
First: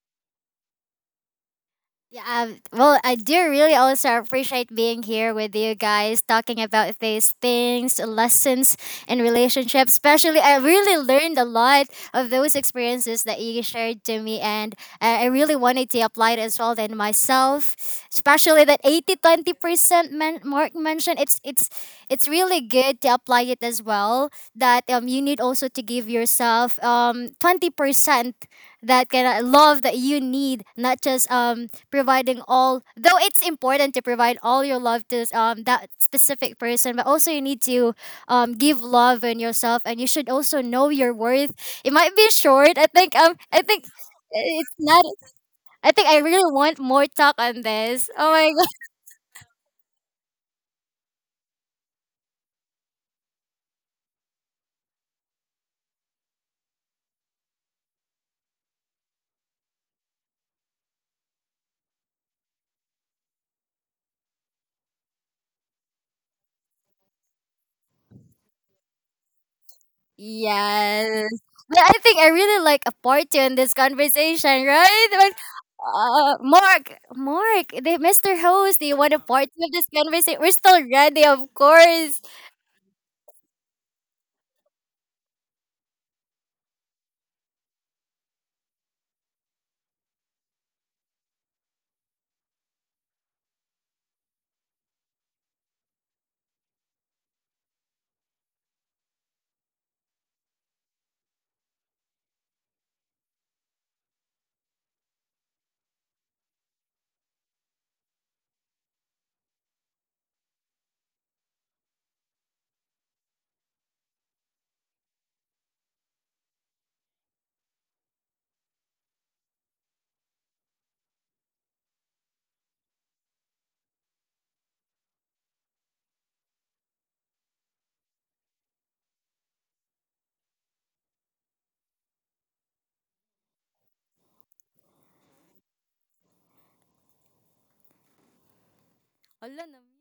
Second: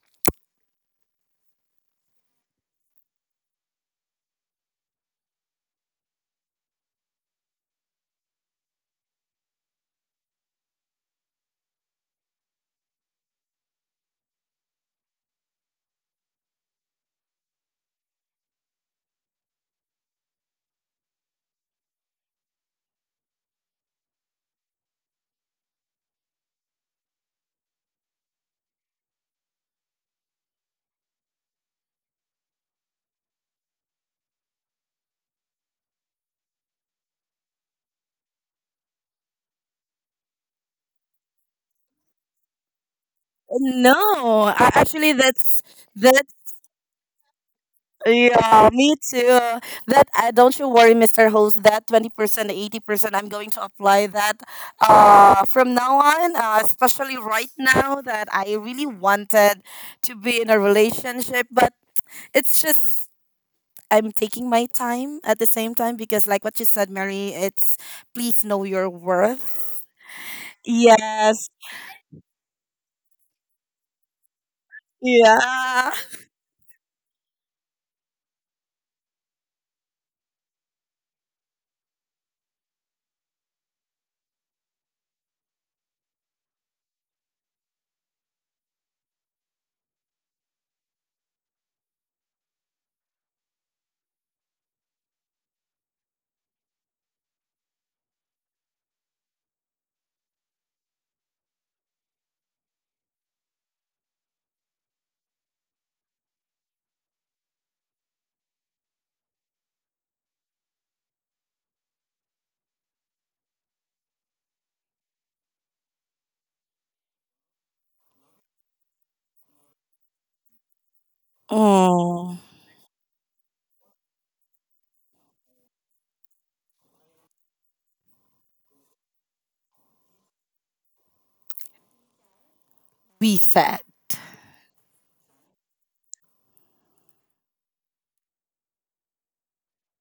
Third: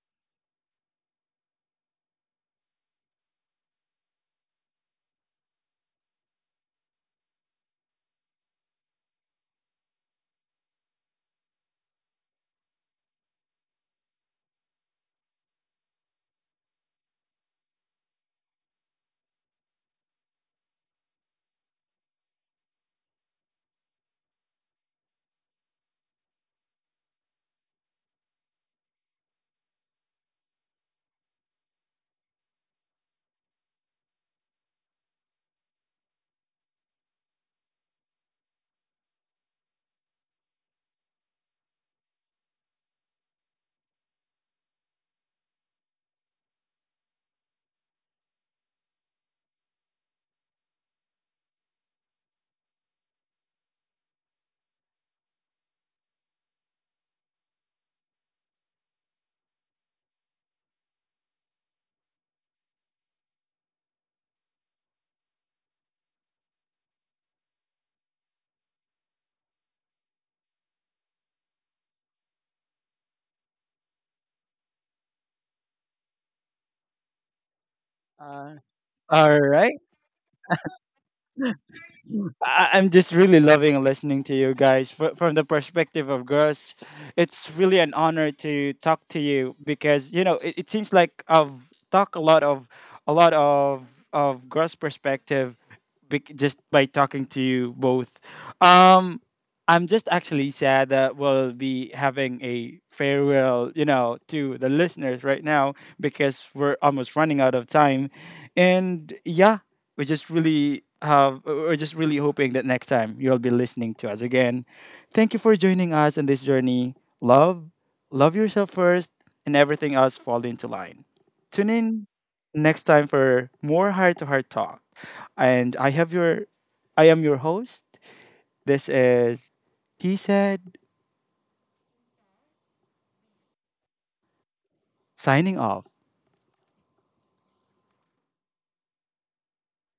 Speaker 2: Yeah, well, I do really also appreciate being here with you guys, talking about these things, lessons in relationships. Especially, I really learned a lot of those experiences that you shared to me, and I really wanted to apply it as well in myself. Especially that 80/20% Mark mentioned, it's really good to apply it as well. That you need also to give yourself 20%, that kind of love that you need, not just providing all, though it's important to provide all your love to that specific person, but also you need to give love in yourself, and you should also know your worth. It might be short, I think. I think
Speaker 3: no, I,
Speaker 2: it's not.
Speaker 3: actually that's
Speaker 2: I think I
Speaker 3: that.
Speaker 2: really want more talk on this. Oh my
Speaker 3: Yeah,
Speaker 2: god.
Speaker 3: me too. That don't you worry, Mr. Host. That 20%, 80%, I'm going to apply that from now on. Especially right now that I really wanted to be in a relationship, but it's just I'm taking my time at the same time, because like what you said, Mary, it's please know your worth.
Speaker 2: Yes,
Speaker 3: Yes.
Speaker 2: but I think I really like a part two in this conversation, right? But,
Speaker 3: Yeah.
Speaker 2: Mark, the Mr.
Speaker 1: uh,
Speaker 2: Host, do you want a
Speaker 1: all
Speaker 2: part two of
Speaker 1: right.
Speaker 2: this conversation? We're still ready, of course.
Speaker 1: I'm just really loving listening to you guys, from the perspective of girls. It's really an honor to talk to you, because you know it seems like I've talked a lot of, girls' perspective, just by talking to you both. Um, I'm just actually sad that we'll be having a farewell, you know, to the listeners right now, because we're almost running out of time. And yeah, we're just really hoping that next time you'll be listening to us again. Thank you for joining us on this journey. Love, love yourself first and everything else fall into line. Tune in
Speaker 3: Oh,
Speaker 1: next time for more heart to heart talk. And I am your host. This is He Said,
Speaker 3: we said.
Speaker 1: signing off.
Speaker 2: Wala naman.